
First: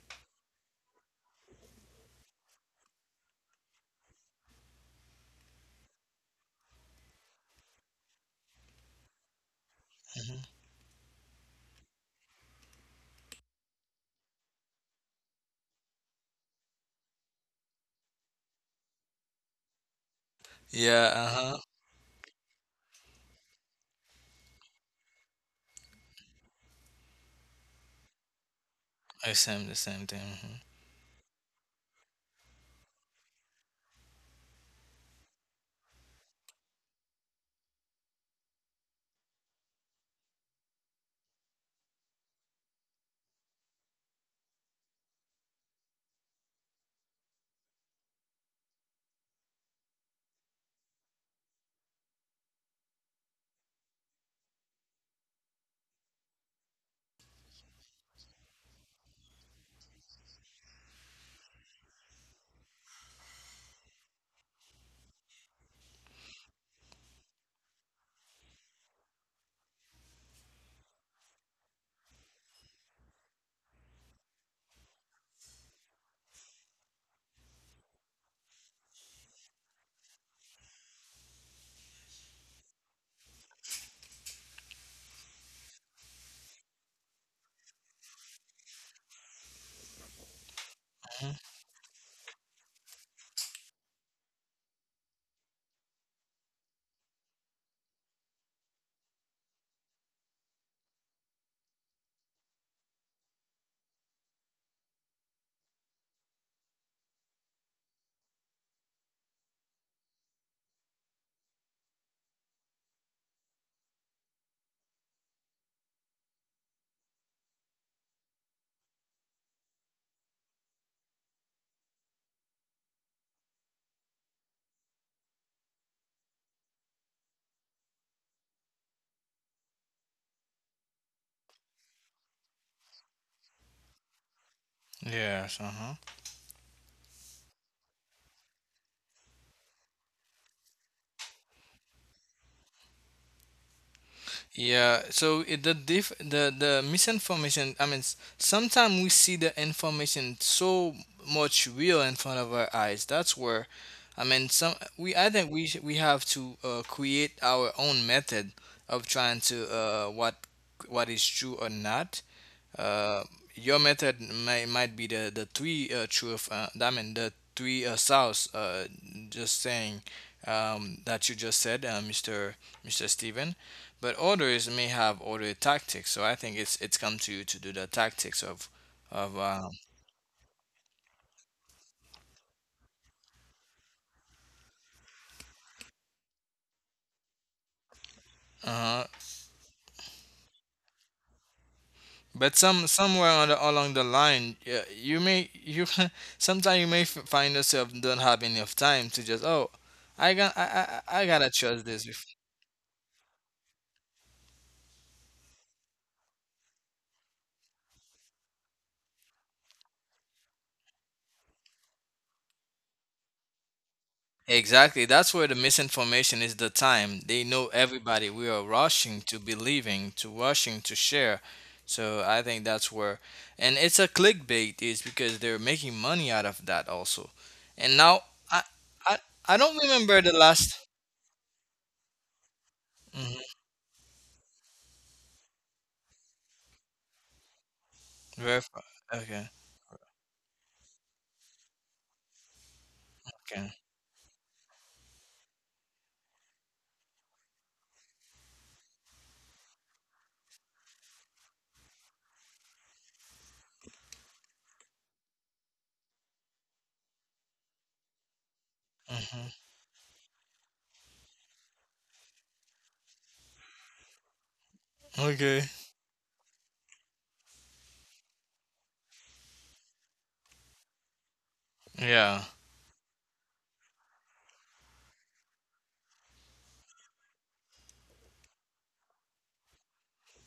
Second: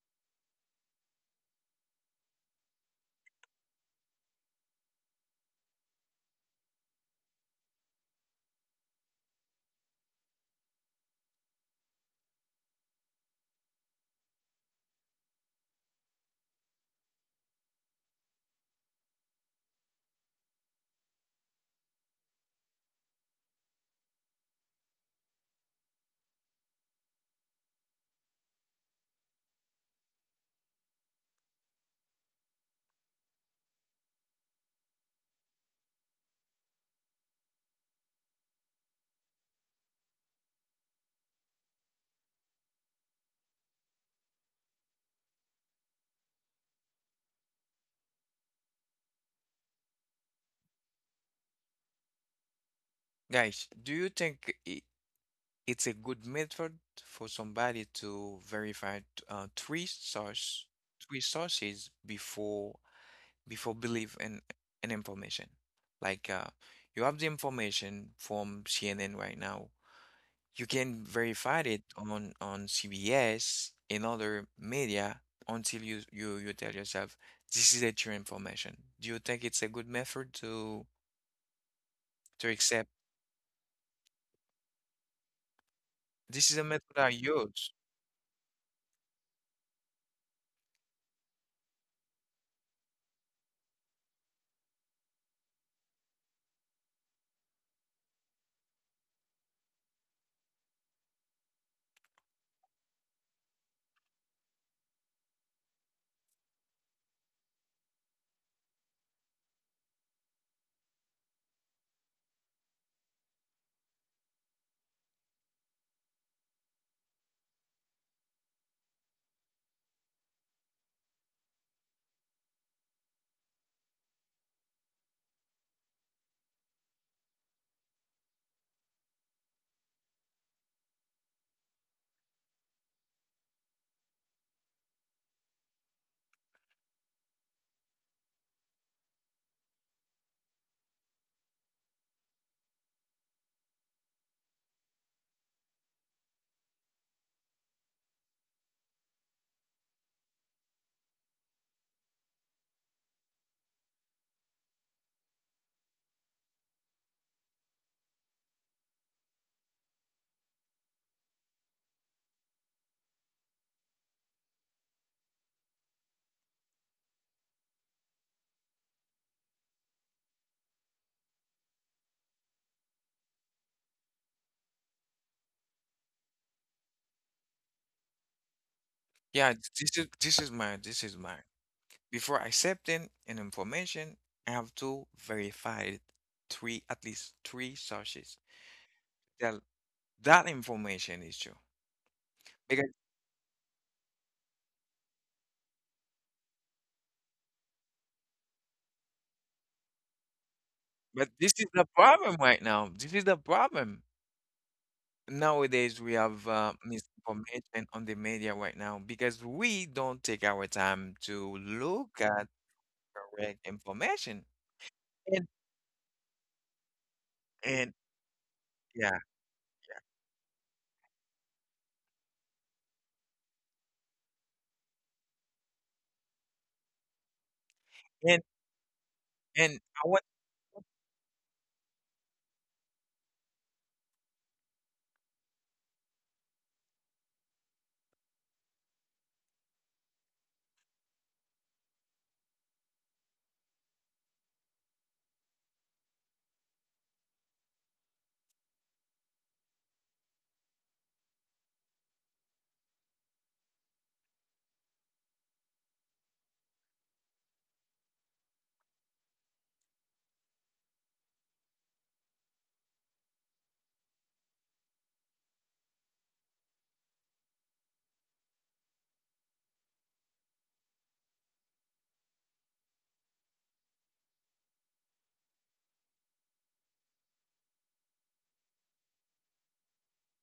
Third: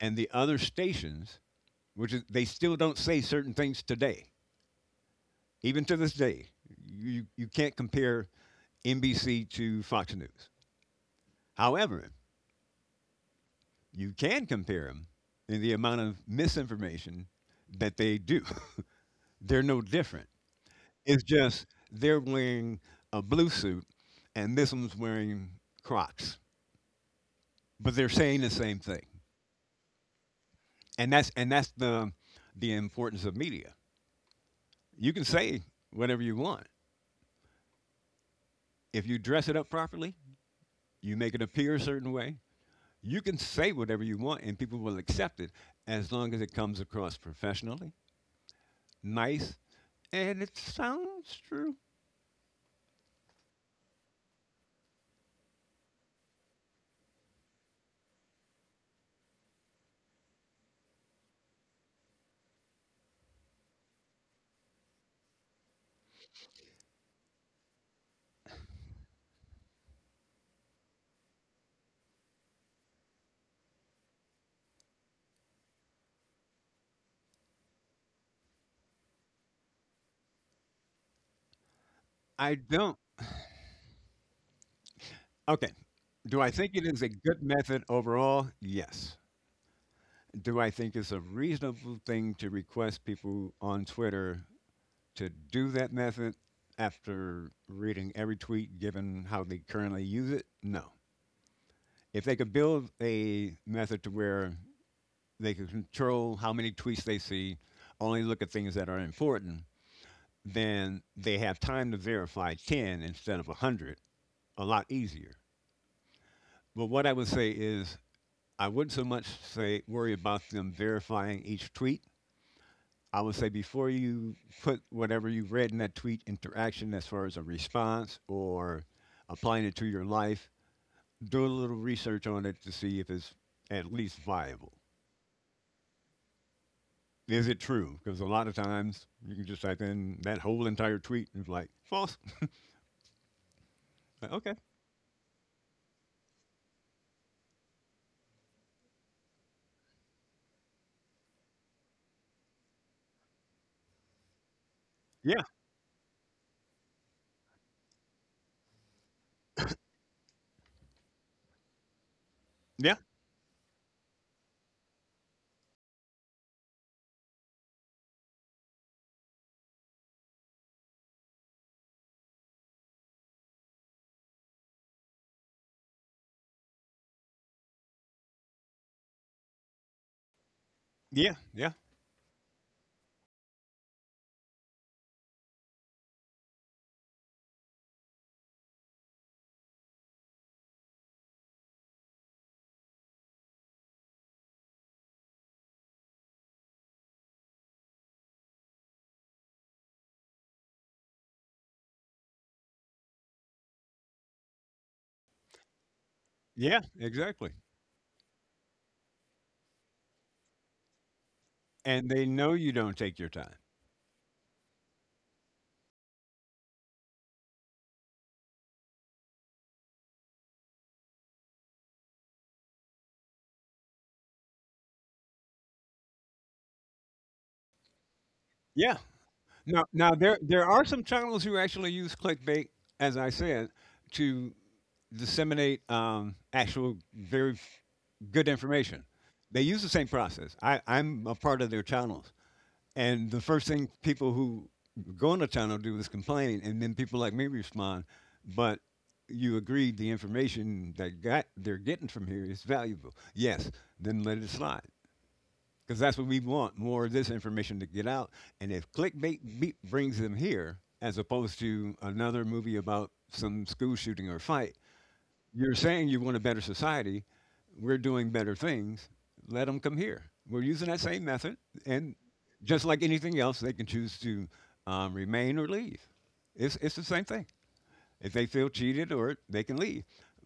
B: and the other stations, which is they still don't say certain things today even to this day, you can't compare NBC to Fox News.
C: mhm.
B: However, you can compare them in the amount of misinformation that they do. They're no different.
C: Yeah,
B: It's
C: uh-huh.
B: just they're wearing a blue suit and this one's wearing Crocs, but they're saying the same thing.
C: I same, the same thing.
B: And that's the importance of media. You can say whatever you want. If you dress it up properly, you make it appear a certain way, you can say whatever you want and people will accept it as long as it comes across professionally, nice, and it sounds true.
A: guys? Do you think I it's a good method for somebody to verify three source three sources before belief in information. Like you have the information from CNN right now. You can verify it on CBS in other media until you tell yourself this is the true information. Do you think it's a good method to
B: I
A: accept?
B: don't. Okay. Do I
A: This is a
B: think it
A: method
B: is a
A: I
B: good
A: use.
B: method overall? Yes. Do I think it's a
C: hmm
B: reasonable thing to request people on Twitter to do that method after reading every tweet given how they currently use it? No. If they could build a method to where they can control how many tweets they see, only look at things that are important, then they have time to verify 10 instead of 100, a lot easier. But what I would say is, I wouldn't so much say worry about them verifying each tweet. I would say before you put whatever you read in that tweet into action as far as a response or applying it to your life, do a little research on it to see if it's at least viable.
C: Yes, uh-huh.
B: Is it true? Because a lot of times you can just type in that whole entire tweet and it's like false. Like, okay.
C: Yeah. So it, the diff, the misinformation. I mean, sometimes we see the information so much real in front of our eyes. That's where, I mean, some we. I
B: Yeah.
C: think we have to create our own method of trying to what is true or not.
B: Yeah.
C: uh, your method may, might be the three truth I mean the three souths just saying that you just said Mr. Steven, but others may have other tactics so I think it's come to you to do the tactics of
A: Yeah, this is my. This is
B: Yeah.
A: my.
B: Yeah.
A: Before accepting an information, I have to verify it. Three, at least three sources
C: uh-huh.
A: tell that information is true.
C: But some
A: Because,
C: somewhere on the, along the line you may you sometimes you may find yourself don't have enough time to just oh I got I
A: but
C: gotta
A: this is
C: trust
A: the
C: this.
A: problem right now. This is the problem. Nowadays, we have
B: Yeah. Exactly.
A: misinformation on the media right now because we don't take our time to
B: And
A: look
B: they
A: at
B: know you don't take your time.
A: correct information.
C: Exactly. That's where
A: And,
C: the misinformation is the time. They know
A: and,
C: everybody. We are
A: yeah,
C: rushing to believing, to rushing to share. So I think that's where and it's a clickbait is because they're making money out of that also. And now
A: and,
C: I
B: Yeah.
C: I, I don't
A: and
B: Now,
A: I
B: now
C: remember
A: want.
C: the
B: there there
C: last.
B: are some channels who actually use clickbait, as I
C: Mhm.
B: said, to disseminate actual very good
C: Verify.
B: information.
C: Okay.
B: They use the same process. I'm a part of their channels. And the first
C: Okay.
B: thing people who go into town will do is complain, and then people like me respond. But you agreed the information that got they're getting from here is valuable. Yes, then let it slide because that's what we want more of this information to get out. And if
C: hmm
B: clickbait brings them here, as opposed to another movie about some school shooting or fight,
C: Okay.
B: you're saying you want a better society. We're doing better things. Let them come here. We're using that same method, and
C: Yeah.
B: just like anything else, they can choose to remain or leave. It's the same thing. If they feel cheated, or they can leave.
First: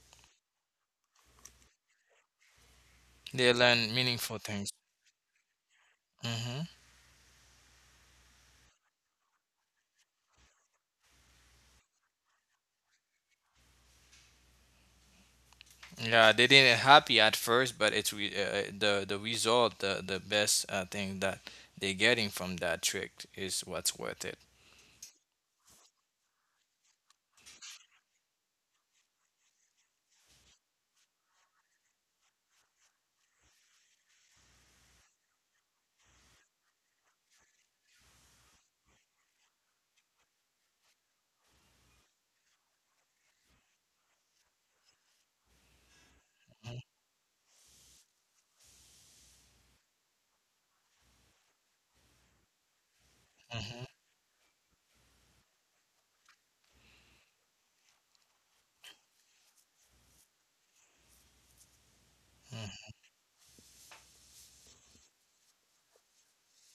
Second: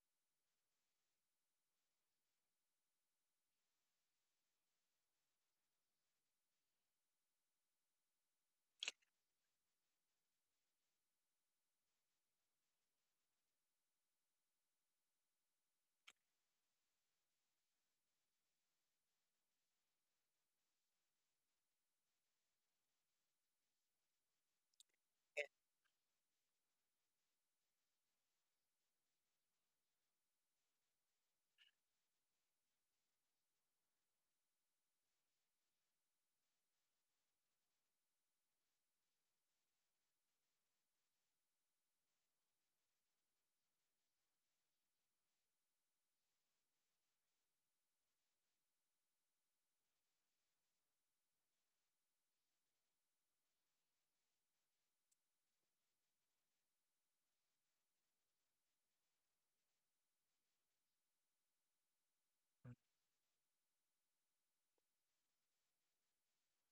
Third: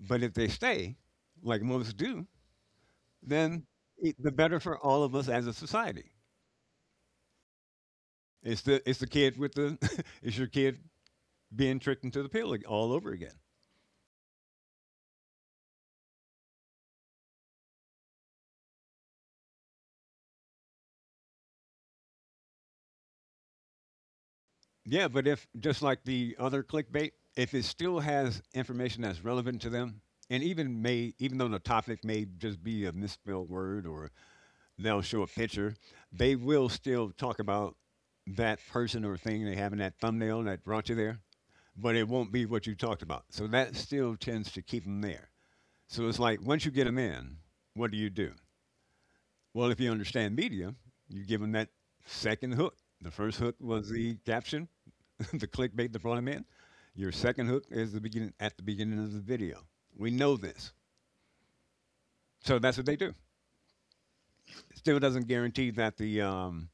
B: But if they stay, like most do,
C: They
B: then
C: learn
B: the
C: meaningful
B: better
C: things.
B: for all of us as a society.
C: hmm
B: It's the kid with the it's your kid being tricked into the pill all over again.
C: Yeah, they didn't happy at first, but it's the result, the best thing that they're getting from that trick is what's worth it.
B: Yeah, but if just like the other clickbait, if it still has information that's relevant to them, and even may even though the topic may just be a misspelled word or they'll show a picture, they will still talk about that person or thing they have in that thumbnail that brought you there, but it won't be what you talked about. So that still tends to keep them there. So it's like once you get them in, what do you do? Well, if you understand media, you give them that second hook. The first hook
C: Mm-hmm.
B: was the caption, the clickbait to brought them in. Your second hook is the beginning of the video. We know this, so that's what they do. Still doesn't guarantee that the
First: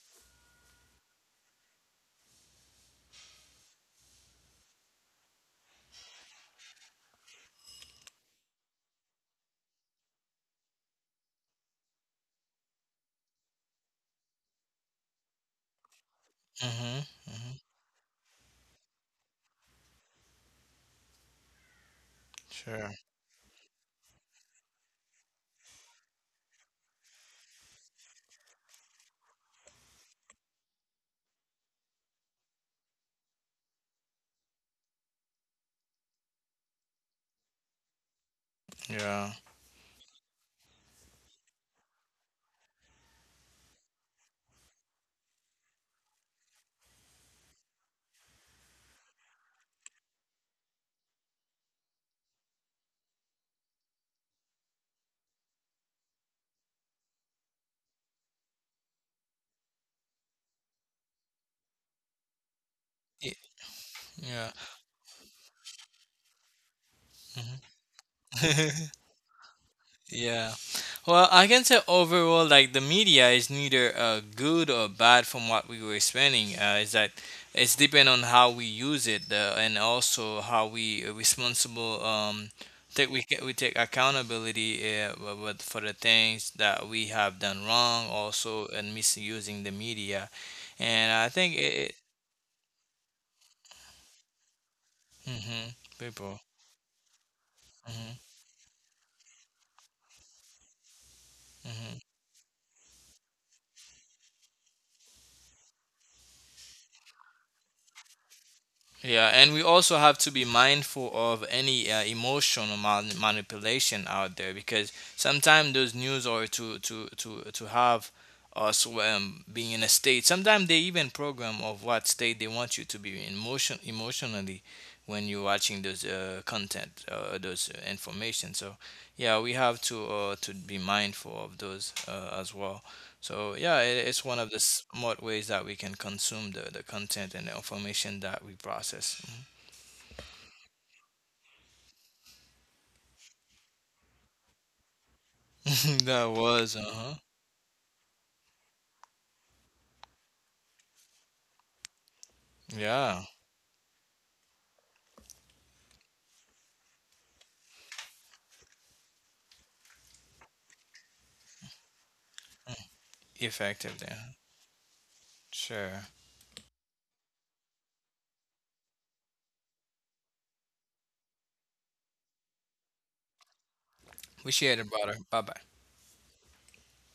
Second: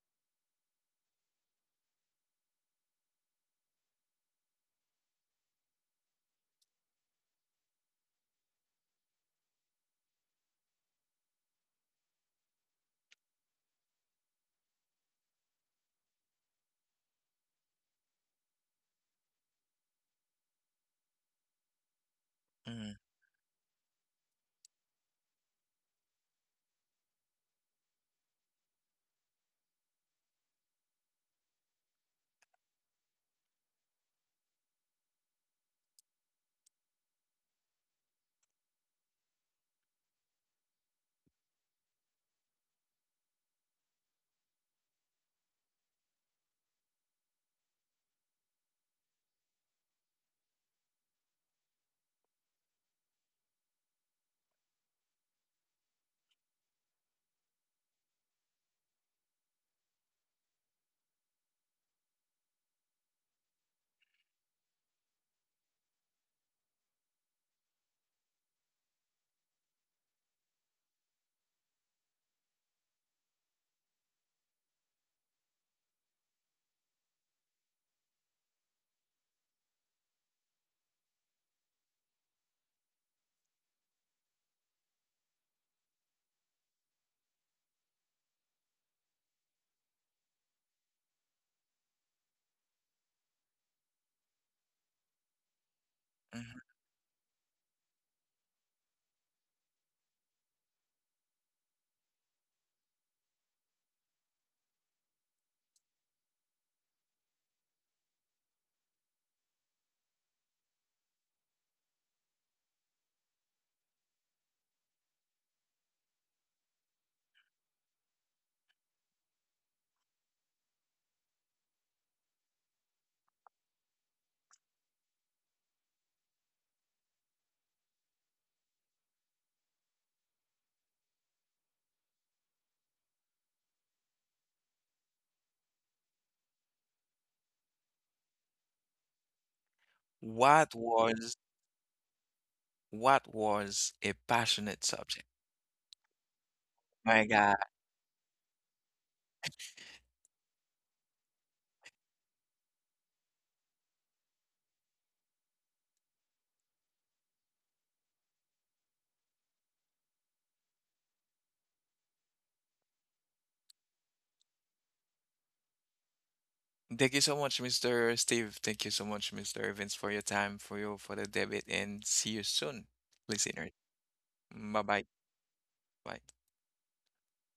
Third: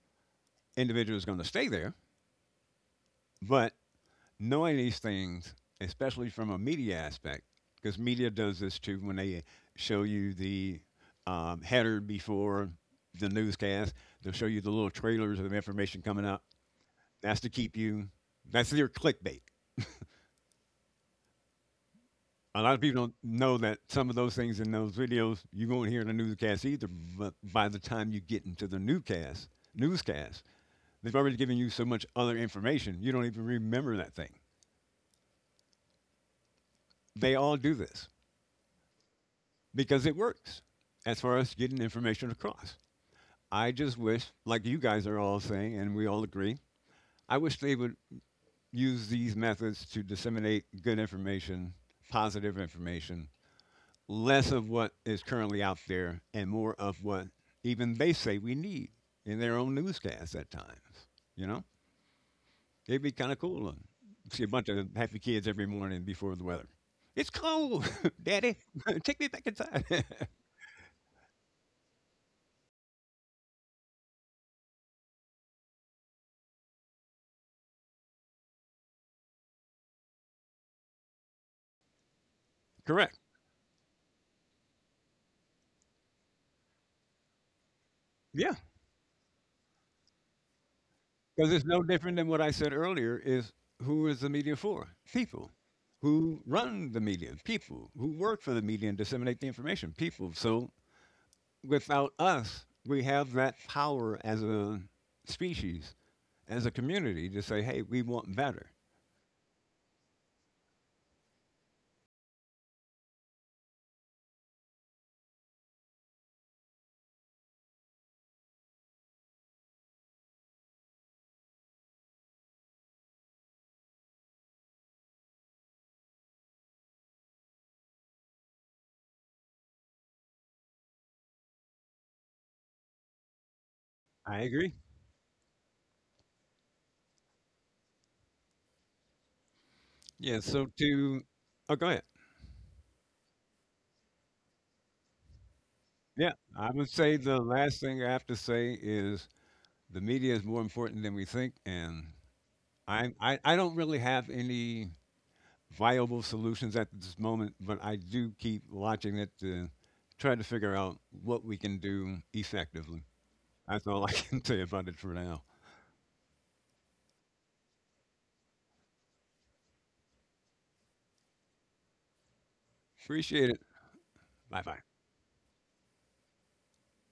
B: individual is going to stay there, but knowing these things, especially from a media aspect, because media does this too when they show you the header before the newscast, they'll show you the little trailers of information coming up.
C: Mm-hmm.
B: That's to keep you. That's your clickbait. A lot of
C: Sure.
A: Mhm,
B: people don't know that some of those things in those videos you won't hear in the newscast either. But by the time you get into newscast, they've already given you so much other information you don't even remember that thing. They all do this
C: Yeah.
B: because it works as far as getting information across. I just wish, like you guys are all saying, and we all agree, I wish they would use these methods to disseminate good information, positive information, less of what is currently out there and more of what even they say we need in their own newscasts at times. You know, it'd be kind
C: Y-
B: of cool to see a
C: Yeah.
B: bunch of happy kids every morning before the weather. It's cold, Daddy.
C: Mhm.
B: Take me back inside.
C: Yeah. Well, I can say overall, like the media is neither good or bad from what we were explaining. Is that it's depend on how we use it and also how we responsible take
B: Correct.
C: we take accountability for the things that we have done wrong
B: Yeah,
C: also and misusing the media, and I
B: because
C: think
B: it's
C: it.
B: no
C: it
B: different than what I said earlier. Is who is the media for? People
C: hmm People.
B: who
A: mhm.
B: run the media, people
C: hmm
B: who work for the media and disseminate the information, people. So without us, we have that power as a species, as a community to say, hey, we want better.
C: Yeah, and we also have to be mindful of any emotional manipulation out there because sometimes those news are to have us being in a state. Sometimes they even program of what state they want you to be in emotionally when you're watching those content, those information. So yeah, we have to be mindful of those as well. So yeah, it, it's one
B: I
C: of the
B: agree.
C: smart ways that we can consume the content and the information that we process.
B: Yeah. So
A: What was,
B: oh, go ahead.
A: what was a passionate subject?
C: That
B: Yeah. I
C: was,
B: would
C: uh-huh.
B: say
A: My
B: the
A: God.
B: last thing I have to say is the media is more important than we think. And
C: Yeah,
B: I don't really have any viable solutions at this moment, but I do keep watching it to try to figure out what we can do effectively. That's
C: effective
B: all I
C: there.
B: can say about it for now.
C: Sure.
A: Thank you so much, Mr. Steve. Thank you so much, Mr. Evans, for your time, for the debate, and see you soon,
B: Appreciate it.
A: listeners.
C: We
B: Bye
C: shared
B: bye.
A: Bye
C: it,
A: bye.
C: brother. Bye bye.
A: Bye.